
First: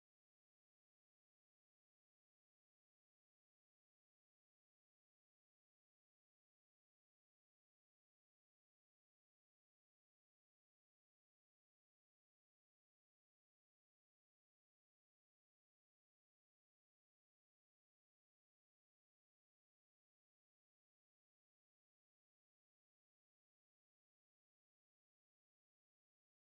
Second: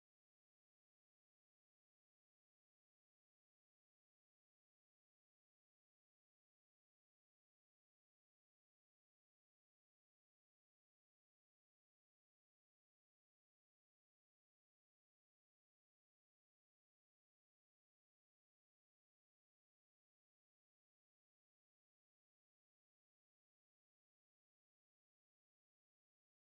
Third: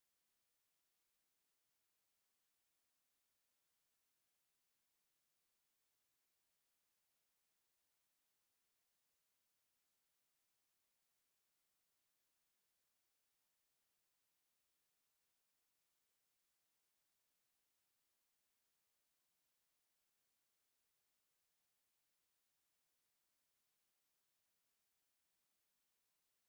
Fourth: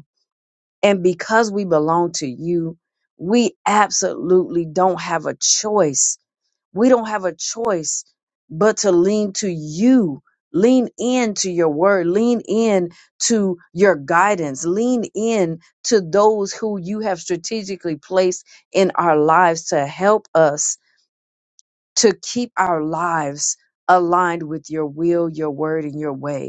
and because we belong to you, we absolutely don't have a choice. We don't have a choice but to lean to you, lean into your word, lean in to your guidance, lean in to those who you have strategically placed in our lives to help us to keep our lives aligned with your will, your word, and your way.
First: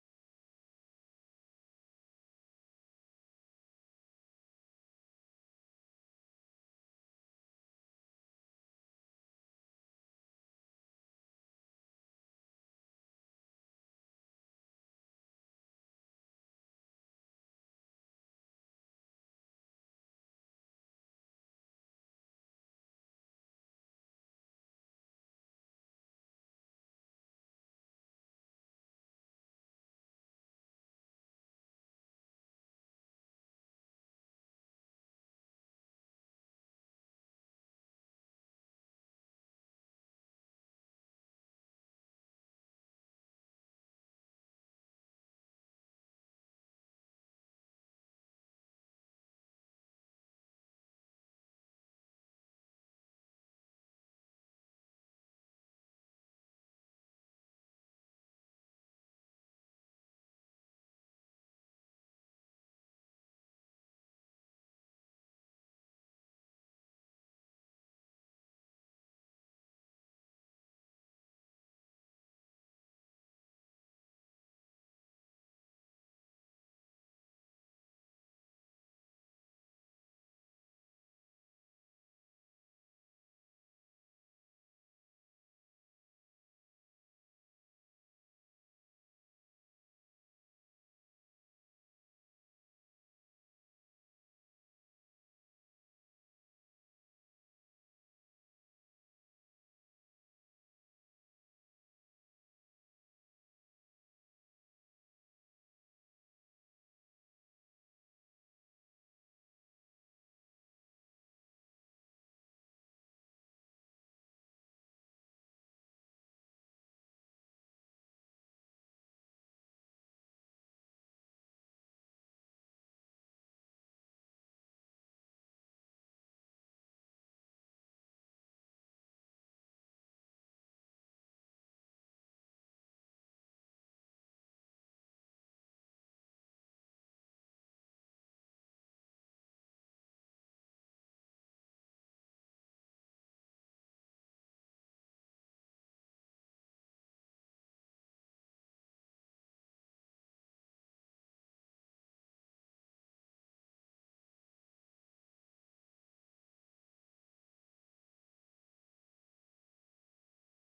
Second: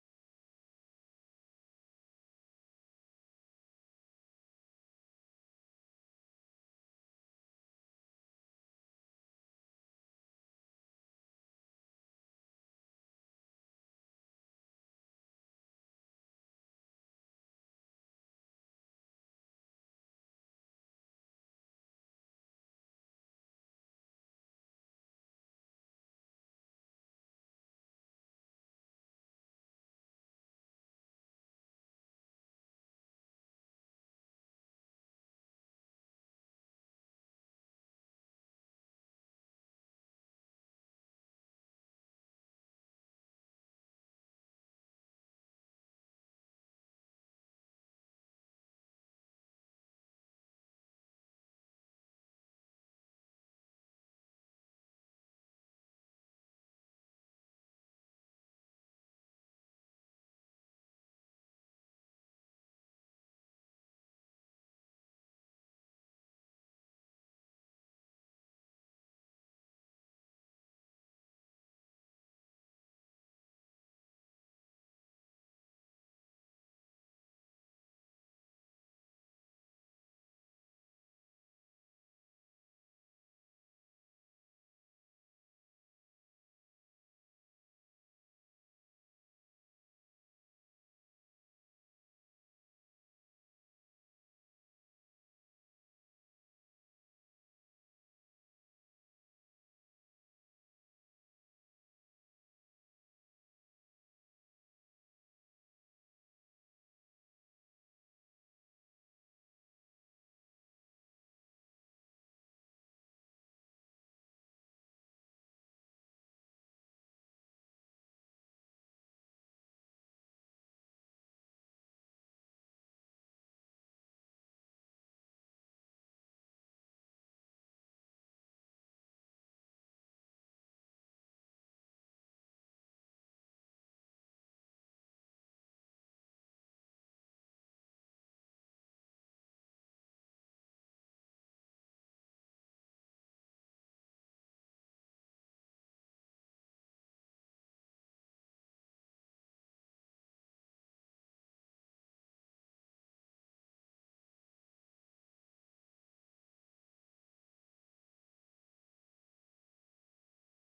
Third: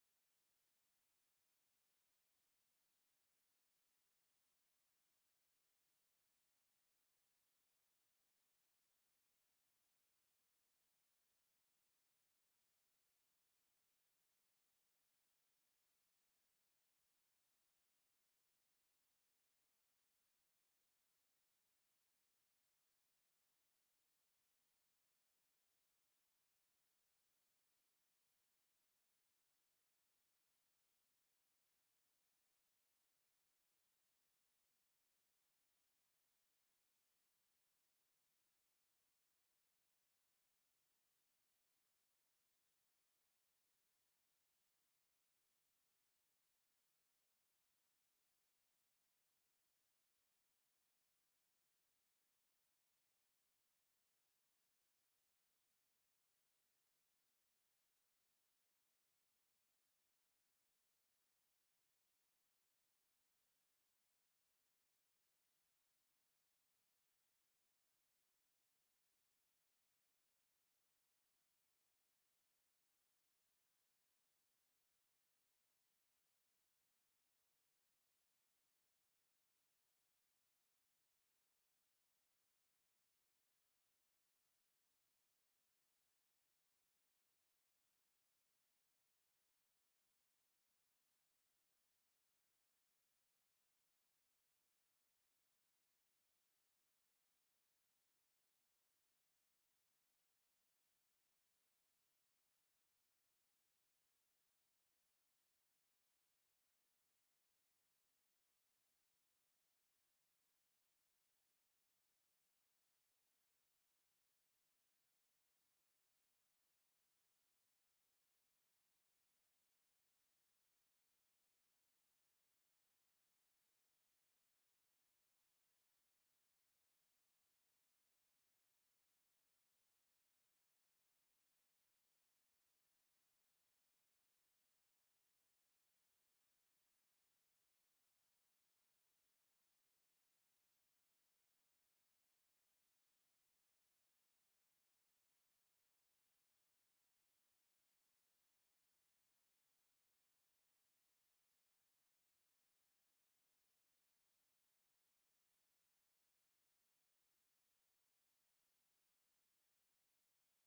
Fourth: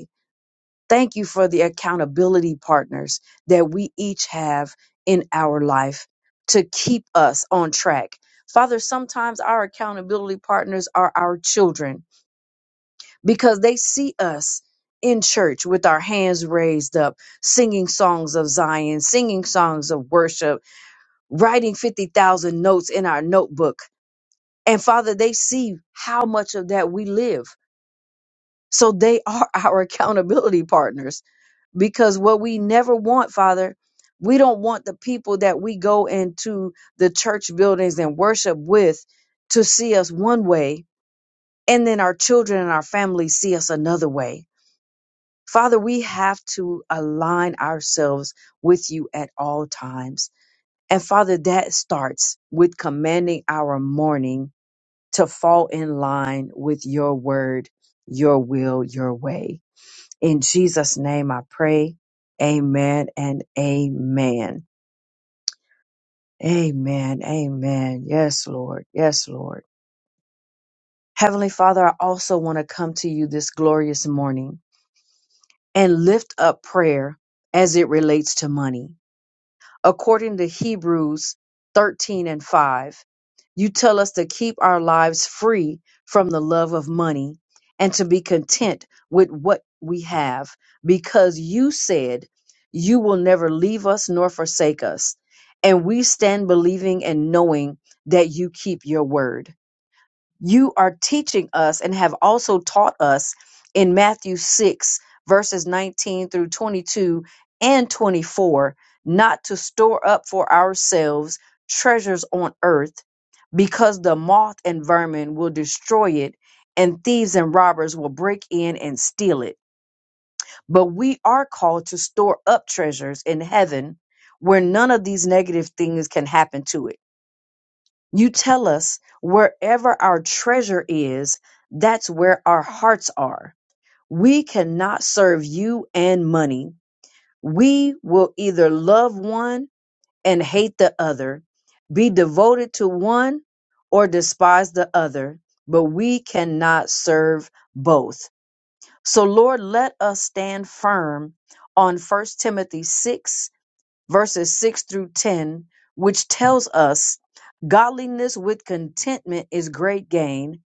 Thank you for the accountability partners that we each have in our life to keep us on track. Father, sometimes our accountability partners are our children because they see us in church with our hands raised up, singing songs of Zion, singing songs of worship, writing 50,000 notes in our notebook. And Father, they see how much of that we live. So they are our accountability partners because what we never want, Father, we don't want the people that we go into the church buildings and worship with to see us one way and then our children and our families see us another way. Father, we have to align ourselves with you at all times. And Father, that starts with commanding our morning to fall in line with your word, your will, your way. In Jesus' name I pray. Amen and amen. Amen. Amen. Yes, Lord. Yes, Lord. Heavenly Father, I also want to come to you this glorious morning and lift up prayer as it relates to money. according to Hebrews 13 and 5. You tell us to keep our lives free from the love of money and to be content with what we have, because you said you will never leave us nor forsake us. And we stand believing and knowing that you keep your word you are teaching us and have also taught us in Matthew 6, verses 19 through 22 and 24, not to store up for ourselves treasures on earth, because the moth and vermin will destroy it, and thieves and robbers will break in and steal it. But we are called to store up treasures in heaven where none of these negative things can happen to it you tell us wherever our treasure is, that's where our hearts are. We cannot serve you and money. We will either love one and hate the other, be devoted to one or despise the other, but we cannot serve both. So, Lord, let us stand firm on First Timothy 6 verses 6 through 10, which tells us godliness with contentment is great gain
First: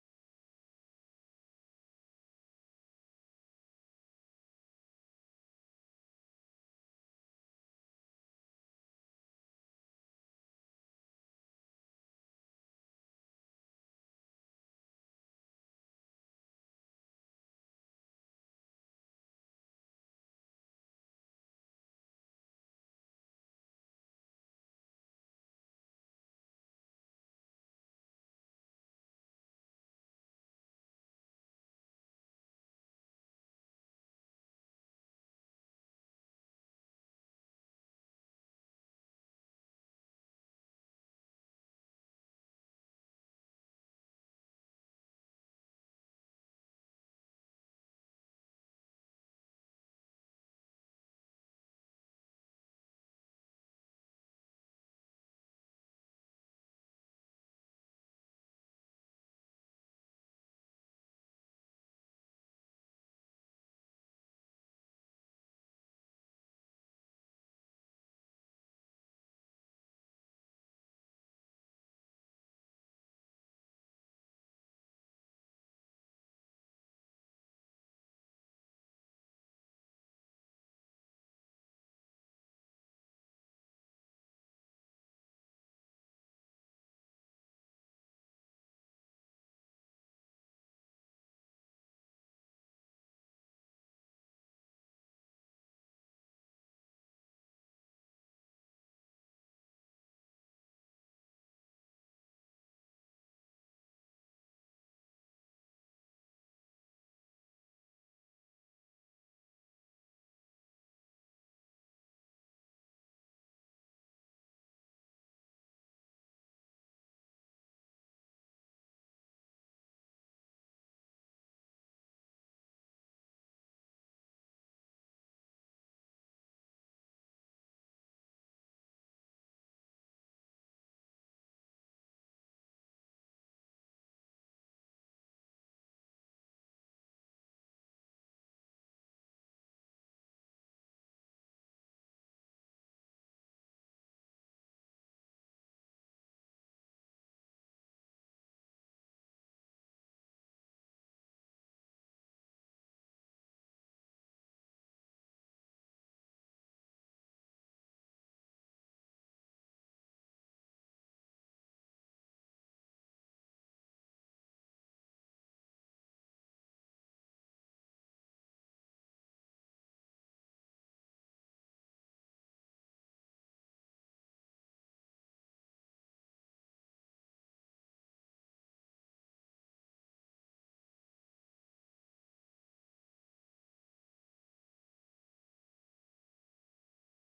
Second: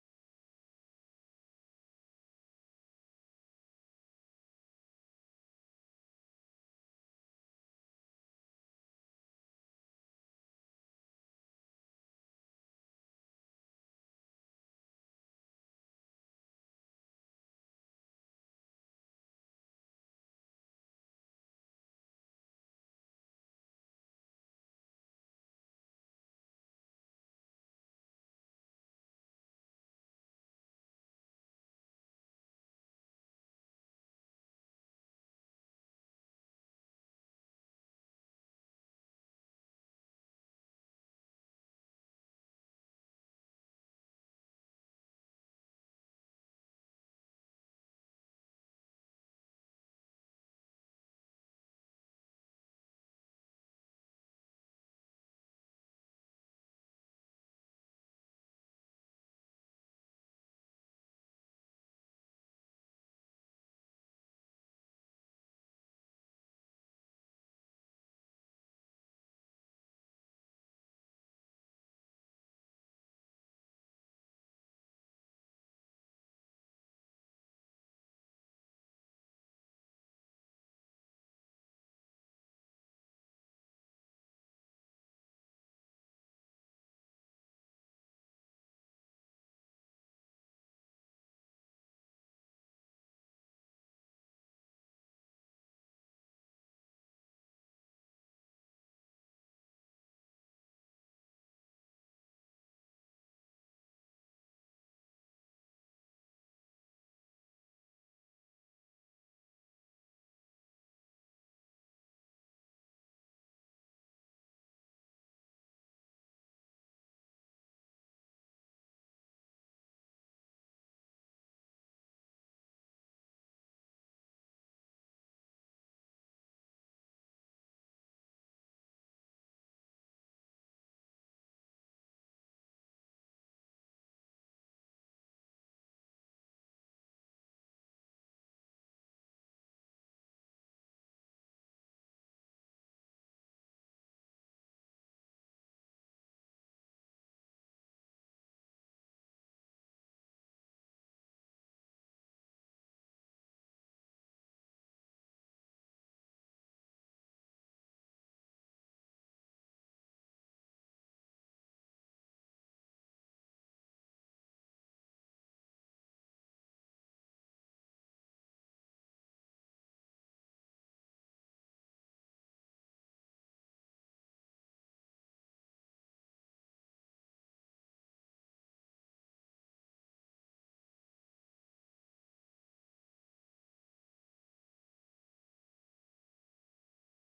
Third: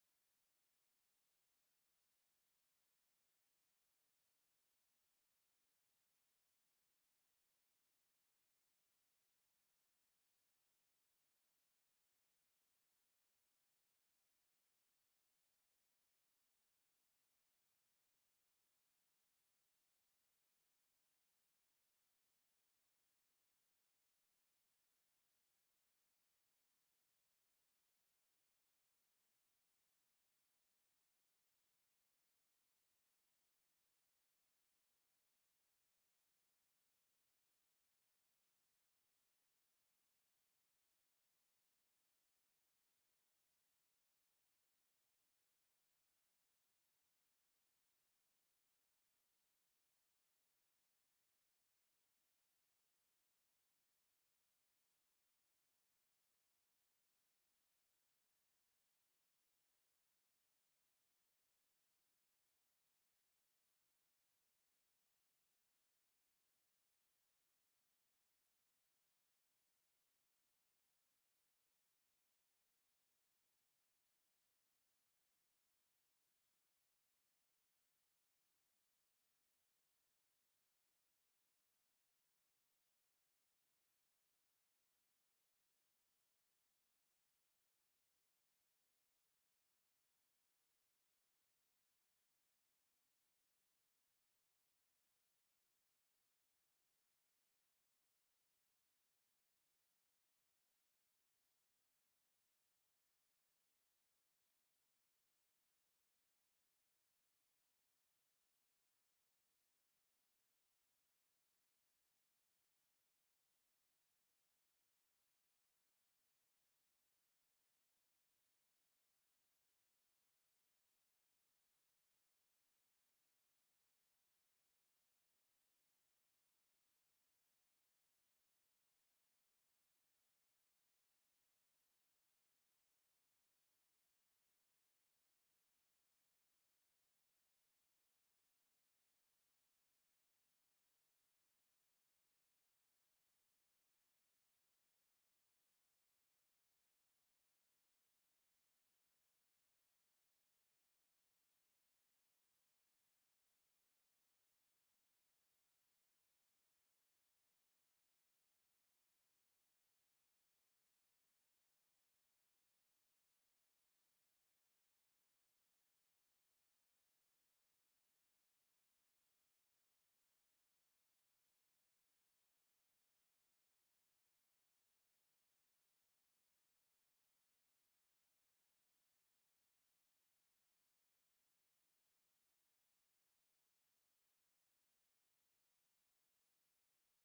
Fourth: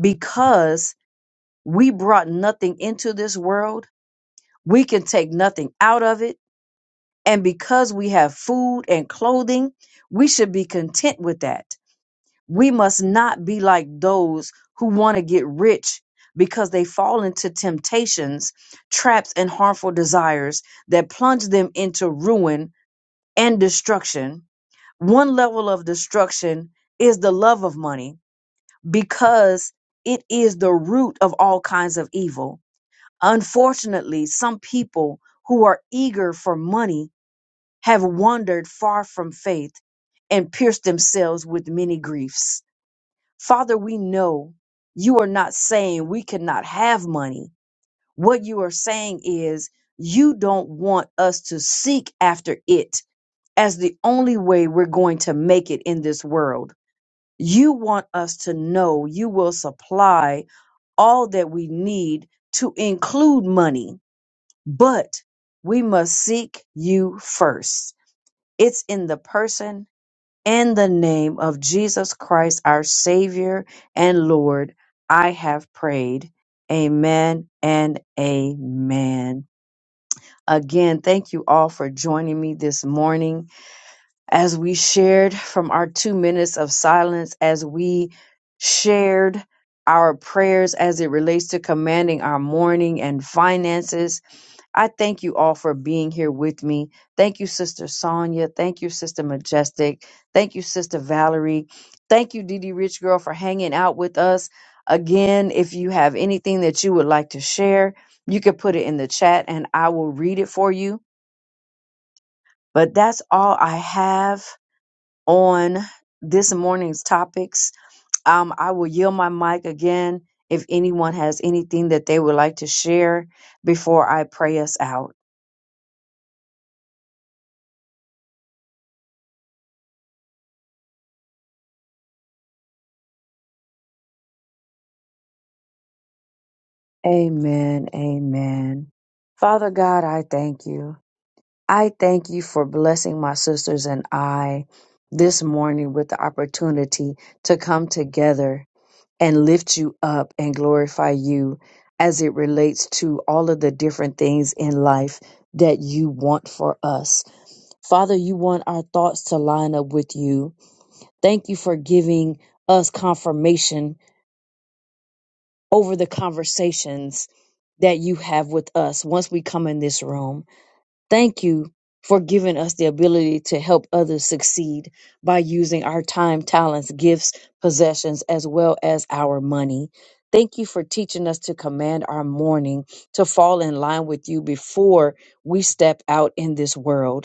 because we brought nothing into this world, we can take nothing out of it, and because we have food and clothing, we should be content with that. We must not be like those who want to get rich because they fall into temptations, traps, and harmful desires that plunge them into ruin and destruction One level of destruction is the love of money because it is the root of all kinds of evil. Unfortunately, some people who are eager for money have wandered far from faith and pierced themselves with many griefs. Father, we know you are not saying we cannot have money. What you are saying is you don't want us to seek after it as the only way we're going to make it in this world you want us to know you will supply all that we need to include money, but we must seek you first. It's in the person and the name of Jesus Christ, our Savior and Lord. I have prayed. Amen and amen. Again, thank you all for joining me this morning as we shared from our two minutes of silence, as we shared our prayers as it relates to commanding our morning and finances. I thank you all for being here with me. Thank you, Sister Sonia. Thank you, Sister Majestic. Thank you, Sister Valerie. Thank you, DD Rich Girl, for hanging out with us. Again, if you have anything that you would like to share, you can put it in the chat and I will read it for you. But that's all I have on this morning's topics. Um, I will yield my mic again if anyone has anything that they would like to share before I pray us out. Amen. Amen. Father God, I thank you. I thank you for blessing my sisters and I this morning with the opportunity to come together and lift you up and glorify you as it relates to all of the different things in life that you want for us. Father, you want our thoughts to line up with you. Thank you for giving us confirmation over the conversations that you have with us once we come in this room. Thank you for giving us the ability to help others succeed by using our time, talents, gifts, possessions, as well as our money. Thank you for teaching us to command our morning to fall in line with you before we step out in this world.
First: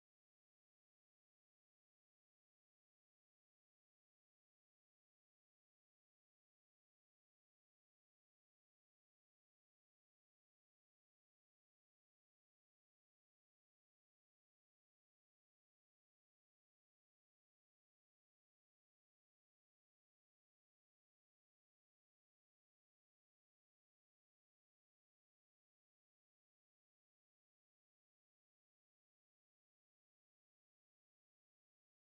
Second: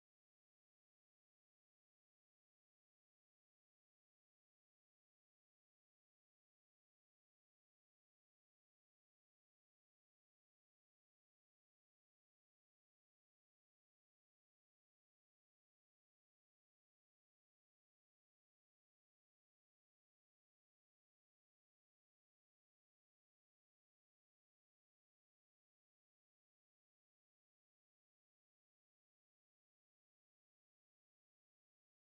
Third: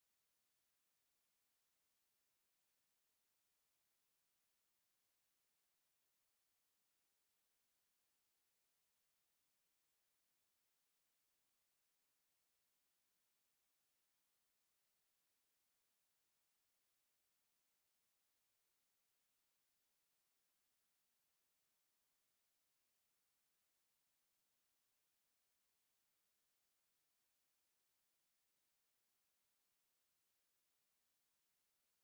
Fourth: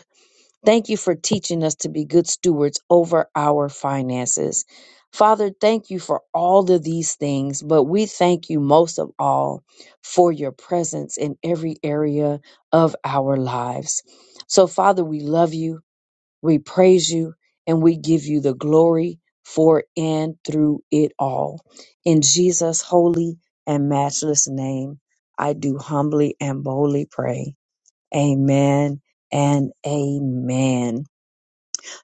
Thank you for teaching us to be good stewards over our finances. Father, thank you for all of these things, but we thank you most of all for your presence in every area of our lives. So, Father, we love you, we praise you, and we give you the glory for and through it all. In Jesus' holy and matchless name, I do humbly and boldly pray. Amen and amen.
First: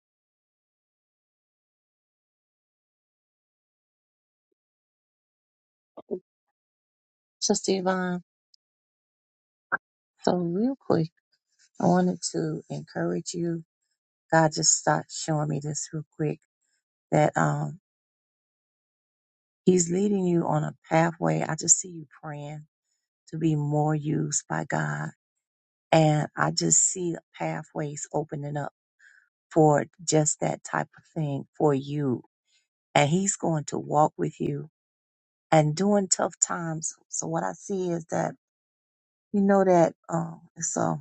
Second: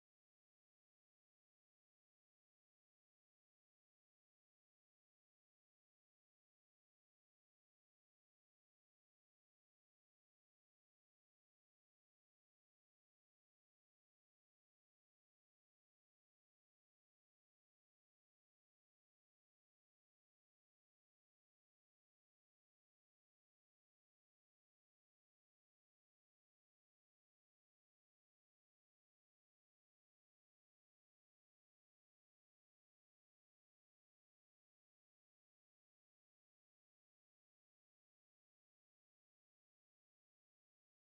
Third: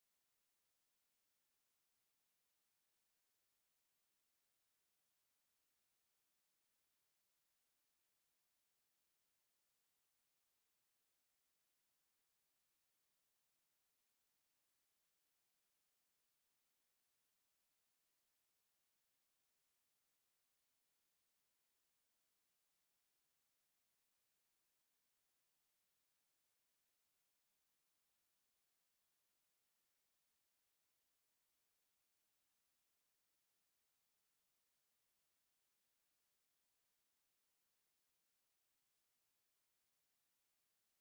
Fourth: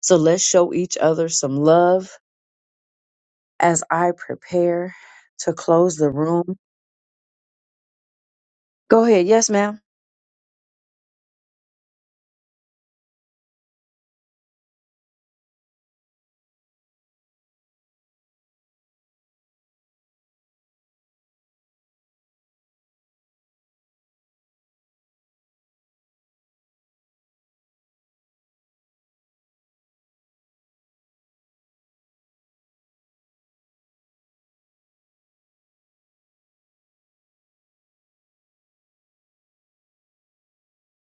So let's show each other some love as I prepare to close the room. So, Stevon, Go ahead. Yes, ma'am. so real quick, I wanted to encourage you. God just started showing me this real quick that um, He's leading you on a pathway. I just see you praying to be more used by God. And I just see the pathways opening up for just that type of thing for you. And He's going to walk with you and during tough times. So, what I see is that, you know, that um, it's, a,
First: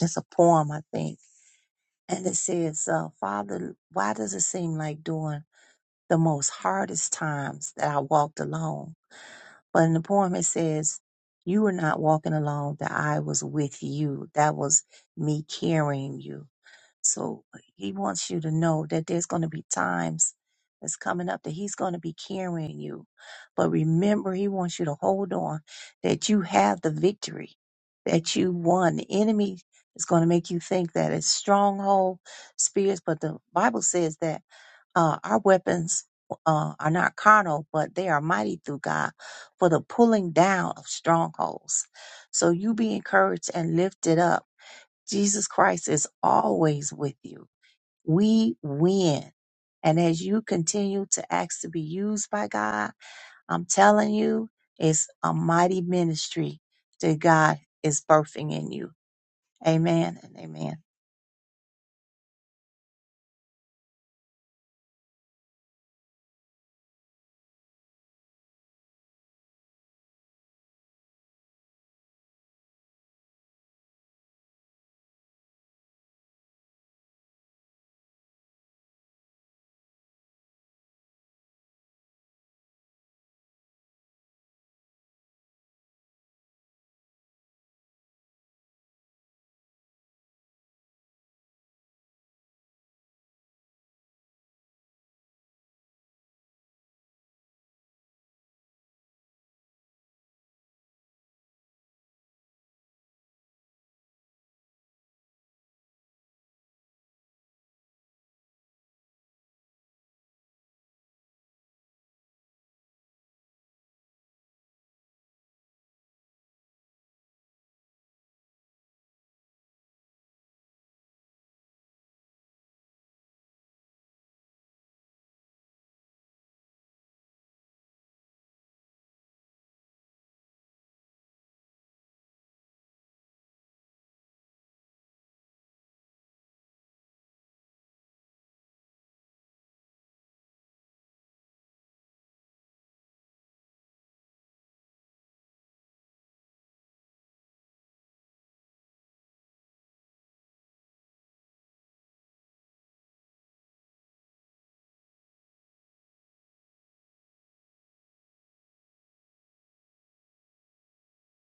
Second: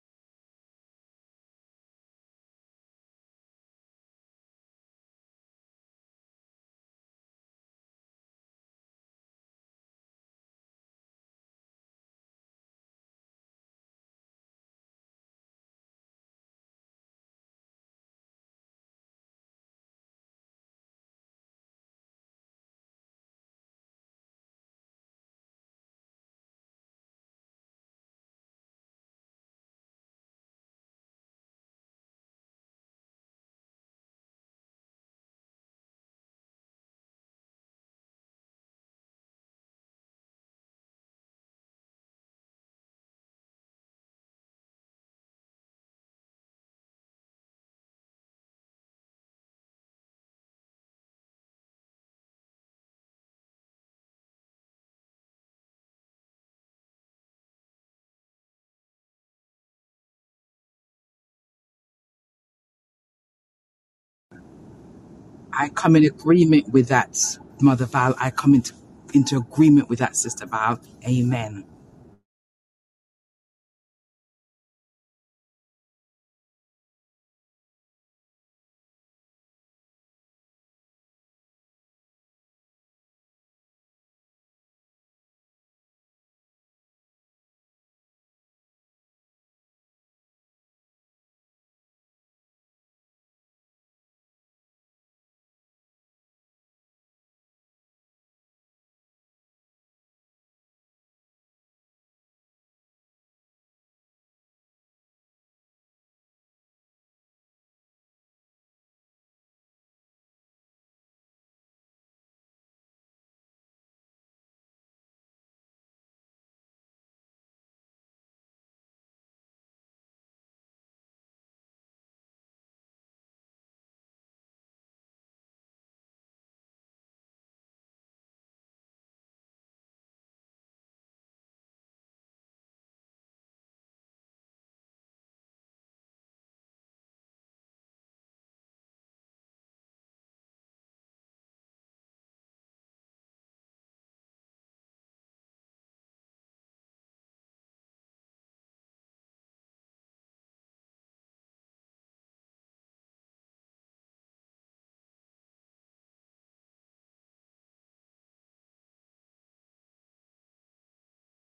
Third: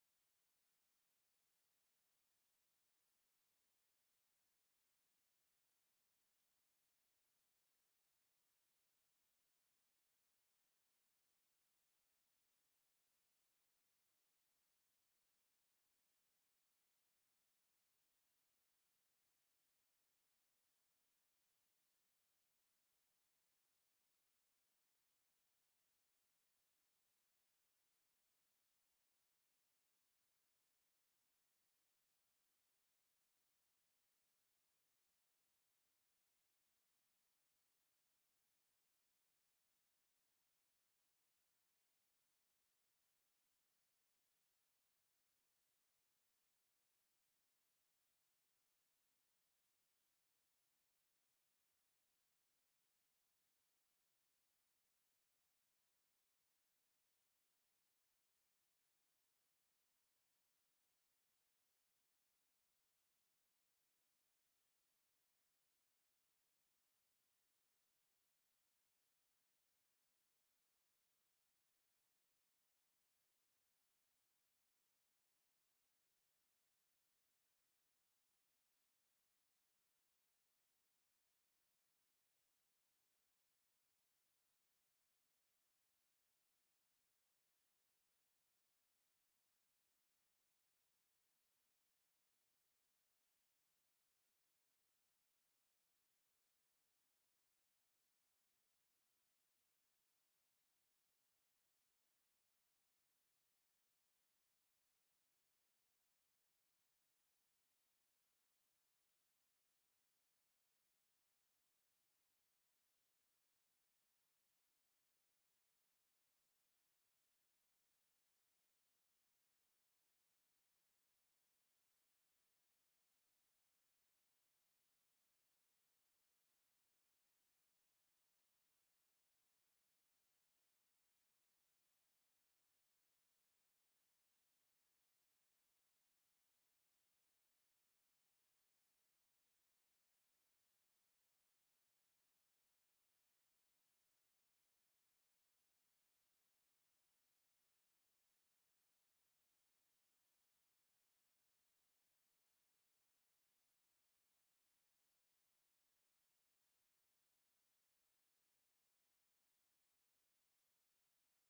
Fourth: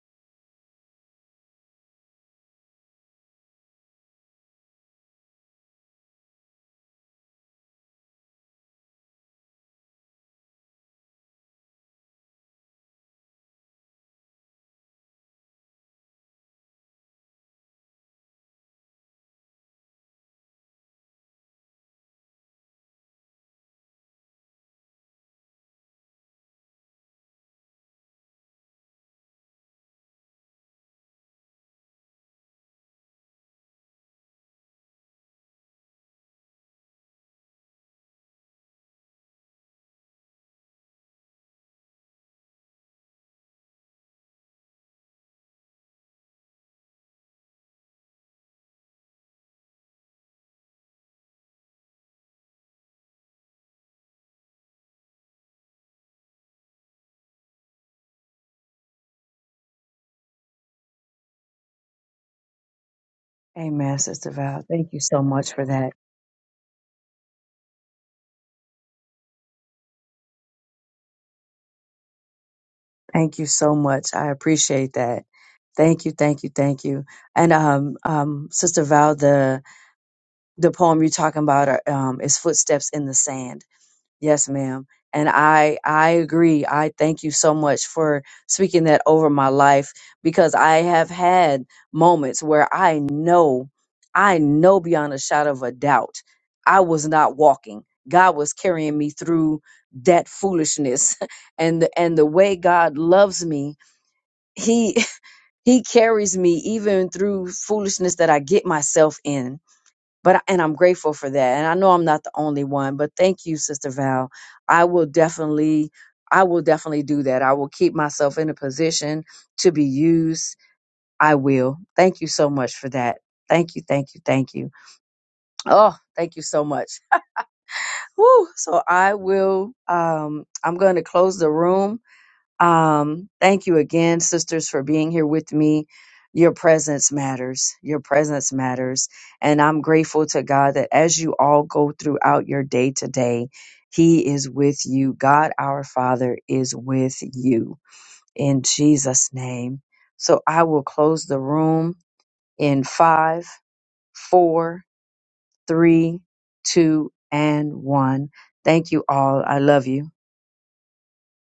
it's a poem, I think And it says, uh, Father, why does it seem like during the most hardest times that I walked alone? But in the poem, it says, You were not walking alone, that I was with you. That was me carrying you. So uh, he wants you to know that there's going to be times that's coming up that he's going to be carrying you. But remember, he wants you to hold on that you have the victory, that you won. The enemy is going to make you think that it's stronghold spirits, but the Bible says that uh, our weapons uh, are not carnal, but they are mighty through God for the pulling down of strongholds. So you be encouraged and lifted up. Jesus Christ is always with you we win. And as you continue to ask to be used by God, I'm telling you, it's a mighty ministry that God is birthing in you. Amen and amen. Amen, Sister Val. Thank you so much for I that. come in agreement with that, Mother Val. I come into, into agreement with that, Sister Val. Amen. Thank you so much. I appreciate that. Thank you, thank you, thank you. And um, um, Sister Val, the the poem you're talking about are, um, is "Footsteps in the Sand." Yes, ma'am. And I I agree. I thank you so much for speaking that over my life because I have had moments where I know I know beyond a shadow of a doubt I was not walking. God was carrying me through that foolishness. And the, and the way God loves me, he he carries me even through foolishness that I get myself in but I- and I'm grateful for that. And I know I'm not the only one, but thank you, Sister Val. I will definitely, I will definitely do that. I will keep myself in a position to be used. I will. Thank you so much for that. Thank you, thank you, thank you. Oh, thank you so much. Woo. So I will. Um, I'm going to close the room. Um, thank you again, sisters, for being here with me. Your presence matters. Your presence matters. And I'm grateful to God that as you all go throughout your day today, He is with you. God, our Father, is with you in Jesus' name. So I will close the room in five, four, three, two, and one. Thank you all. I love you.